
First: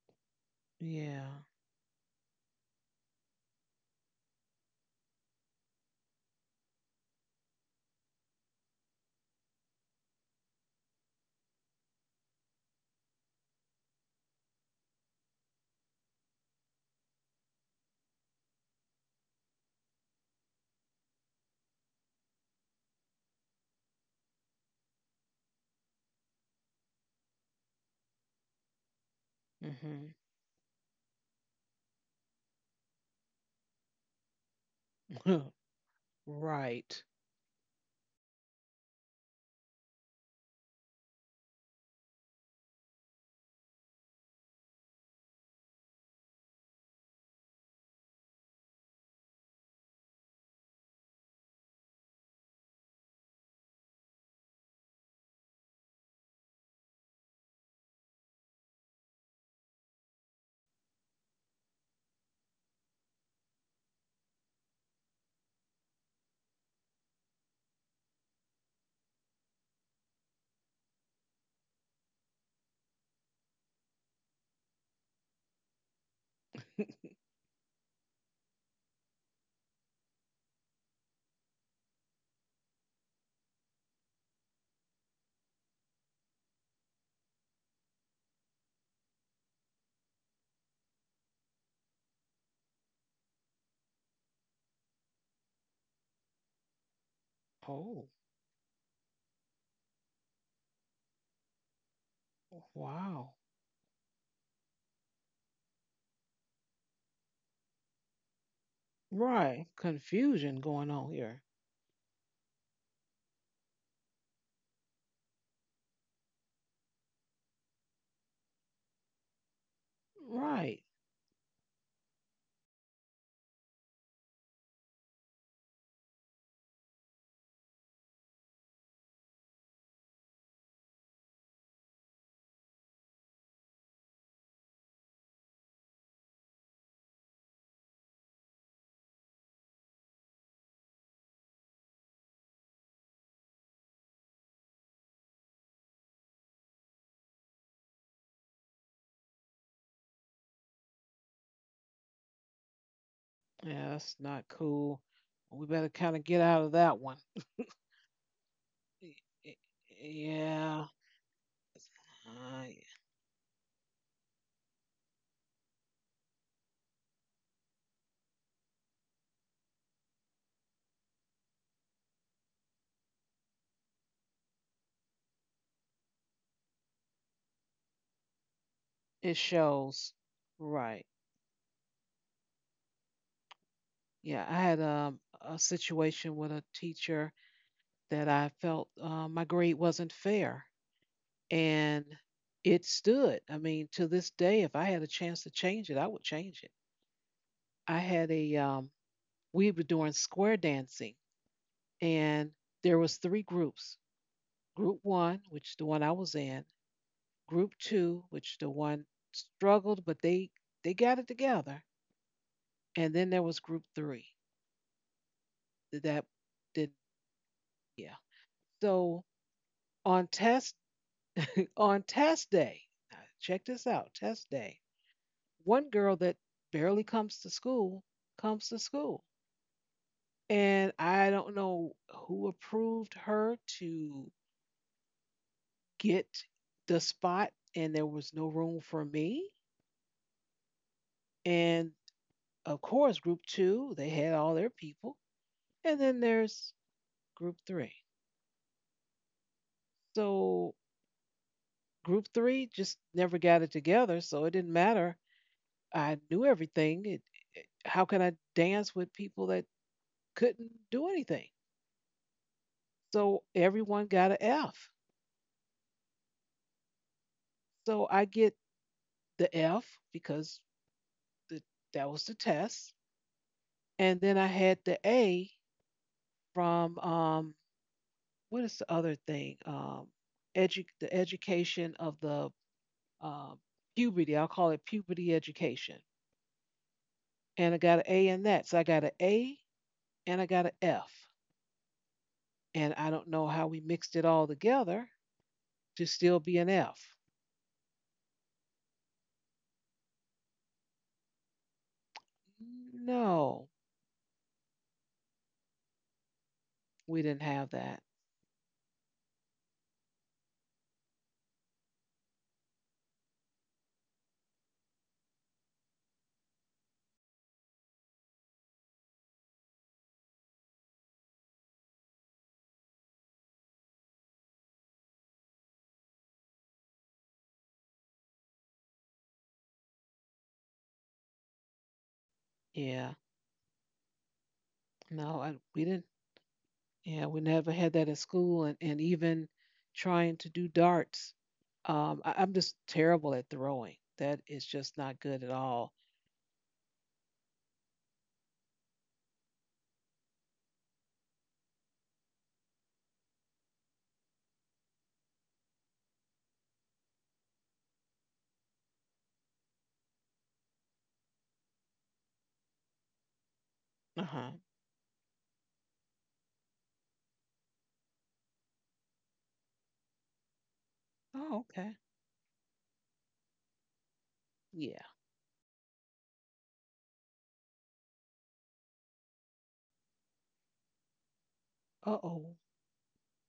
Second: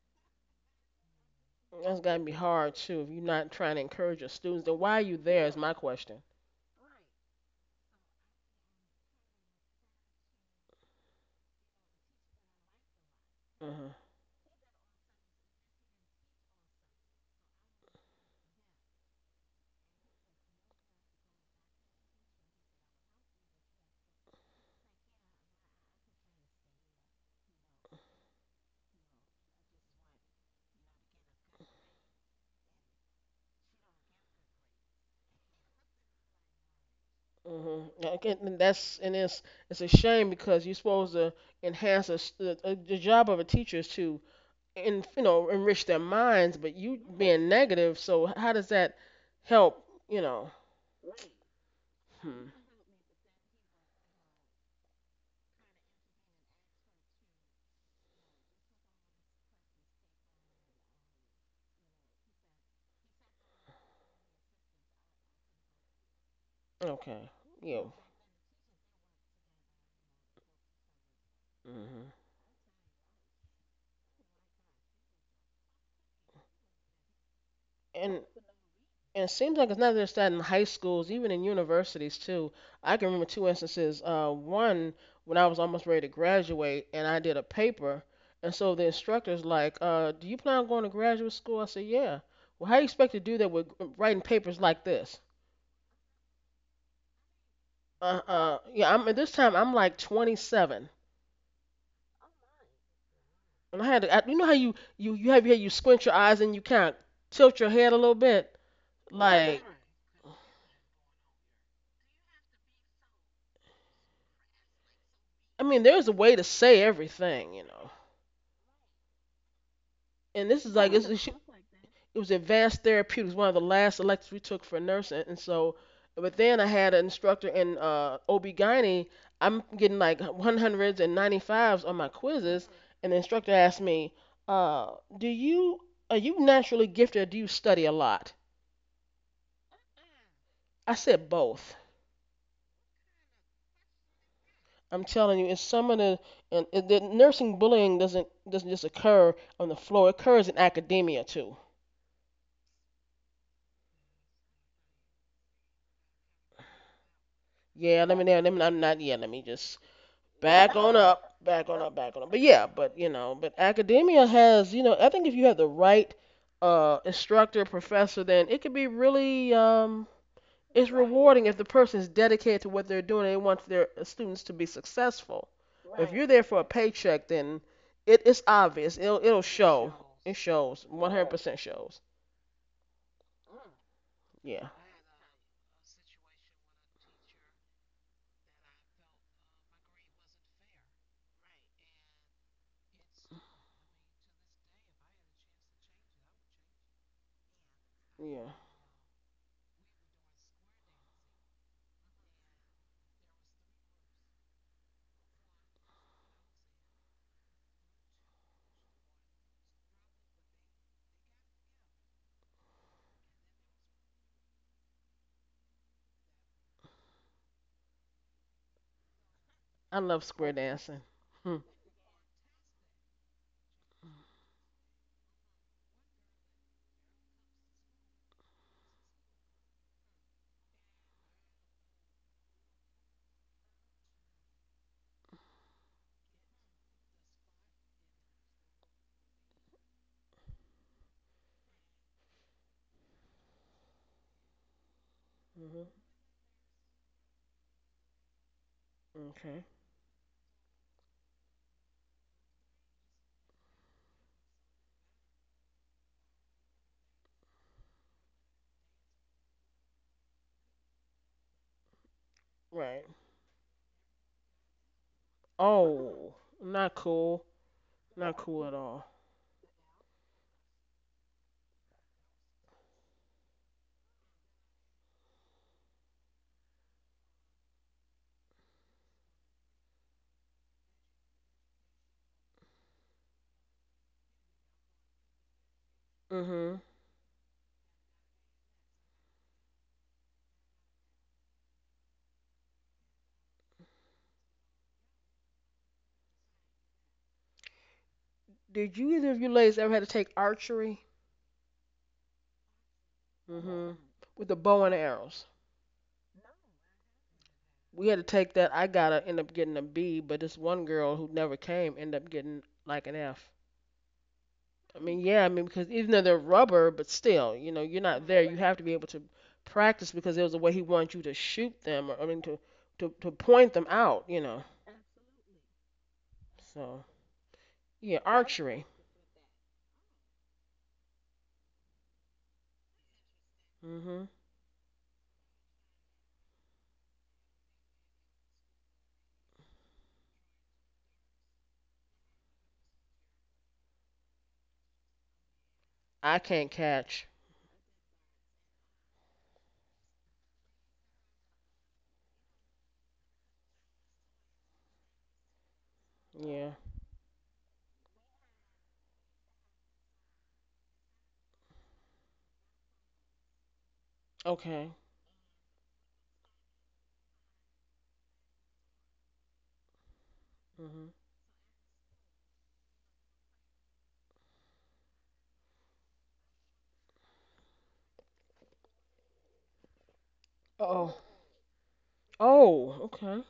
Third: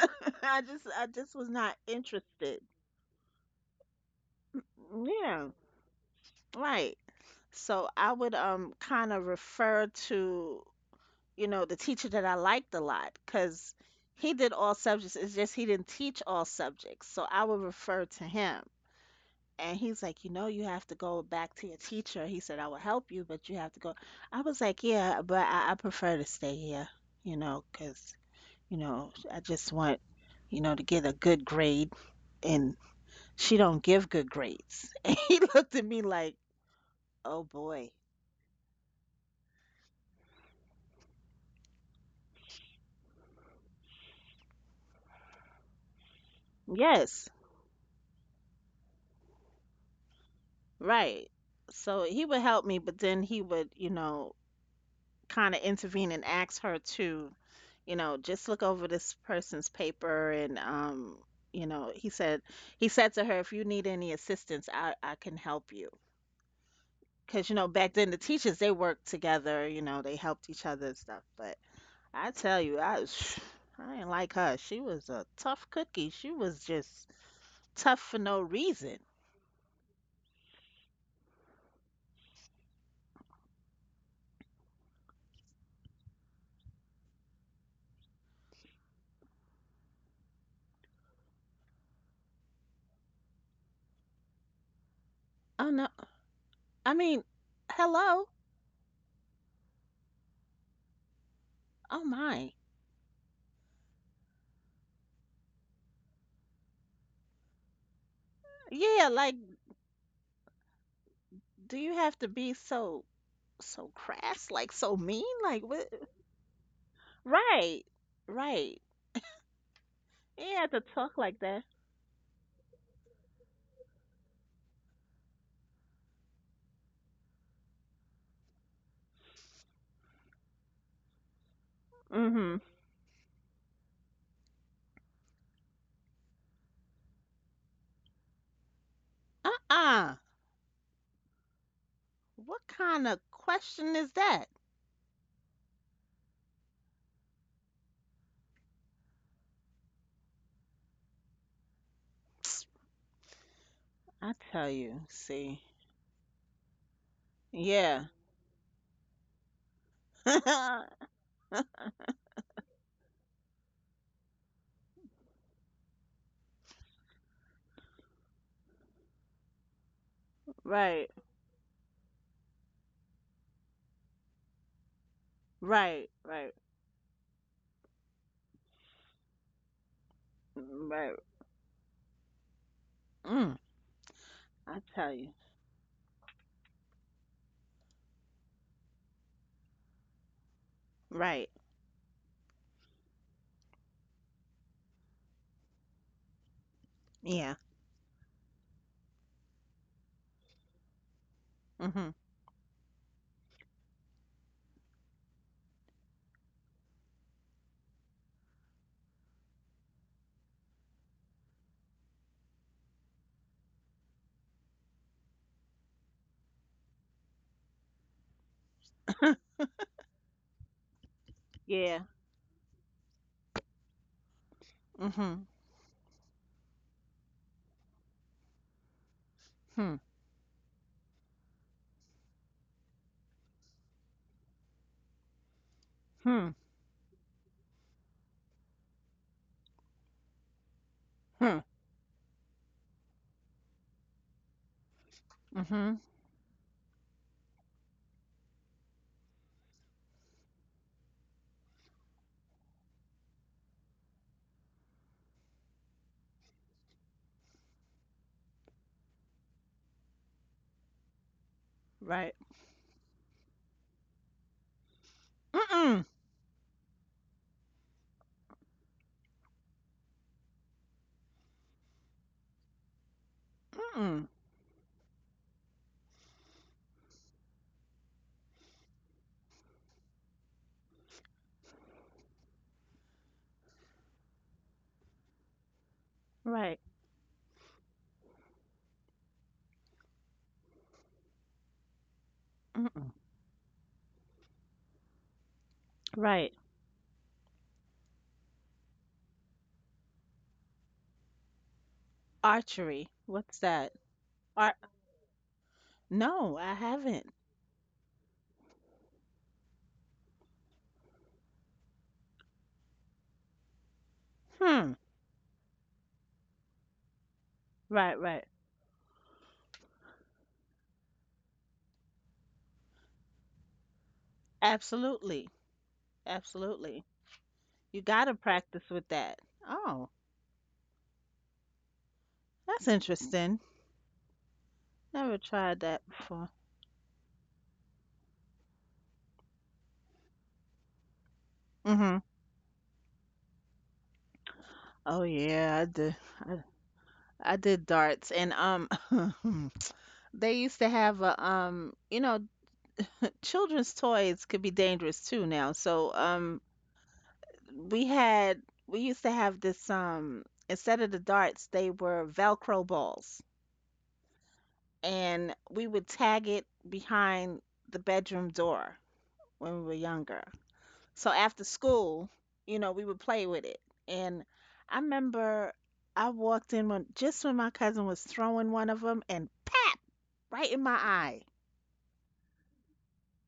I just I
Yeah.
just was not
That's gotta be
interested.
hard too. If you're not trying to encourage your students, then why are you there?
Yeah,
Is my question.
right. So I would kind of refer to, you know, the teacher that I liked a lot because
Mhm.
he did all subjects. It's just he didn't teach all subjects. So I would refer to him. And he's like, "You know, you have to go back to your teacher." He said, "I will help you, but you have to go." I was like, "Yeah, but I prefer to stay here, you know, because, you know, I just want,
Mhm.
you know, to get a good grade. And she don't give good grades." And he looked at me like,
Right.
oh boy.
Mhm. Okay, and that's and it's a shame because you're supposed to enhance a, stu- the job of a teacher is to and you know enrich their minds, but you
Yes,
being negative. So how does that help? You know.
right. So he would
Hmm.
help me, but then he would, you know, kind of intervene and ask her to, you know, just look over this person's paper and you know, he said to her, "If you need any assistance, I can help you."
Okay.
'Cause you know,
Yeah.
back then the teachers they worked together, you know, they helped each other and stuff. But
Mhm.
I tell you, I didn't like her. She was a tough cookie. She was just tough for
And
no reason.
and it seems like it's not just that in high schools, even in universities too. I can remember two instances. One when I was almost ready to graduate, and I did a paper, and so the instructor's like, "Do you plan on going to graduate school?" I said, "Yeah." Well, how you expect to do that with writing papers like this?
Oh no, I mean,
Oh.
hello.
Yeah. I'm at this time. I'm like 27,
Oh my.
Wow.
and I had to. I, you know how you have here you squint your eyes and you kind of tilt your head a little bit,
Yeah, like,
Right.
like.
Confusion going on here.
do you have to be so so crass, like so mean, like
I mean,
what?
there's a way to say everything, you
Right,
know.
right.
And
Yeah,
this is
Right.
to
like it's,
talk
it sh-
like that.
it was advanced therapeutics, one of the last electives we took for nursing. And so, but then I had an instructor in OB/GYN. I'm getting like 100s and 95s on my
Mm-hmm.
quizzes, and the instructor asked me, "Do you are you naturally gifted or do you study a lot?"
Uh-uh.
I said both.
What kind of question is that?
I'm telling you, it's some of the and it, the nursing bullying doesn't just occur on the floor. It occurs in academia too.
Yeah, that's
I
not
tell
cool.
you, see.
We better kind of get out of that one.
Yeah,
Yeah.
let me know. Let me, I'm not.
Y-
Yeah, let me
y-
just back
Yeah.
on up, back on up, back on up. But
Uh,
yeah, but you know, but academia has, you know, I think if you have the right instructor, professor, then it can be really, it's
Right,
rewarding if the person is dedicated to what they're doing and they want their students to be successful.
right,
If you're there
right,
for a paycheck, then it's obvious. It'll
it
it'll show.
shows.
It shows.
Right.
right.
100% shows.
Mm,
Yeah, I
Yeah,
had
I tell you.
a situation with a teacher that I felt my grade wasn't fair,
Right.
and it stood. I mean, to this day, if I had a chance to change it, I would change it.
Yeah.
I had
yeah.
a we were doing square dancing,
Mm-hmm.
and there was three groups. Group one, which the one I was in, group two, which the one struggled, but they got it together, and then there was group three that did, yeah. So
I love
on
square
test,
dancing.
Yeah.
on test day, check this out, test day.
Mm-hmm.
One girl that barely comes to school comes to school.
Hmm.
And I don't know who approved her to get
Hmm.
the spot, and there was no room for me.
Hmm.
And of course, group two, they had all their people.
Mm-hmm.
And
Mm-hmm.
then there's group three.
Okay.
So group three just never got it together. So it didn't matter. I knew everything. It- how can I dance with people that couldn't do anything?
Right.
Right.
So everyone got an F.
Mm-mm.
Oh, not cool.
So I
Not
get
cool at all.
the F because the, that was the test. And
Mm-mm.
then I had the A from what is the other thing? The education of the uh, puberty. I'll call it puberty education.
Mm-hmm.
Right.
And I got an A in that. So I got an A and I got an F. And
Mm-mm.
I don't know how we mixed it all together to still
Right.
be an F.
Did you either of you ladies ever had to take archery?
Archery. What's
No,
Mm-hmm.
that?
With the bow and arrows.
No, I
we
haven't.
didn't have that.
We had to take that. I gotta end up getting a B, but this one girl who never came ended up getting like an F.
Hmm.
I mean, yeah, I mean because even though they're rubber, but still, you know, you're
Right,
not there.
right.
You have to be able to practice because there was a way he wanted you to shoot them, or I mean to point them out, you know.
Absolutely.
So
Absolutely. You
yeah,
gotta
archery.
practice with that. Oh, that's
Yeah,
interesting.
Hmm.
no,
Never
I, we
tried
didn't.
that before.
Yeah, we never had that in school. And even trying to do darts,
Mm-hmm.
I, I'm just terrible at throwing. That is just not
Oh
good at
yeah, I
all.
did.
I
I,
can't catch.
I did darts, and they used to have a you know, children's toys could be dangerous too now. So
Yeah.
we had we used to have this instead of the darts, they were Velcro balls.
Uh huh.
Okay.
And we would tag it behind the bedroom door when we were younger.
Mhm.
So
Oh,
after
okay.
school, you know, we would play with it. And I
Yeah.
remember I walked in when just when my cousin was throwing one of them and pap right in my
Oh.
eye.
Uh oh.
Oh. Okay.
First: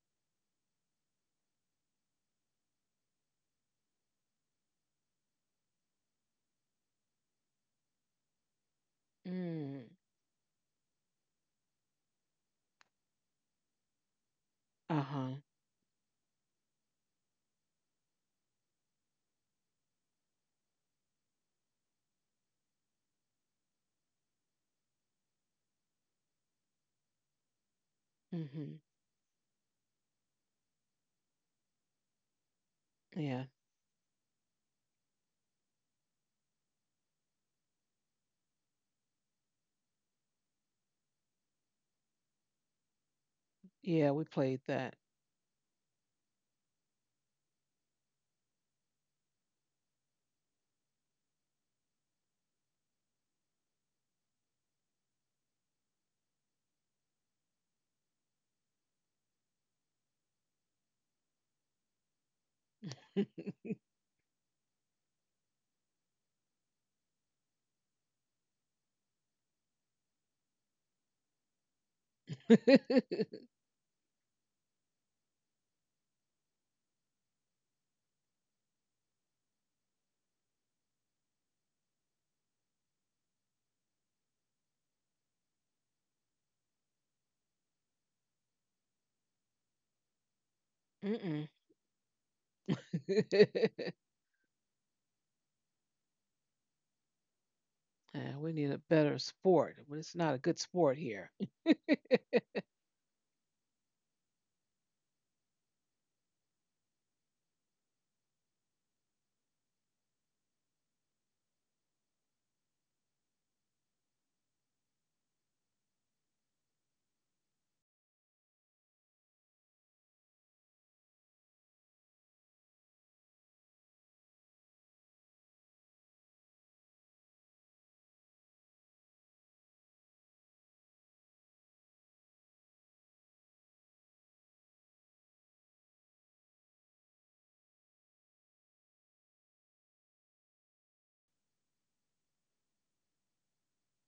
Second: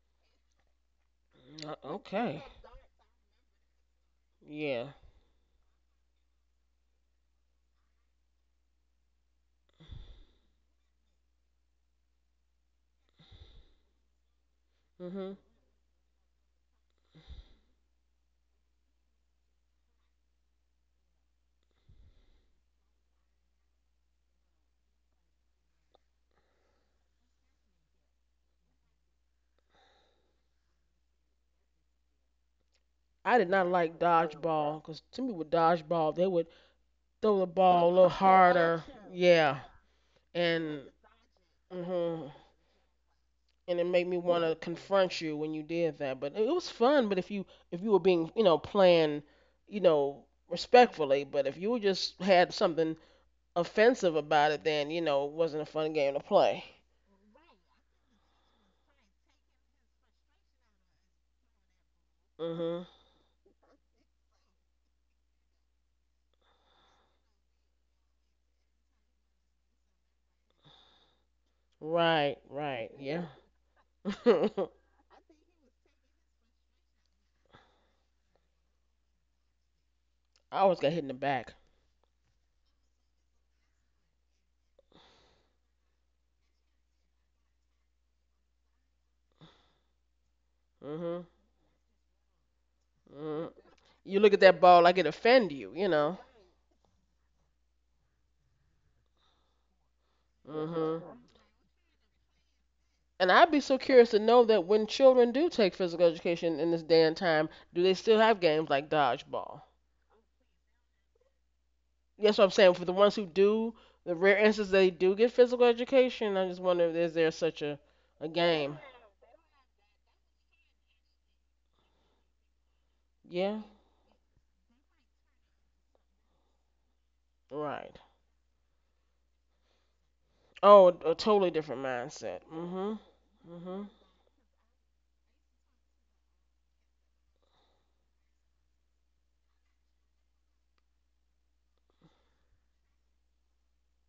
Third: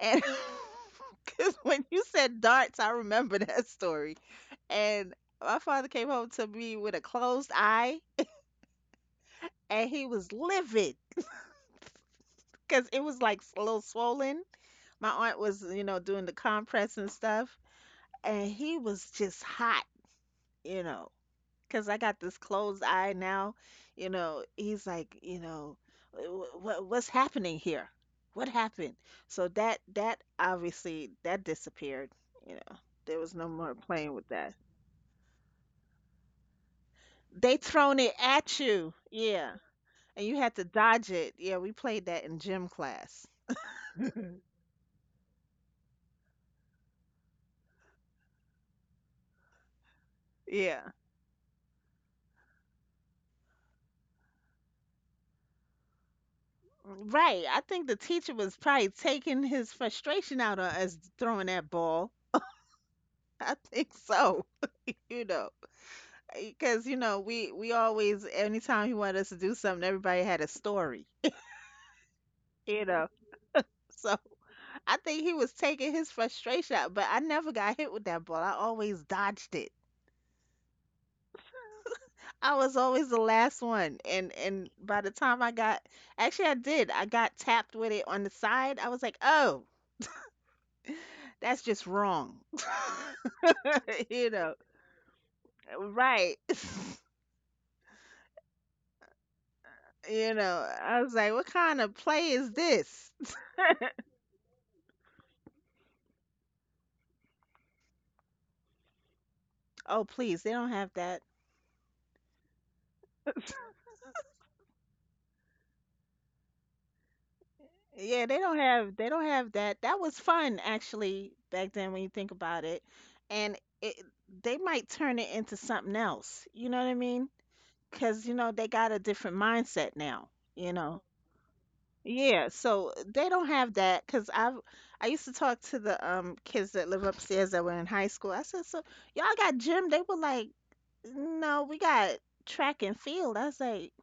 And because when you said
Okay.
darts, I remember that story.
Yeah.
And my father came home to me with a closed eye
Mm.
and he was livid because it was like a little swollen,
Uh
my
huh.
aunt
Mhm.
was, you know, doing the compress and stuff, and he was just hot, you know, 'cause I got this closed eye now, you know. He's like, you know, what's happening here? What
Hmm.
happened? So that obviously that disappeared, you know. There was
I
Yeah.
no
did not
more
like
playing with that.
dodgeball because to me with dodgeball they would throw the
They
ball
thrown
a
it
little
at
harder.
you, yeah,
Yeah.
and you had to
And
dodge it. Yeah, we played that
mhm.
in gym class.
And it made
Yeah,
me
we
want to
played that.
confront you when you did that. But it was fun. But if you were being, you know, playing, you know,
Yeah.
respectfully, but if you just had something offensive about it, then you know it wasn't a fun game to play.
Right. I think the teacher was probably taking his frustration out on us throwing that ball.
Hmm.
I think so. You know, because you know we always anytime he wanted us to do something, everybody had a story.
Right,
You
right.
know,
Yeah.
so
I
I think he was taking his frustration out. But I never got hit with that ball. I always dodged it.
always got hit in the back.
I was always the last one. And by the time I got, actually I did. I got tapped with it on the side. I was like, oh,
Mhm.
Mm-mm.
that's just wrong.
Mhm. You
you
look at
know.
that ball like it offend you, you know.
Right.
Yeah, we need a better sport. Well, it's
you
not a good
know,
sport
I
Mhm.
was
here.
like, what kind of play is this?
And I'd be so curious to know that when children do take physical education in this day and time, do they still have games like dodgeball?
Oh, please, they don't have that.
That's what I'm saying. For the ones who do, the rare instances they do get physical education, I just wonder if is there such a
Yeah, they don't
game?
have they don't have that. That was fun actually back then when you think about it.
Yeah.
And it, they might turn it into something else. You know what I mean?
Right.
'Cause you know they got a different mindset now, you
Oh,
know.
a totally different mindset.
Yeah, so
Mhm.
they don't have
Mhm.
that because 'cause I used to talk to the kids that live upstairs that were in high school. I said, "So y'all got gym?" They were like, "No, we got track and field." I was like,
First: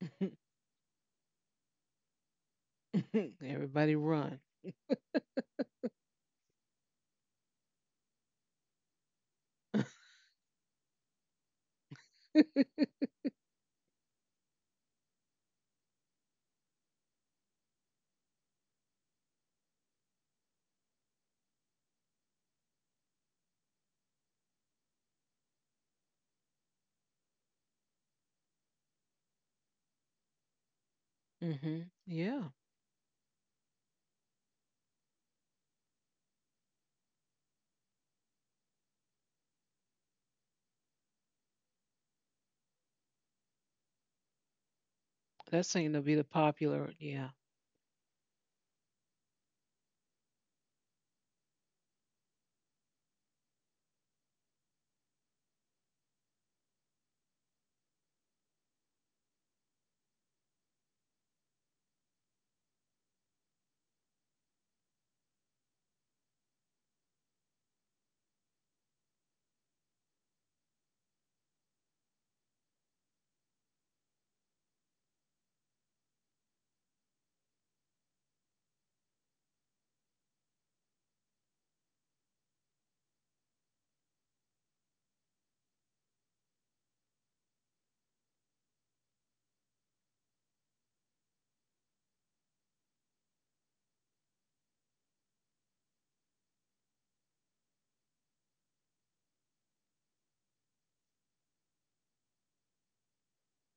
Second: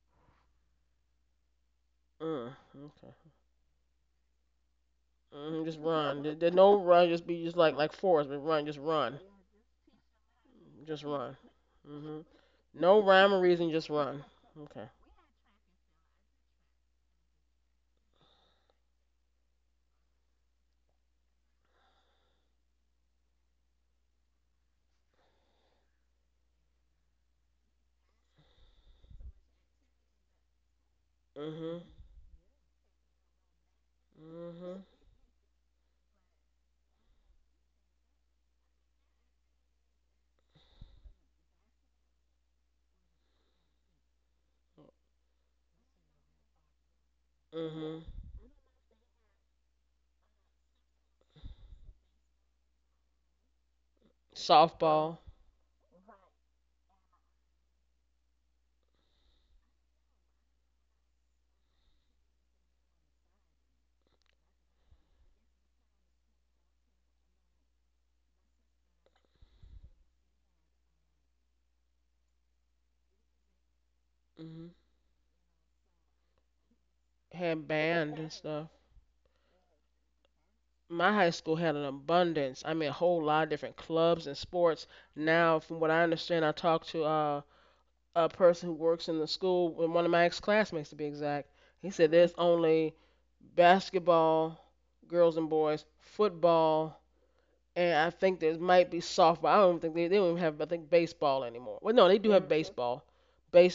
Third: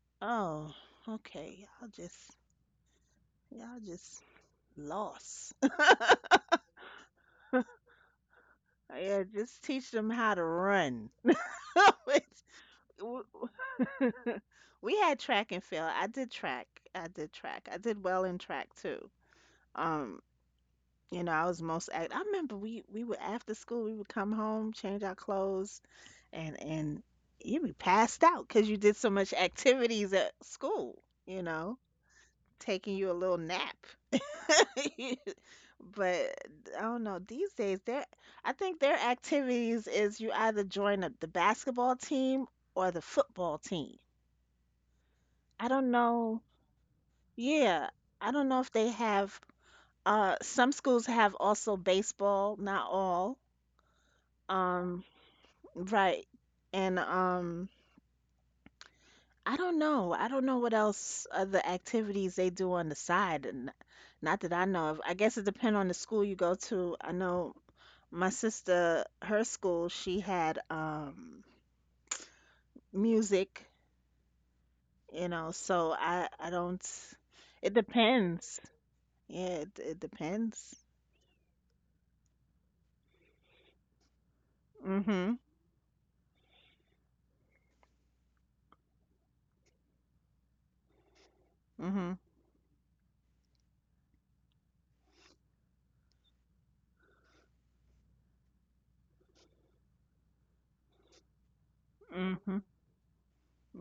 oh, okay. Y'all just,
Mm. Okay.
y'all
Everybody
just
run.
lost.
Hmm, just run. There no run. Just be just like Forrest, but run. Just run.
Yeah, just teach them how to
Just
run.
run. Hmm.
It's-
No
w-
rhyme or
w-
reason. Just run. Okay.
we had track and field. I did track. I did track. I did well in track too. Um, you know, I was most act. I remember we would after school we would come home, change our clothes, and you'd be passed out because you did so much activities at school. You know,
Hmm.
Hmm. Yeah,
taking you a little nap.
Hmm.
But I don't know. These days, their I think their activities is you either join the basketball team or the football team. I
that
don't
seemed to be the
know.
popular. Yeah,
Yeah,
Hmm.
I don't know if they have. Some schools have also baseball, not all. Um,
Softball.
right. And I don't know. I don't know what else other activities they do on the side. And not that I know of. I guess it depends on the school you go to. I know my sister, her school, she had music,
Hmm.
you know, so I don't,
Had
it
band and
depends.
stuff.
Yeah, it depends.
My high school had an abundance. I mean, a whole lot of different clubs and sports.
Mhm.
Now, from what I understand, I talked to a person who works in the school, one of my ex-classmates to be exact. He said
Mhm.
there's only basketball, girls and boys, football, and I think there might be softball. I don't think they don't even have I think baseball anymore. Well, no, they do have, mhm,
Mhm.
baseball,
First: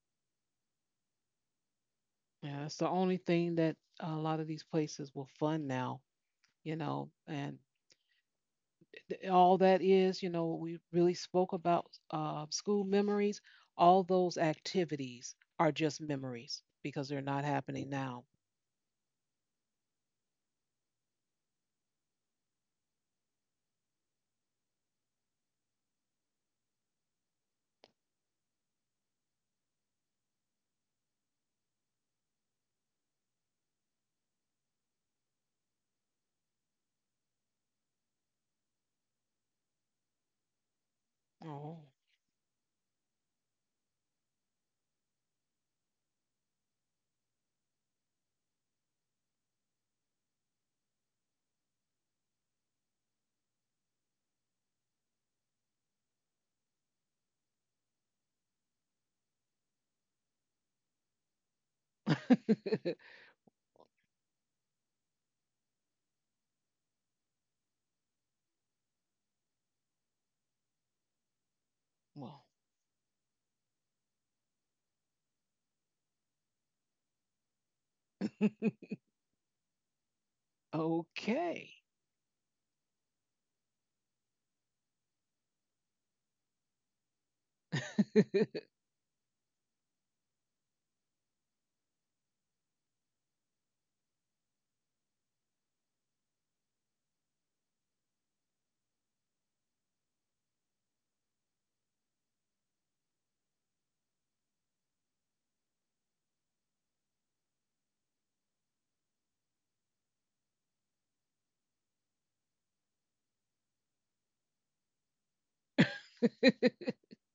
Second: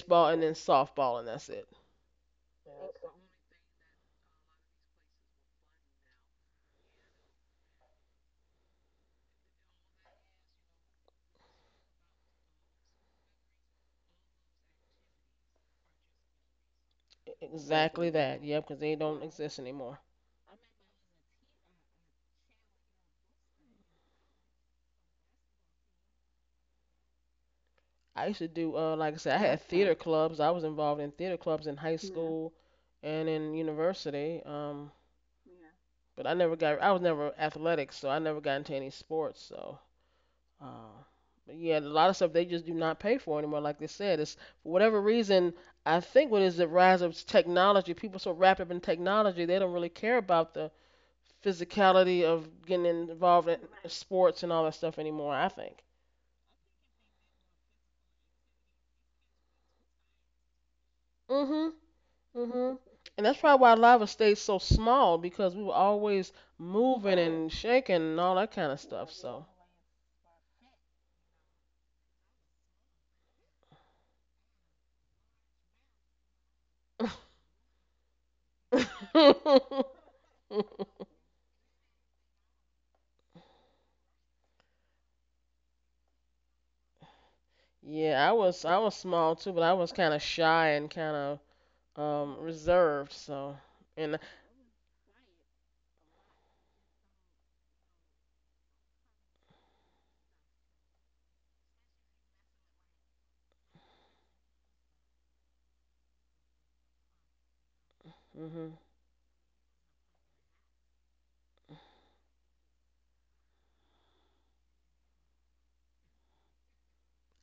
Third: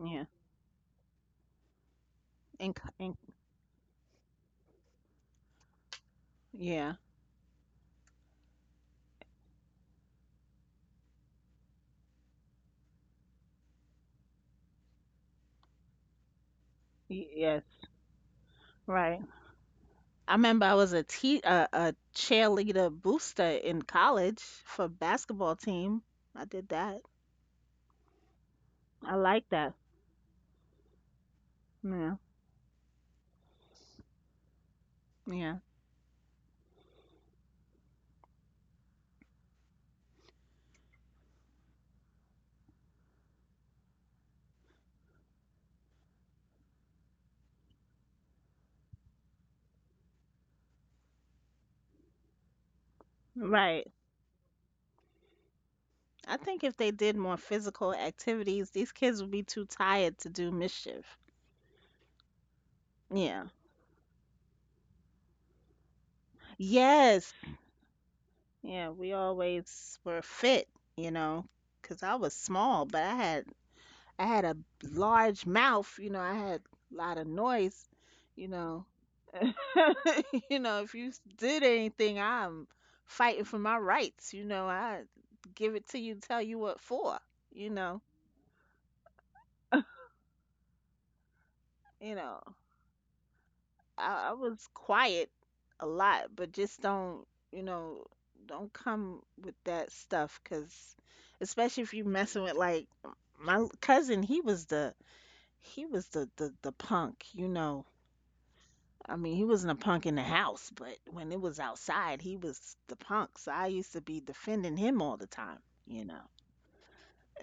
Yeah.
and then softball and that's it.
yeah,
And,
that's the only thing that a lot of these places will fund now. You
yeah.
know, and all that is, you know, we really spoke about school memories. All those activities are just memories because they're
E-,
not
Yes,
happening
exactly
now.
that, yep, because they
right.
don't exist anymore.
I remember I was a cheerleader booster in college for basketball team. I did that.
I used to do like
I
I said, I,
like
yeah, had
that.
theater clubs. I was involved in theater clubs in high, yeah,
Yeah.
school and in university.
Yeah.
But I never got I was never athletic, so I never got into any sports. So. Uh, but yeah, a
Oh.
lot of stuff they just do not pay for anymore. Like they said, it's for whatever reason. I think what is the rise of technology? People so wrapped up in technology, they don't really care about the physicality of getting involved in
Right.
sports and all that stuff anymore. I think.
I think if they did more physical activities, these kids would be too tired to do mischief.
Mhm. Mhm. And that's
Yeah.
probably why a lot of us stayed so small because we were always moving
Yes.
and shaking and all that kind of
Yeah,
stuff.
we
So.
always were fit, you know, 'cause I was
Well.
small, but I had a large mouth, you know, I had a lot of noise, you know. You know, if you did
Okay.
anything, I'm fighting for my rights, you know. I give it to you, tell you what for, you know.
Yeah, I was I was small too, but I was kind of shy and kind of
You know.
reserved so and
I was quiet a lot, but just don't, you know, don't come with that stuff, cause especially if you messing with like my cousin, he was the punk, you know.
hmm
I mean, he wasn't a punk in the house, but when it was outside, he was the punk. So I used to be defending him all the time, you know.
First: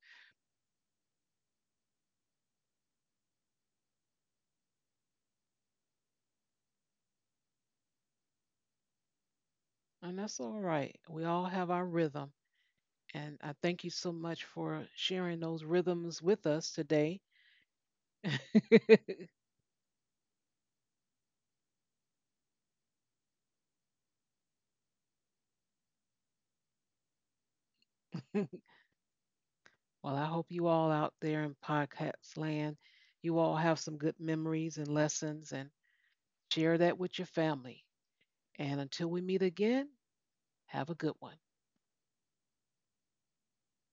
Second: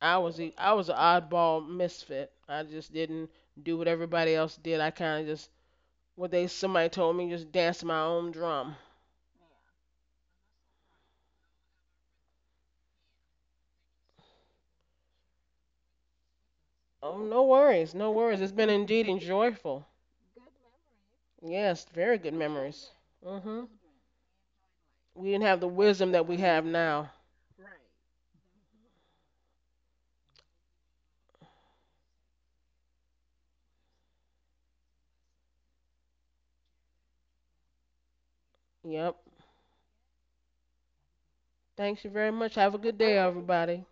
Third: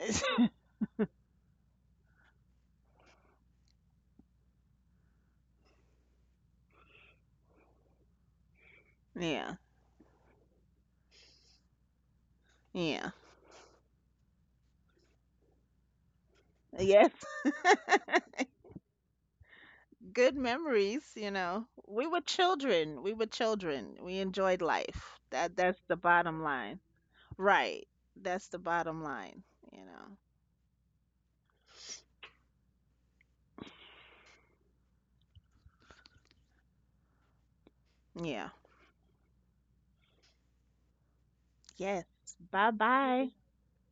I was an oddball misfit. I just didn't do what everybody else did. I kind of just what they somebody told me just dance my own drum.
Yeah,
And that's all right. We all have our rhythm.
yeah,
And I thank you so much for sharing those rhythms with us
yes,
Oh,
today.
no worries, no worries. It's been indeed enjoyable.
good memories, you know.
Yes,
We
very
were
good memories.
children. We were
Mhm.
children. We enjoyed life.
We didn't
That
have the
that's the
wisdom that we
bottom
have
line.
now.
Right.
Well,
That's the bottom line, you know.
I hope you all out there in podcast land, you all have some good memories and lessons, and share that with your family.
Yeah.
And until
Yep.
we meet again, have a good one.
Thanks
Yes.
you very much. Have a good day,
Bye-bye.
everybody.